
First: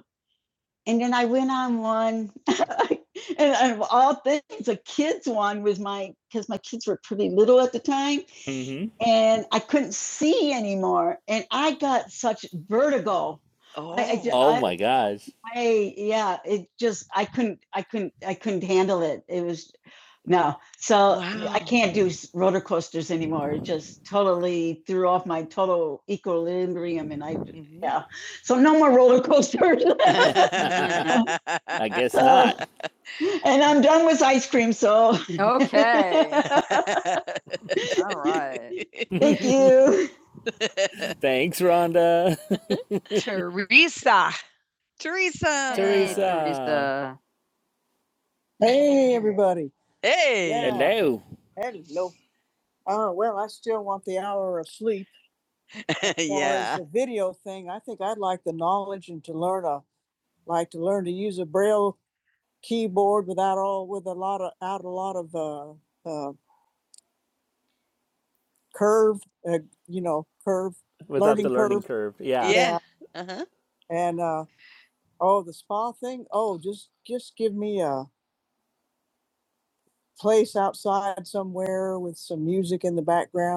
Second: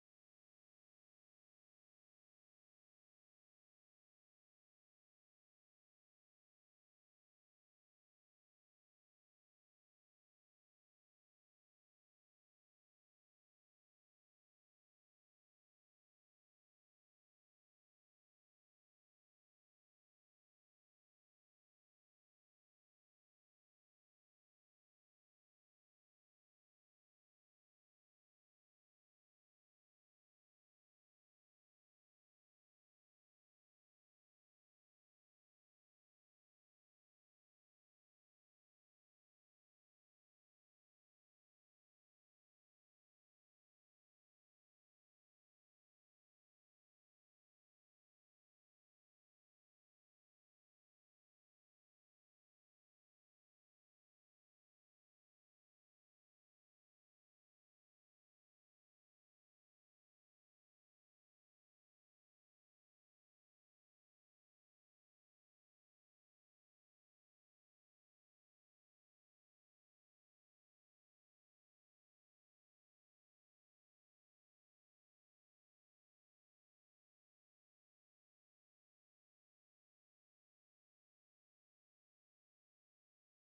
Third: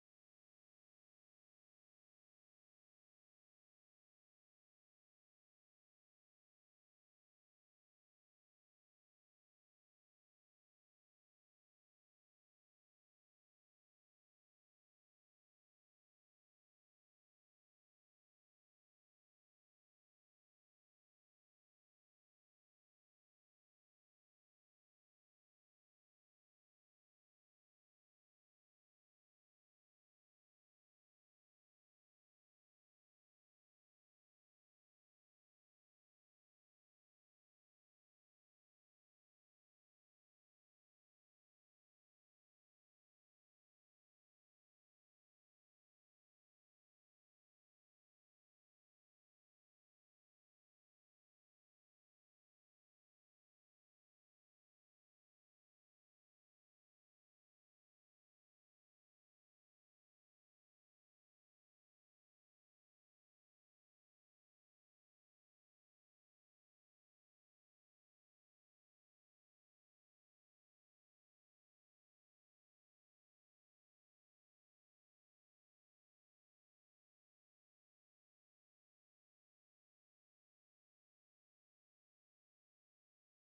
and then I went on one, and of all things, a kids one was my because my kids were pretty little at the time, hmm and I couldn't see anymore, and I got such vertigo. Oh, I, I, ju- Oh I, my gosh. I- yeah, it just I couldn't, I couldn't, I couldn't handle it. It was no, so wow. I Wow. can't do roller coasters anymore. It just totally threw off my total equilibrium, and I hmm yeah. So no more roller coasters. I guess not. Uh, And I'm done with ice cream, so Okay. All right. thank you. Thanks, Rhonda. Teresa. Teresa. Teresa. Teresa. Hey, Everybody. Hey. Yeah. Hello. Hello. Oh, we're asleep. Yeah. The video thing, I think I'd like the knowledge and to learn a, like to learn to use a braille keyboard without all with a lot of out a lot of uh, uh, curve, uh, you know, without learning the learning curve. curve. Yeah. Yeah, Yeah. Uh-huh. place outside somewhere with some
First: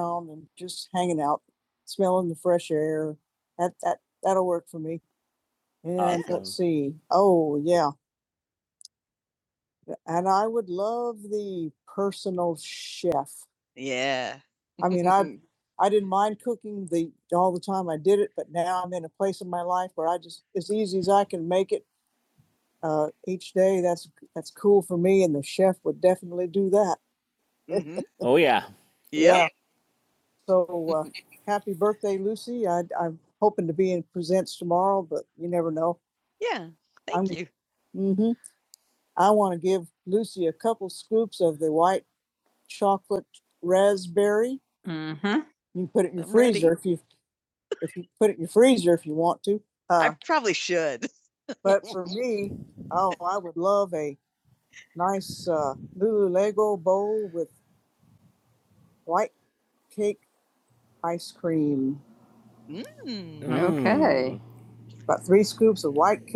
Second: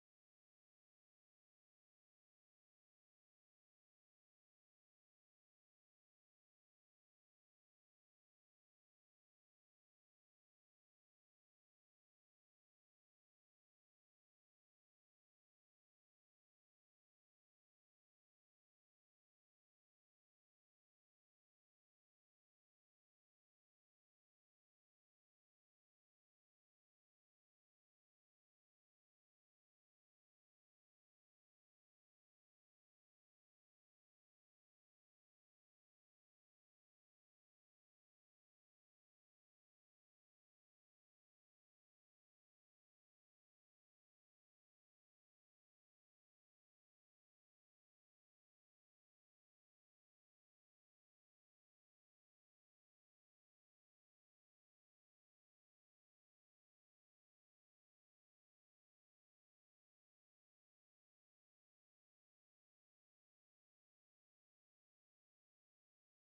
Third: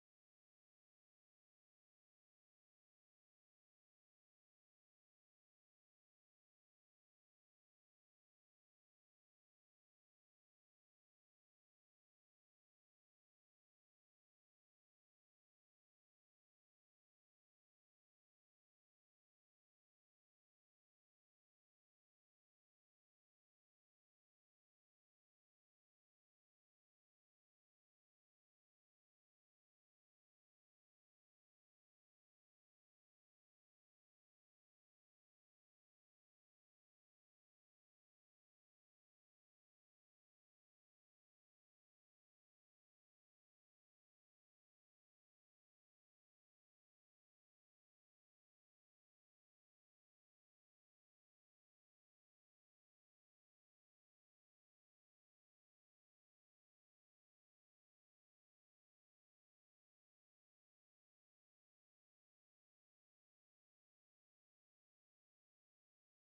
on and just hang a chair. That work for me. And let's Awesome. see. Oh yeah, love the personal chef. Yeah. I mean, I I didn't mind cooking the all the time I did it, but now I'm in a place in my life where I just as easy as I can make it uh, each day. That's that's cool for me, and the chef would definitely do that. Mm-hmm. Oh yeah. Yep. Yeah. So uh, happy birthday, Lucy. I, I'm hoping to be in presents tomorrow, but you never know. Yeah. I'm- Thank I'm, you. hmm I want to give Lucy a couple scoops of the white chocolate curry. You can put it in your I'm freezer if you, if you put it to. Uh, I Uh, probably should. but for me, oh, I would love a nice uh, Lululego bowl with white cake ice cream. Mm. Okay. About three scoops of white cake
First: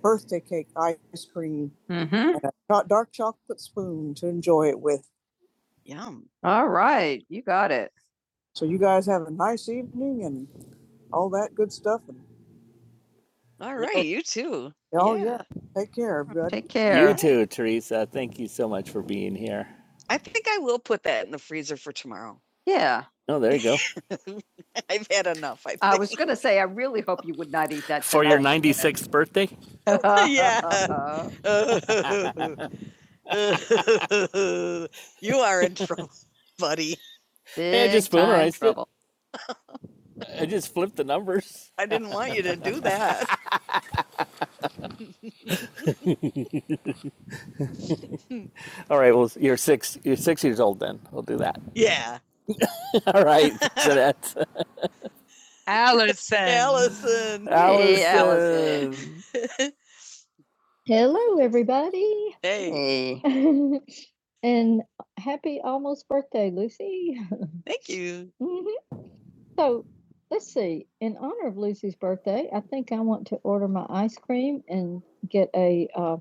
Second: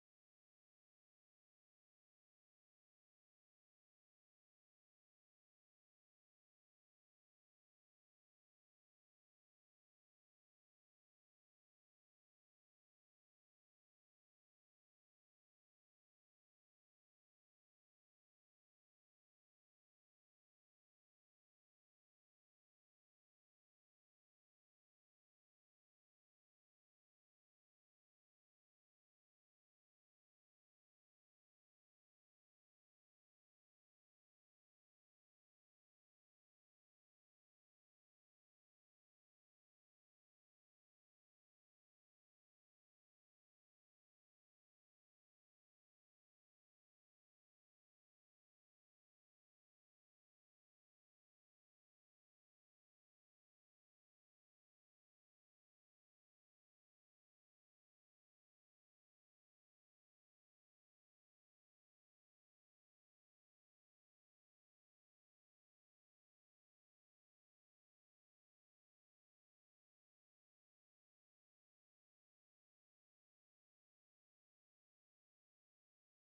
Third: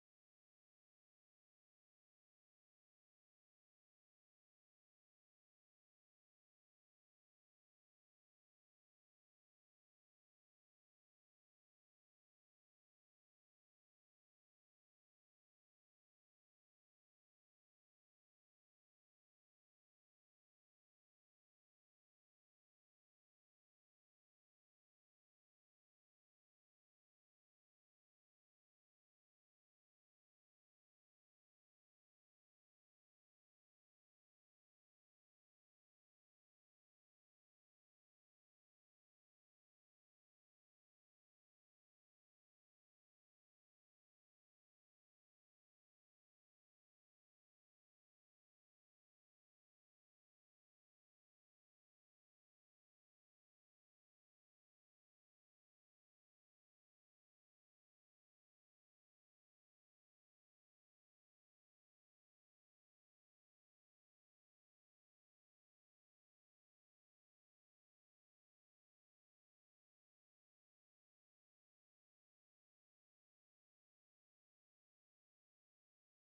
birthday cake ice cream Mm-hmm. and a dark chocolate spoon to enjoy it with. Yum. All right. You got it. So you guys have a nice evening and all that good stuff. And All right, you too. oh Yeah. yeah, take care, everybody. Take care. You too, Teresa. Thank you so much for being here. I think I will put that in the freezer for tomorrow. Yeah. Oh, there you go. I've had enough, I think. I was going to say, I really hope you would not eat that for tonight. your 96th birthday. Yeah. You are in trouble, buddy. Hey, I just memorized it. I just flipped the numbers. I didn't want you to do that. All right, well, you're six. You're six years old then. We'll do that. Yeah. All right, Jeanette. Allison. Allison. Hey, Allison. Hey, Allison. Hello, everybody. Hey. Hey. And happy almost birthday, Lucy. Thank you. Mhm. So let's see. In honor of Lucy's birthday, I think I want to order my ice cream and get a. Uh,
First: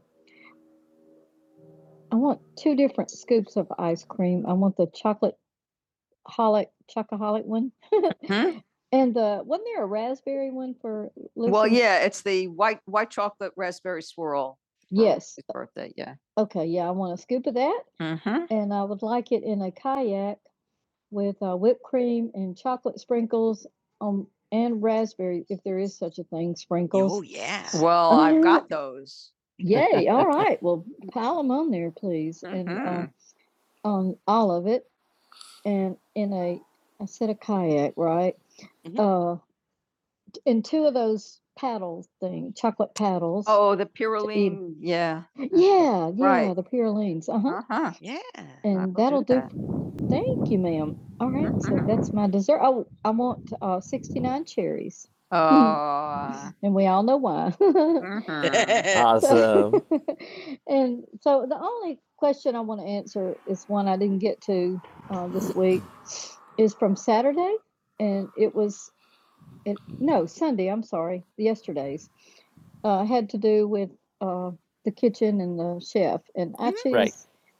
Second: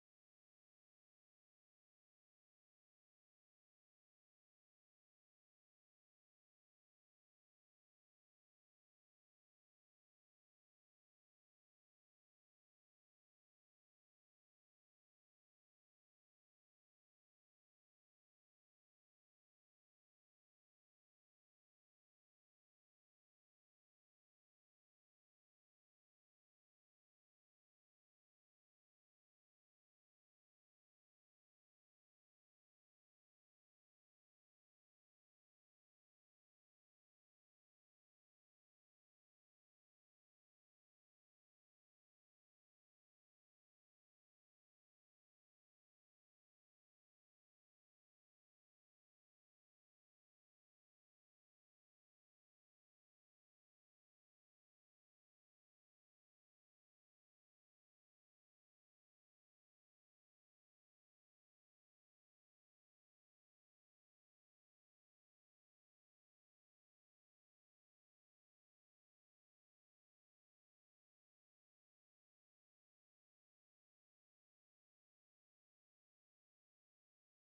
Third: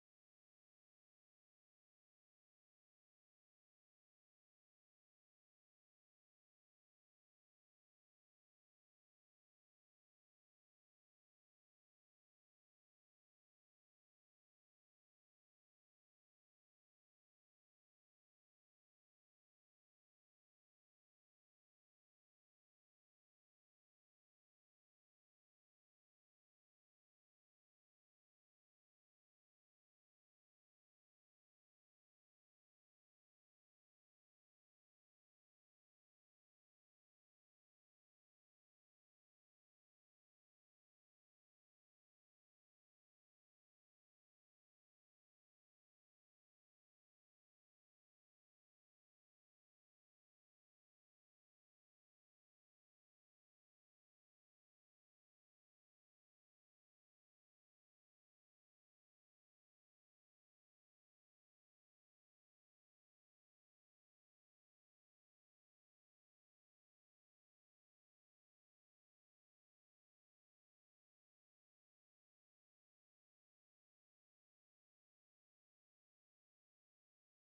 I want two different scoops of ice cream. I want the chocolate holic chocoholic one, Mhm. and uh, wasn't there a raspberry one for Lucy? Well, yeah, it's the white white chocolate raspberry swirl. for Yes. his Birthday, yeah. Okay. Yeah, I want a scoop of that, Mm-hmm. and I would like it in a kayak with uh, whipped cream and chocolate sprinkles um, and raspberry, if there is such a thing, sprinkles. Oh, yeah. Well, I've Uh, got those. Yay! All right. Well, pile them on there, please, and uh, Mhm. uh, on all of it, and in a I said a kayak, right? Mhm. Uh, in two of those paddle thing, chocolate paddles. Oh, the to eat. pyrrolene. Yeah. yeah, yeah, right. the pyrolines. Uh huh. Uh huh. Yeah. I And will do that'll do, Thank you, ma'am. All right, so that's my dessert. Oh, I want uh, 69 cherries, Oh. and we all know why. mhm. Awesome. and so the only question I want to answer is one I didn't get to uh, this week is from Saturday, and it was it, no Sunday. I'm sorry, yesterday's, uh, had to do with uh, the kitchen and the chef. And I choose Right.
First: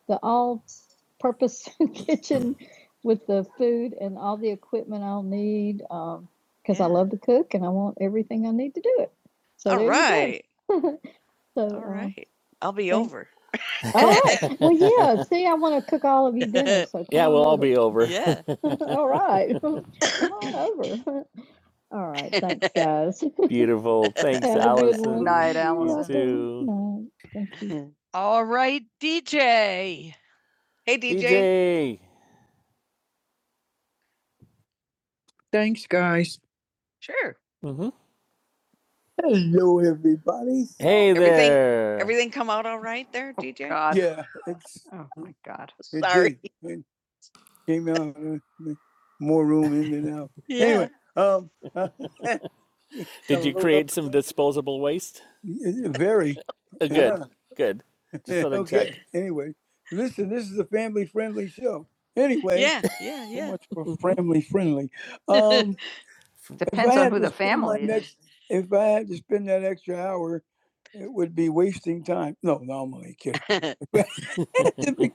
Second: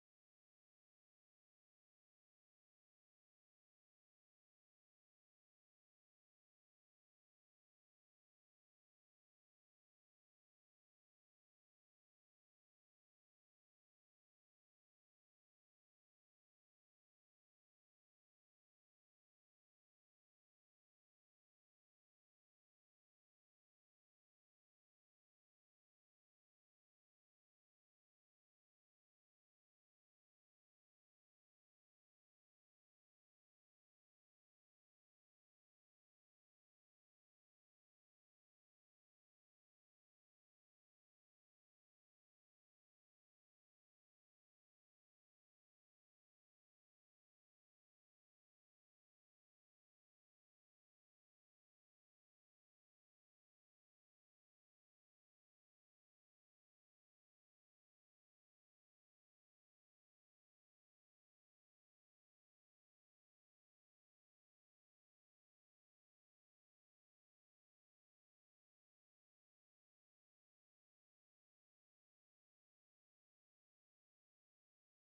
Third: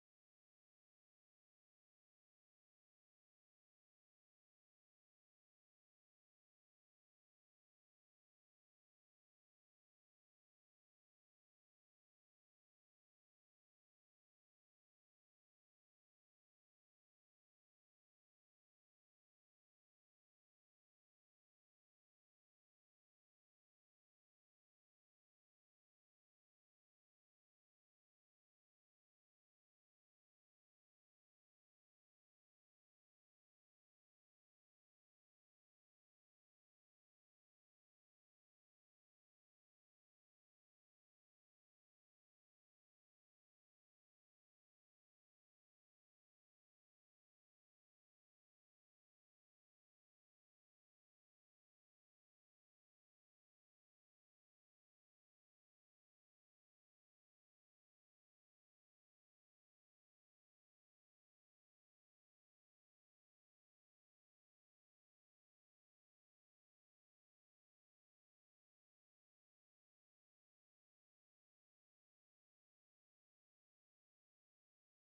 the all-purpose kitchen with the food and all the equipment I'll need because I Yeah. I love to cook and I want everything I need to do it. So all right. So, All uh, right. I'll be over. all right. well, yeah. See, I want to cook all of you dinner. So Yeah, come we'll all be over. Yeah. all right. Come on over. All right. Thanks, guys. Beautiful. Thanks, Have a good Allison. Good one. Night, Yeah, Allison. good Too. Good night. Thank you. All right, DJ. Hey, DJ. DJ. Thanks. Sure. Mhm. Hello, everybody. Hey Everything- there. Everything come out all right there, DJ? God. Yeah, it's Oh my God. it Sorry. did. It came out uh, more room in than out. Yeah. Anyway, um, Did you create some disposable waste? Very. Uh, Good, yeah. good. Just thought i Okay, Check. anyway, listen, this is a family-friendly show. Anyway. Yeah, yeah, so yeah. So much for family friendly. Um, Depends on who the family is. next- If I had to spend that extra hour, it would be same time. No, no, I'm only kidding.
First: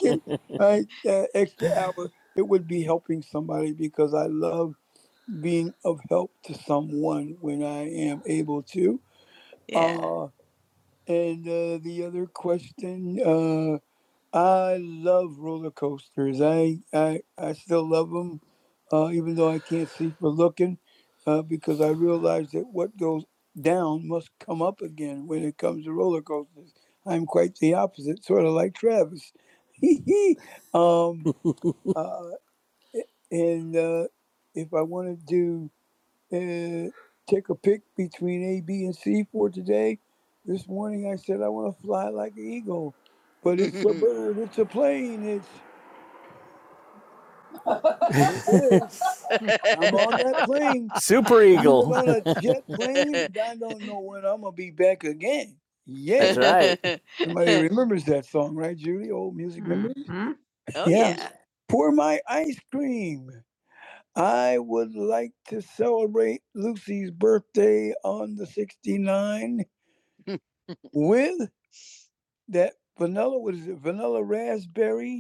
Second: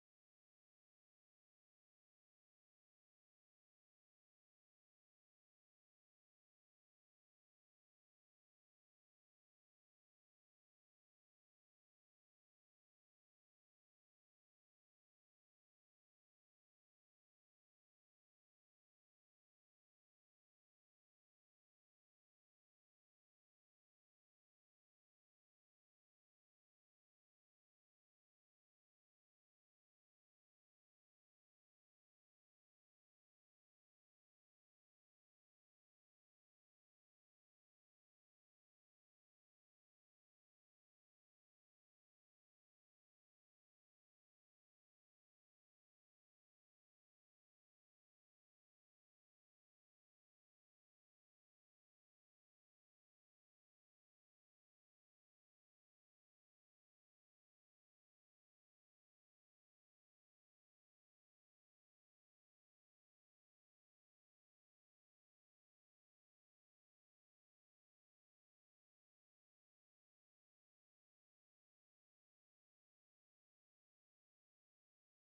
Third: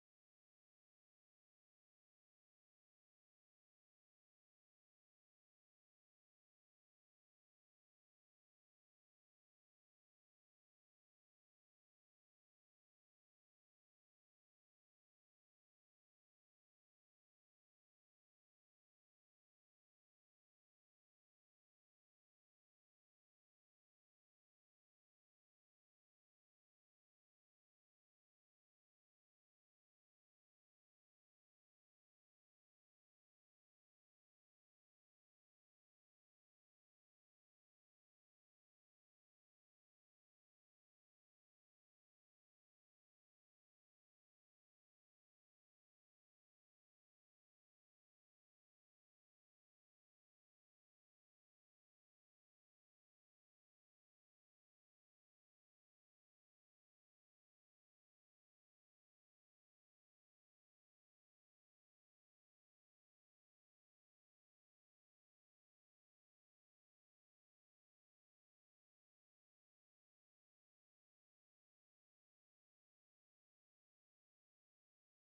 If I, that extra hour, it would be helping somebody because I love being of help to someone when I am able to. Yeah. Uh, And uh, the other question, uh, I love roller coasters. I, I, I still love them, uh, even though I can't see for looking, uh, because I realize that what goes down must come up again when it comes to roller coasters. I'm quite the opposite, sort of like Travis. um, and uh, if I wanted to do, uh, take a pick between A, B, and C for today, this morning I said I want to fly like an eagle. But it's a bird, it's a plane, it's it is. I'm on that plane. Super I'm Eagle. I'm on a jet plane and I don't know when I'm gonna be back again. Yeah. That's right. Somebody remembers that song, right, Judy? Old music. Oh, Yeah. yeah. Pour my ice. I would like to celebrate Lucy's birthday on the 69 with that vanilla, what is it? Vanilla raspberry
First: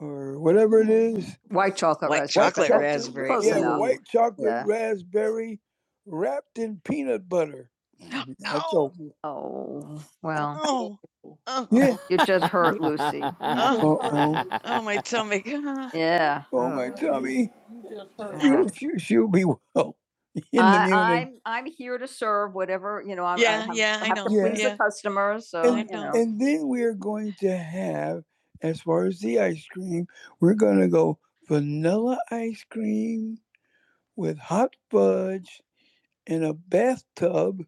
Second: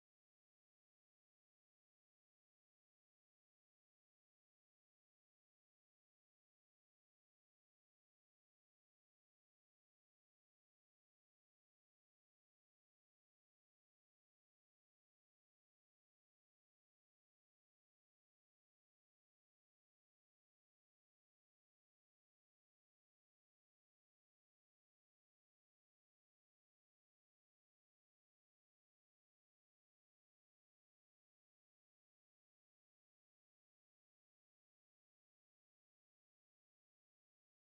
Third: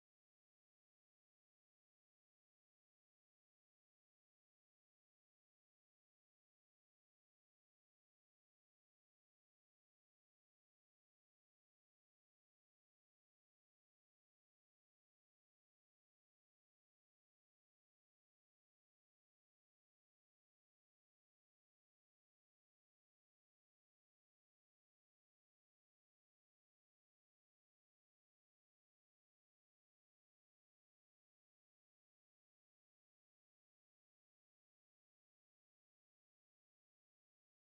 or whatever it is. White chocolate White raspberry. chocolate That's raspberry, close yeah. Yeah, white chocolate Yeah. raspberry wrapped in peanut butter. No. Oh, well, Oh, oh, you just hurt Lucy. Oh. oh, my tummy. Yeah. Oh my tummy! She'll, she- will she will be in I, the I, I'm, I'm here to serve whatever, you know, I'm. I Yeah, I have- yeah, I have I know. to please Yeah. the Yeah. customers, so, And, know. know. and then we're going to have, as far as the ice cream, we're going to go vanilla ice cream with hot fudge in a bathtub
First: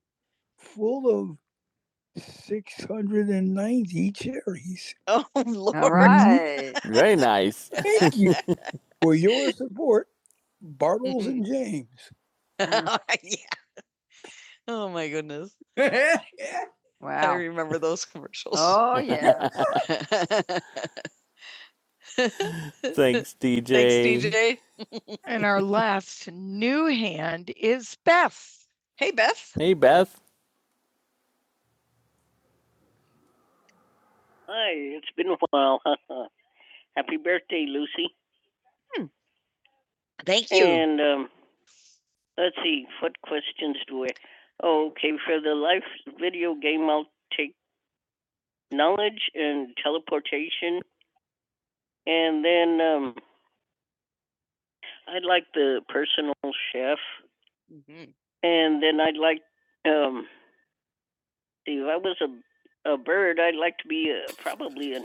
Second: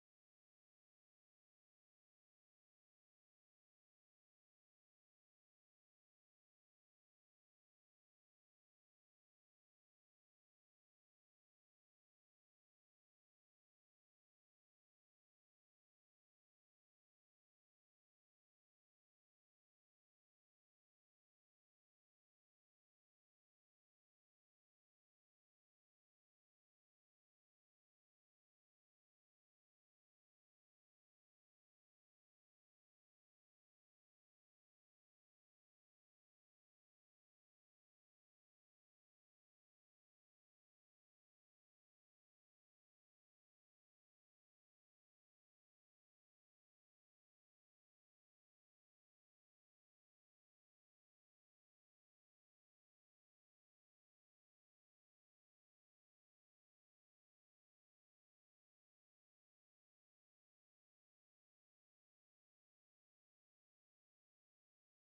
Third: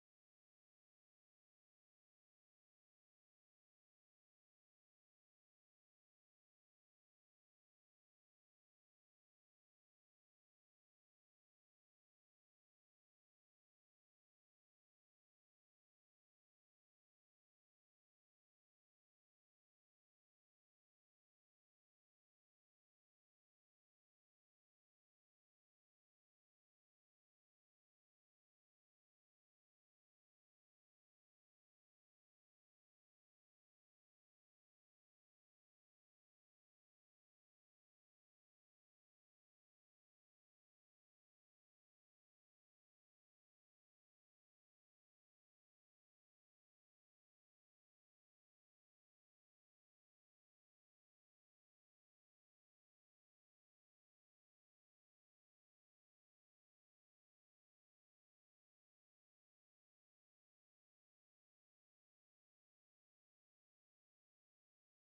full of 690 cherries. Oh, Lord. All right. Very nice. Thank you for your support, Bartles and Jim. Oh, yeah. Oh my goodness. I Wow. I remember those commercials. Oh yeah. Thanks, DJ. Thanks, DJ. And our last new hand is Beth. Hey, Beth. Hey, Beth. Thank you. And um, let's see, what questions do I? Oh, okay, for the last video about now teleportation, and then uh, like the, Mhm. and then I'd like um, see, if I was a bird, I'd like to be uh, probably a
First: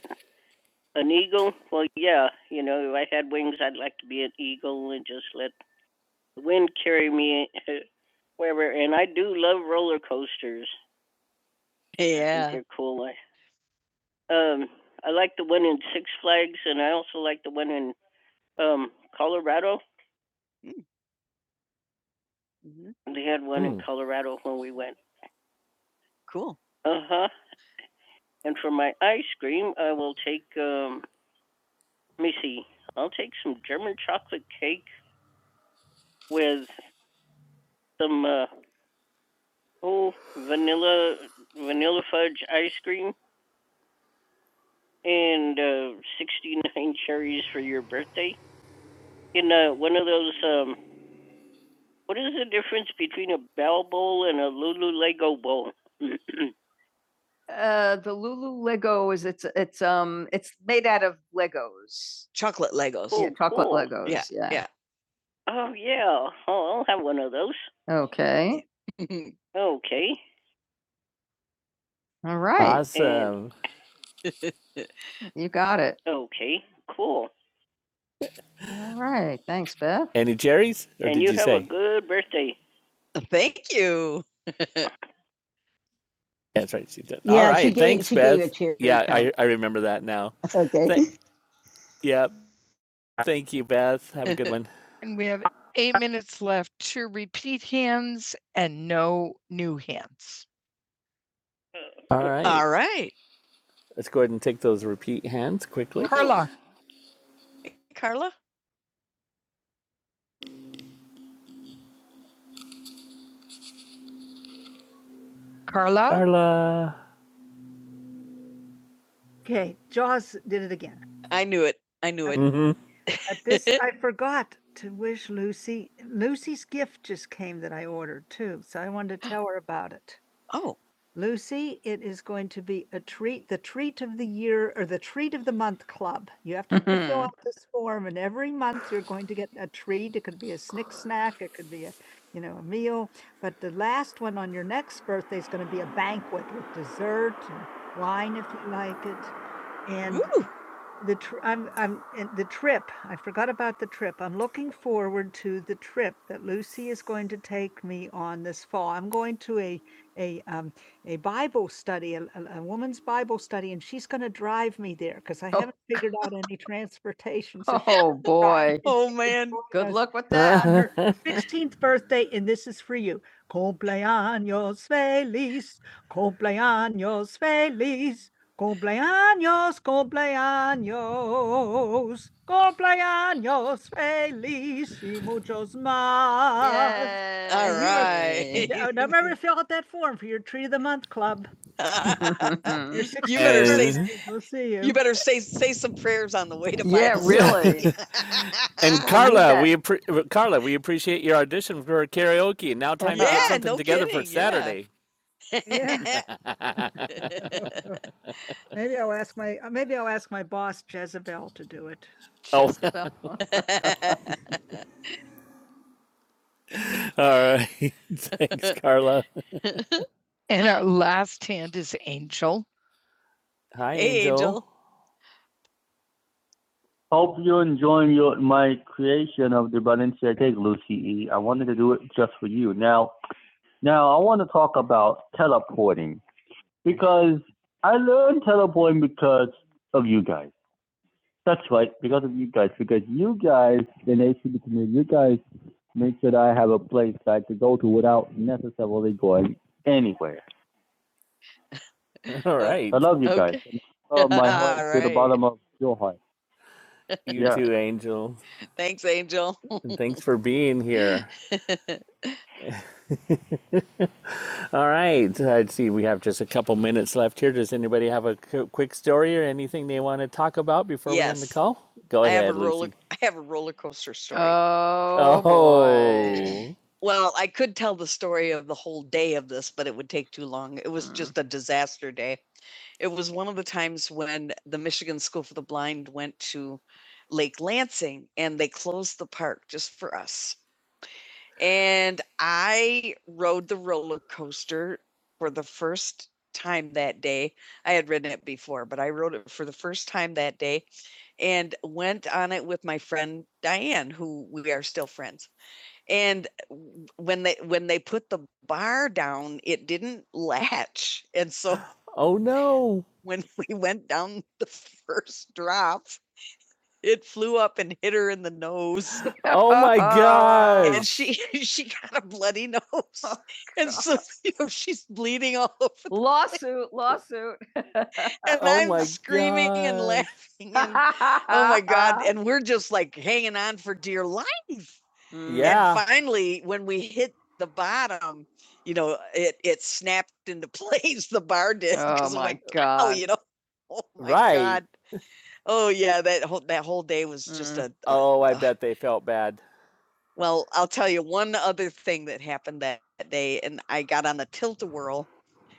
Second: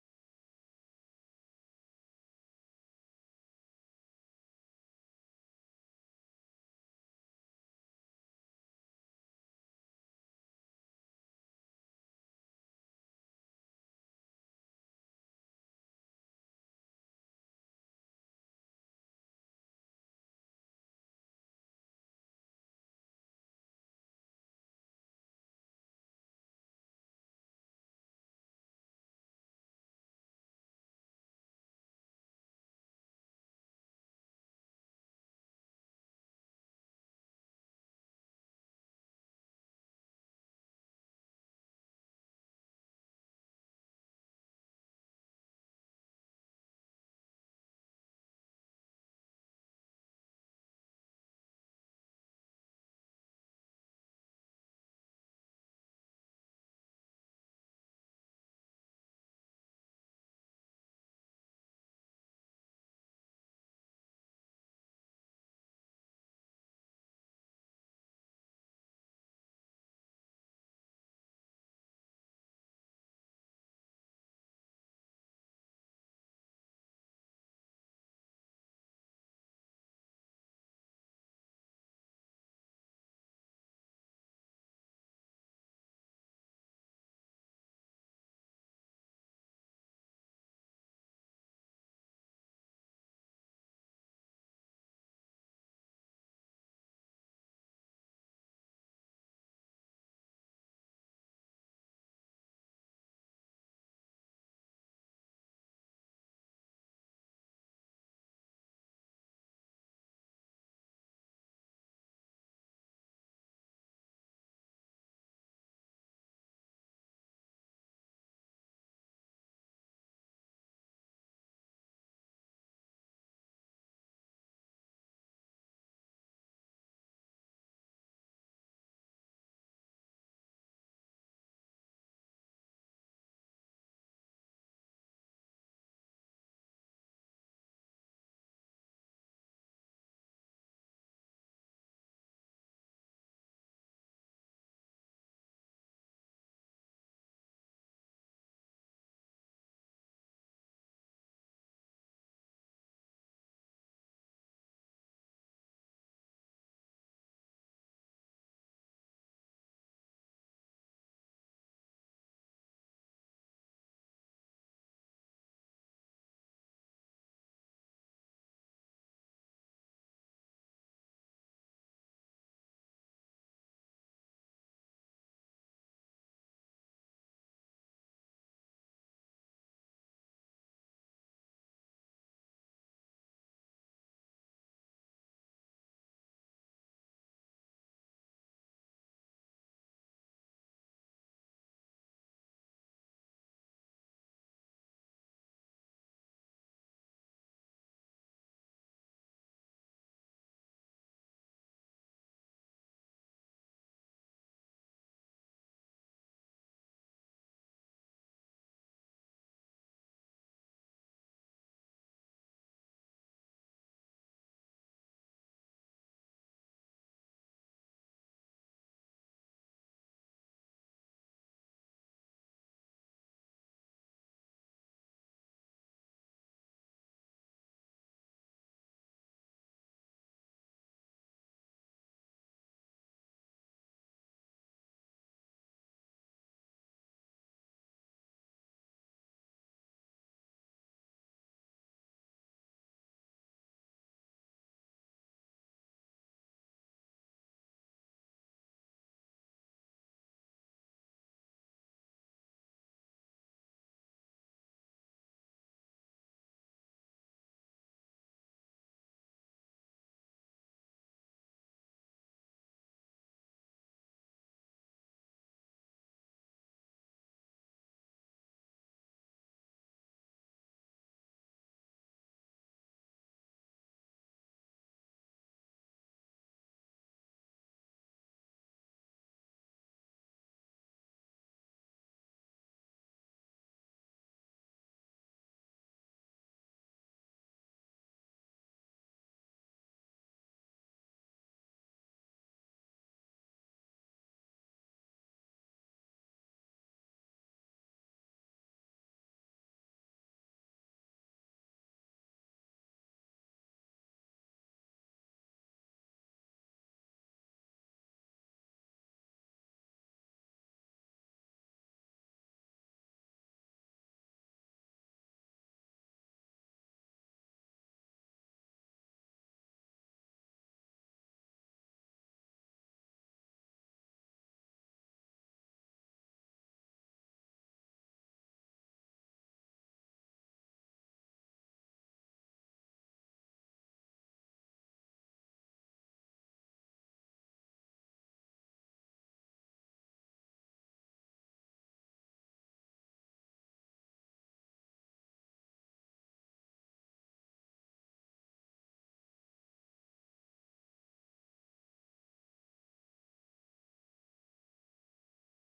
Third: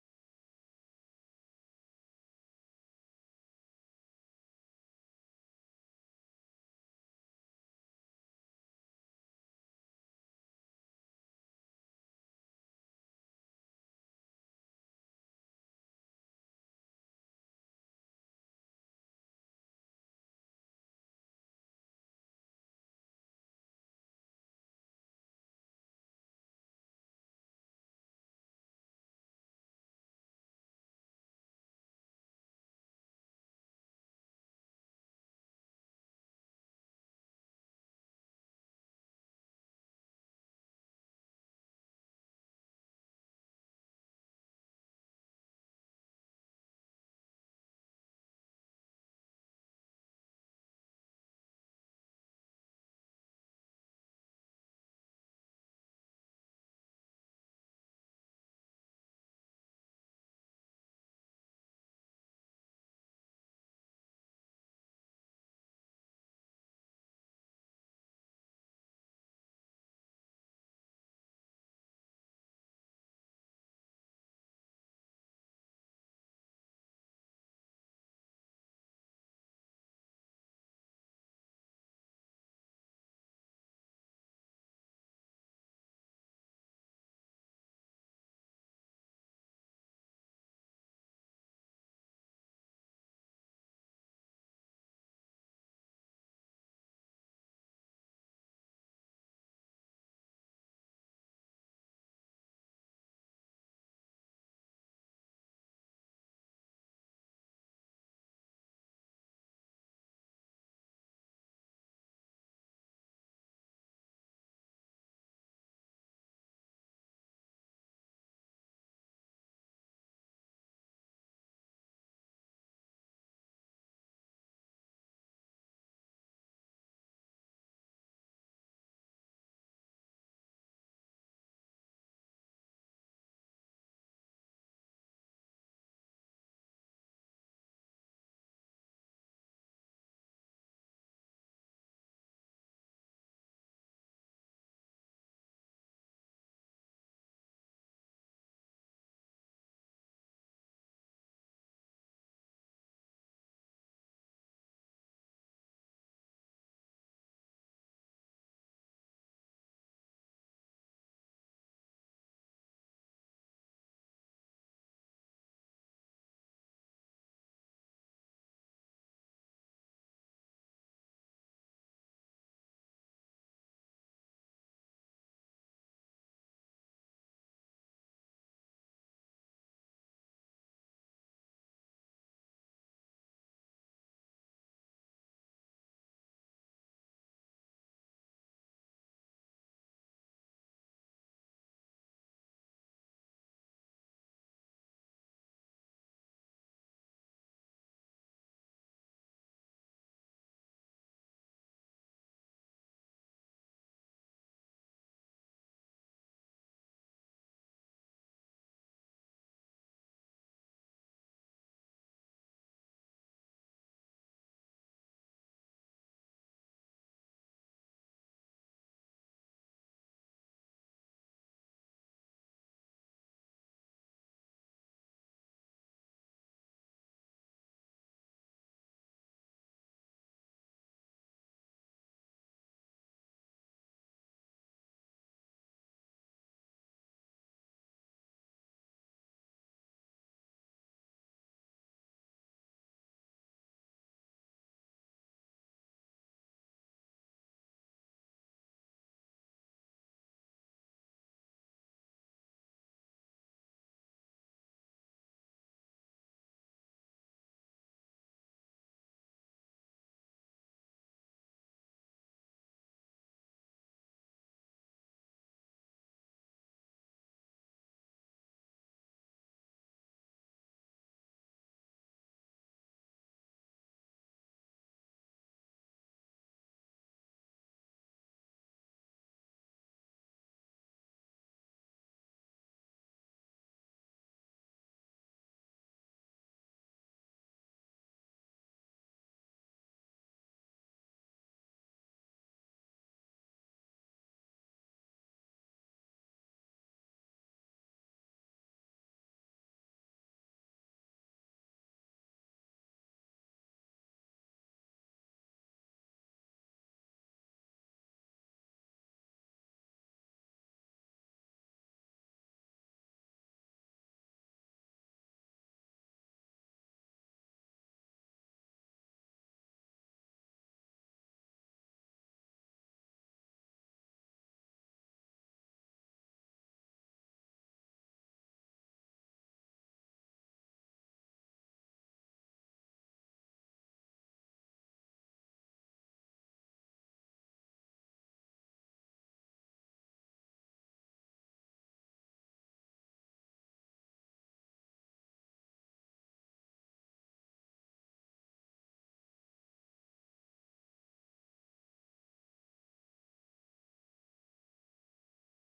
wind. Yeah. They're cool. Um, I like the one in Six Flags, and I also like the one in um, Colorado. hmm They had one mm. in Mm. Colorado when we went. Cool. Uh huh. And for my ice cream, I will take. Um, let me see. I'll take some German chocolate carries for your birthday. Oh, Uh, the Lulu Lego is it's it's um it's made out of Legos. Chocolate Legos. oh, Yeah, Oh, chocolate cool. Legos. Yeah. yeah. yeah. oh yeah, those. Okay. Okay. All right. Awesome. And You got it. All right. Thanks, Beth. Any Jerry's? Or and did you, you, have say? a good birthday. Thank you. That's right. She did. Yeah, All she right. gave, Thanks, Beth. you a cheer. yeah, I, I remember that now. That's okay. Thank- Yep. Thank you, Beth. Have a good one. And we have eight minutes left to repeat hands and no new hands. All right. All right. Let's go ahead and take those repeat hands quickly. Carla, Carla, Carla, Carla. Okay, Jaws did it again. I knew it. I knew it. Mhm. This I forgot to wish Lucy Lucy's gift just came that I ordered too, so I wanted to tell her about it. Oh. Lucy, it is going to be a treat, the treat of the year or the treat of the month club. You have to fill Mhm. out this form and every month you're going to get a treat. It could be a snick snack, it could be a, you know, a meal. But the last one on your next birthday is going to be a banquet with dessert and wine if you like it. So I Oh, boy. Oh, man. Good luck with that. Yes. 16th birthday, and this is for you. Cumpleaños feliz, cumpleaños feliz, cumpleaños, cumpleaños, cumpleaños feliz y muchos más. Yay. All right. Now remember to fill out that form for your Tree of the Month Club. you better say We'll see you. you better say say some prayers on the way to Bible. Yeah, really. And Carla, we appre- Carla, we appreciate your audition for karaoke. Now time yeah, to yeah, get something no together for kidding, yeah. Saturday. Yeah, Yeah. maybe I'll ask my uh, maybe I'll ask my boss Jezebel to do it. oh, all right. Thanks, Carla. and our last hand is Angel. Hi, Hey, Angel. Angel. Hope you're enjoying your my creation of the Balenciaga cake, Lucy E. I wanted to do it just for you. Now, now I want to talk about teleporting because I learned teleporting because of you guys. That's right, because of you guys. Because you guys, in the ACB community, you guys make sure that I have a place that I could go to without necessarily going anywhere. All right. I love you guys. Okay. guys. From my heart All right. to Alright. the bottom of your heart. You Yeah. too, Angel. Thanks, Angel. And thanks for being here. All right. I see we have just a couple minutes left here. Does anybody have a qu- quick story or anything they want to talk about before we end the Yes. call? Go I have a ahead, roller. Lucy. I have a roller coaster story. Oh, boy. Oh, well, I could tell the story of the whole day of this, but it would take too long. It was Mm. just a disaster day. It was one of the times when the Michigan School for the Blind went to Lake Lansing and they closed the park just for us. And I rode the roller coaster for the first time that day. I had ridden it before, but I rode it for the first time that day and went on it with my friend Diane, who we are still friends. And when they when they put the bar down, it didn't latch. And so Oh no. when we went down the first drop, it flew up and hit her in the nose. Oh my God! and she she got a bloody nose, oh, and so you know, she's bleeding all over. the- lawsuit, place. lawsuit. And Oh I'm screaming gosh. and laughing. and- oh my god! And we're just like hanging on for dear life. Yeah. And finally, when we hit the bottom, you know, it it snapped into place. The bar did Oh because my God! oh, you know, oh my Right. god! Oh yeah, that whole that whole day was just Mm. a, a Oh, I ugh. bet they felt bad. Well, I'll tell you one other thing that happened that day, and I got on the tilt a whirl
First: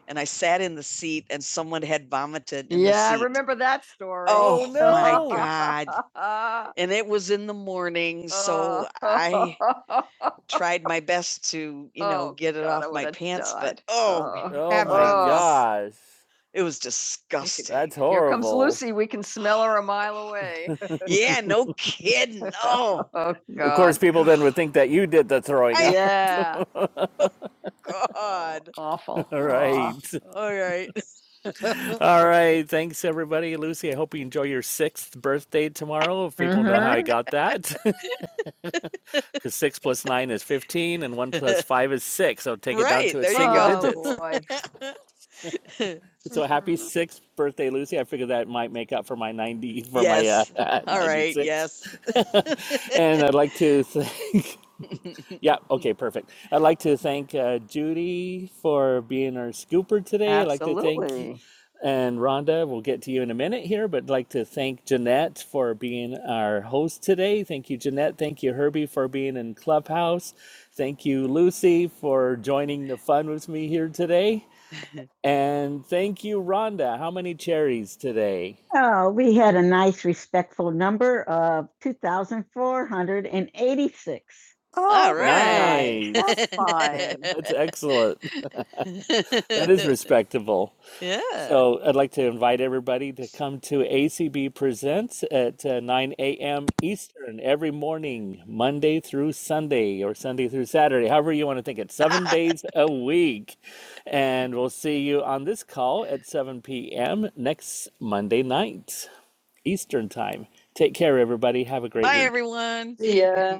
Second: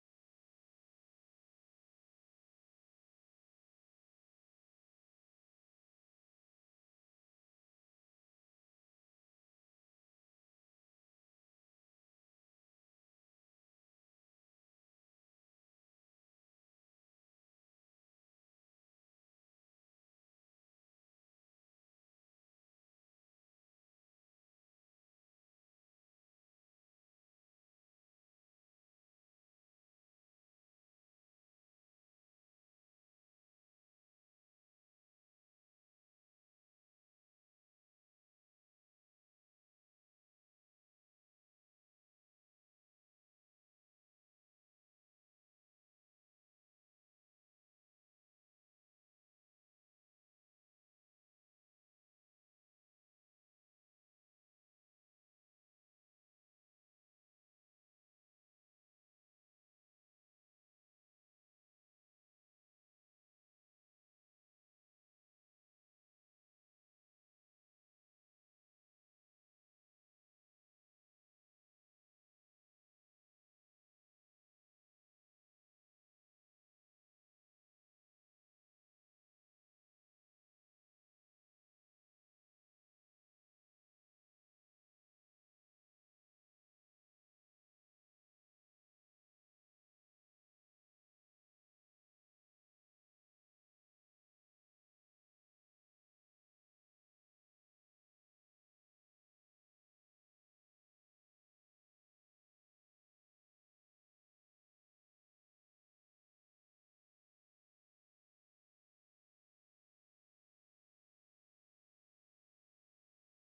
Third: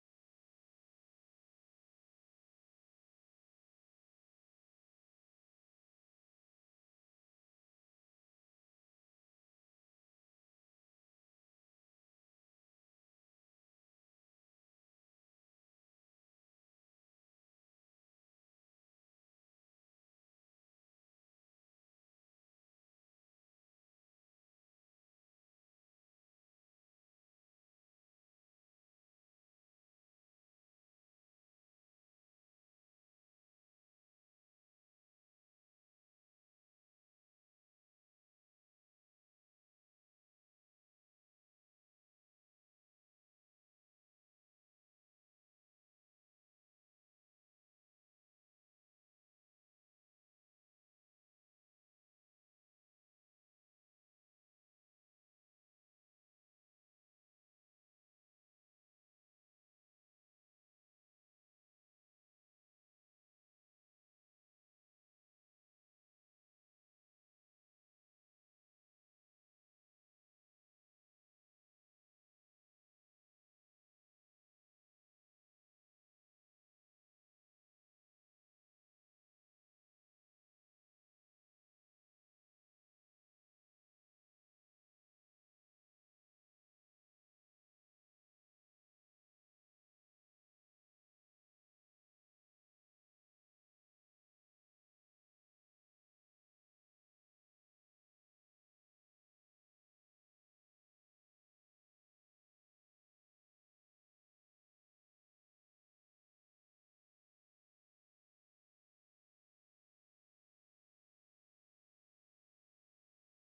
and I sat in the seat and someone had vomited in yeah, the seat. Yeah, I remember that story. Oh, my no. My God. And it was in the morning, so I tried my best to, you know, Oh, get it God, off my pants, but died. oh, Oh. Oh my Heavens. gosh. it was disgusting. That's horrible. Here comes Lucy. We can smell her a mile away. yeah, no kidding. Oh, Oh, God. Of course, people then would think that you did the throwing. I- Yeah. God. Awful. All right. All right. All right. Thanks, everybody. Lucy, I hope you enjoy your sixth birthday tomorrow. If people mm-hmm. know how I Mhm. got that, because six plus nine is 15 and one plus five is six. So take Right, it down to a there you single go. digit. So happy sixth birthday, Lucy. I figured that might make up for my 90, for Yes. my uh, All right. 96. Right. Yes. and I'd like to thank Yeah, okay, perfect. I'd like to thank uh, Judy for being our scooper today. I'd like to thank Absolutely. And Rhonda, we'll get to you in a minute here, but I'd like to thank Jeanette for being our host today. Thank you, Jeanette. Thank you, Herbie, for being in Clubhouse. Thank you, Lucy, for joining the fun with me here today. And thank you, Rhonda. How many cherries today? Oh, we had a nice respectful number of 2,486. All right. right. That's fine. That's excellent that is respectable. Yeah. So I'd like to invite everybody to come to ACB Presents at uh, 9 a.m. Eastern every morning, Monday through Sunday or Sunday through Saturday, however you want to think it, seven days a week. And we'll see you on this call at 7 p.m. next Monday night, Eastern time. Take care, everybody. Have a great Bye, week. Bye, everyone. Yeah.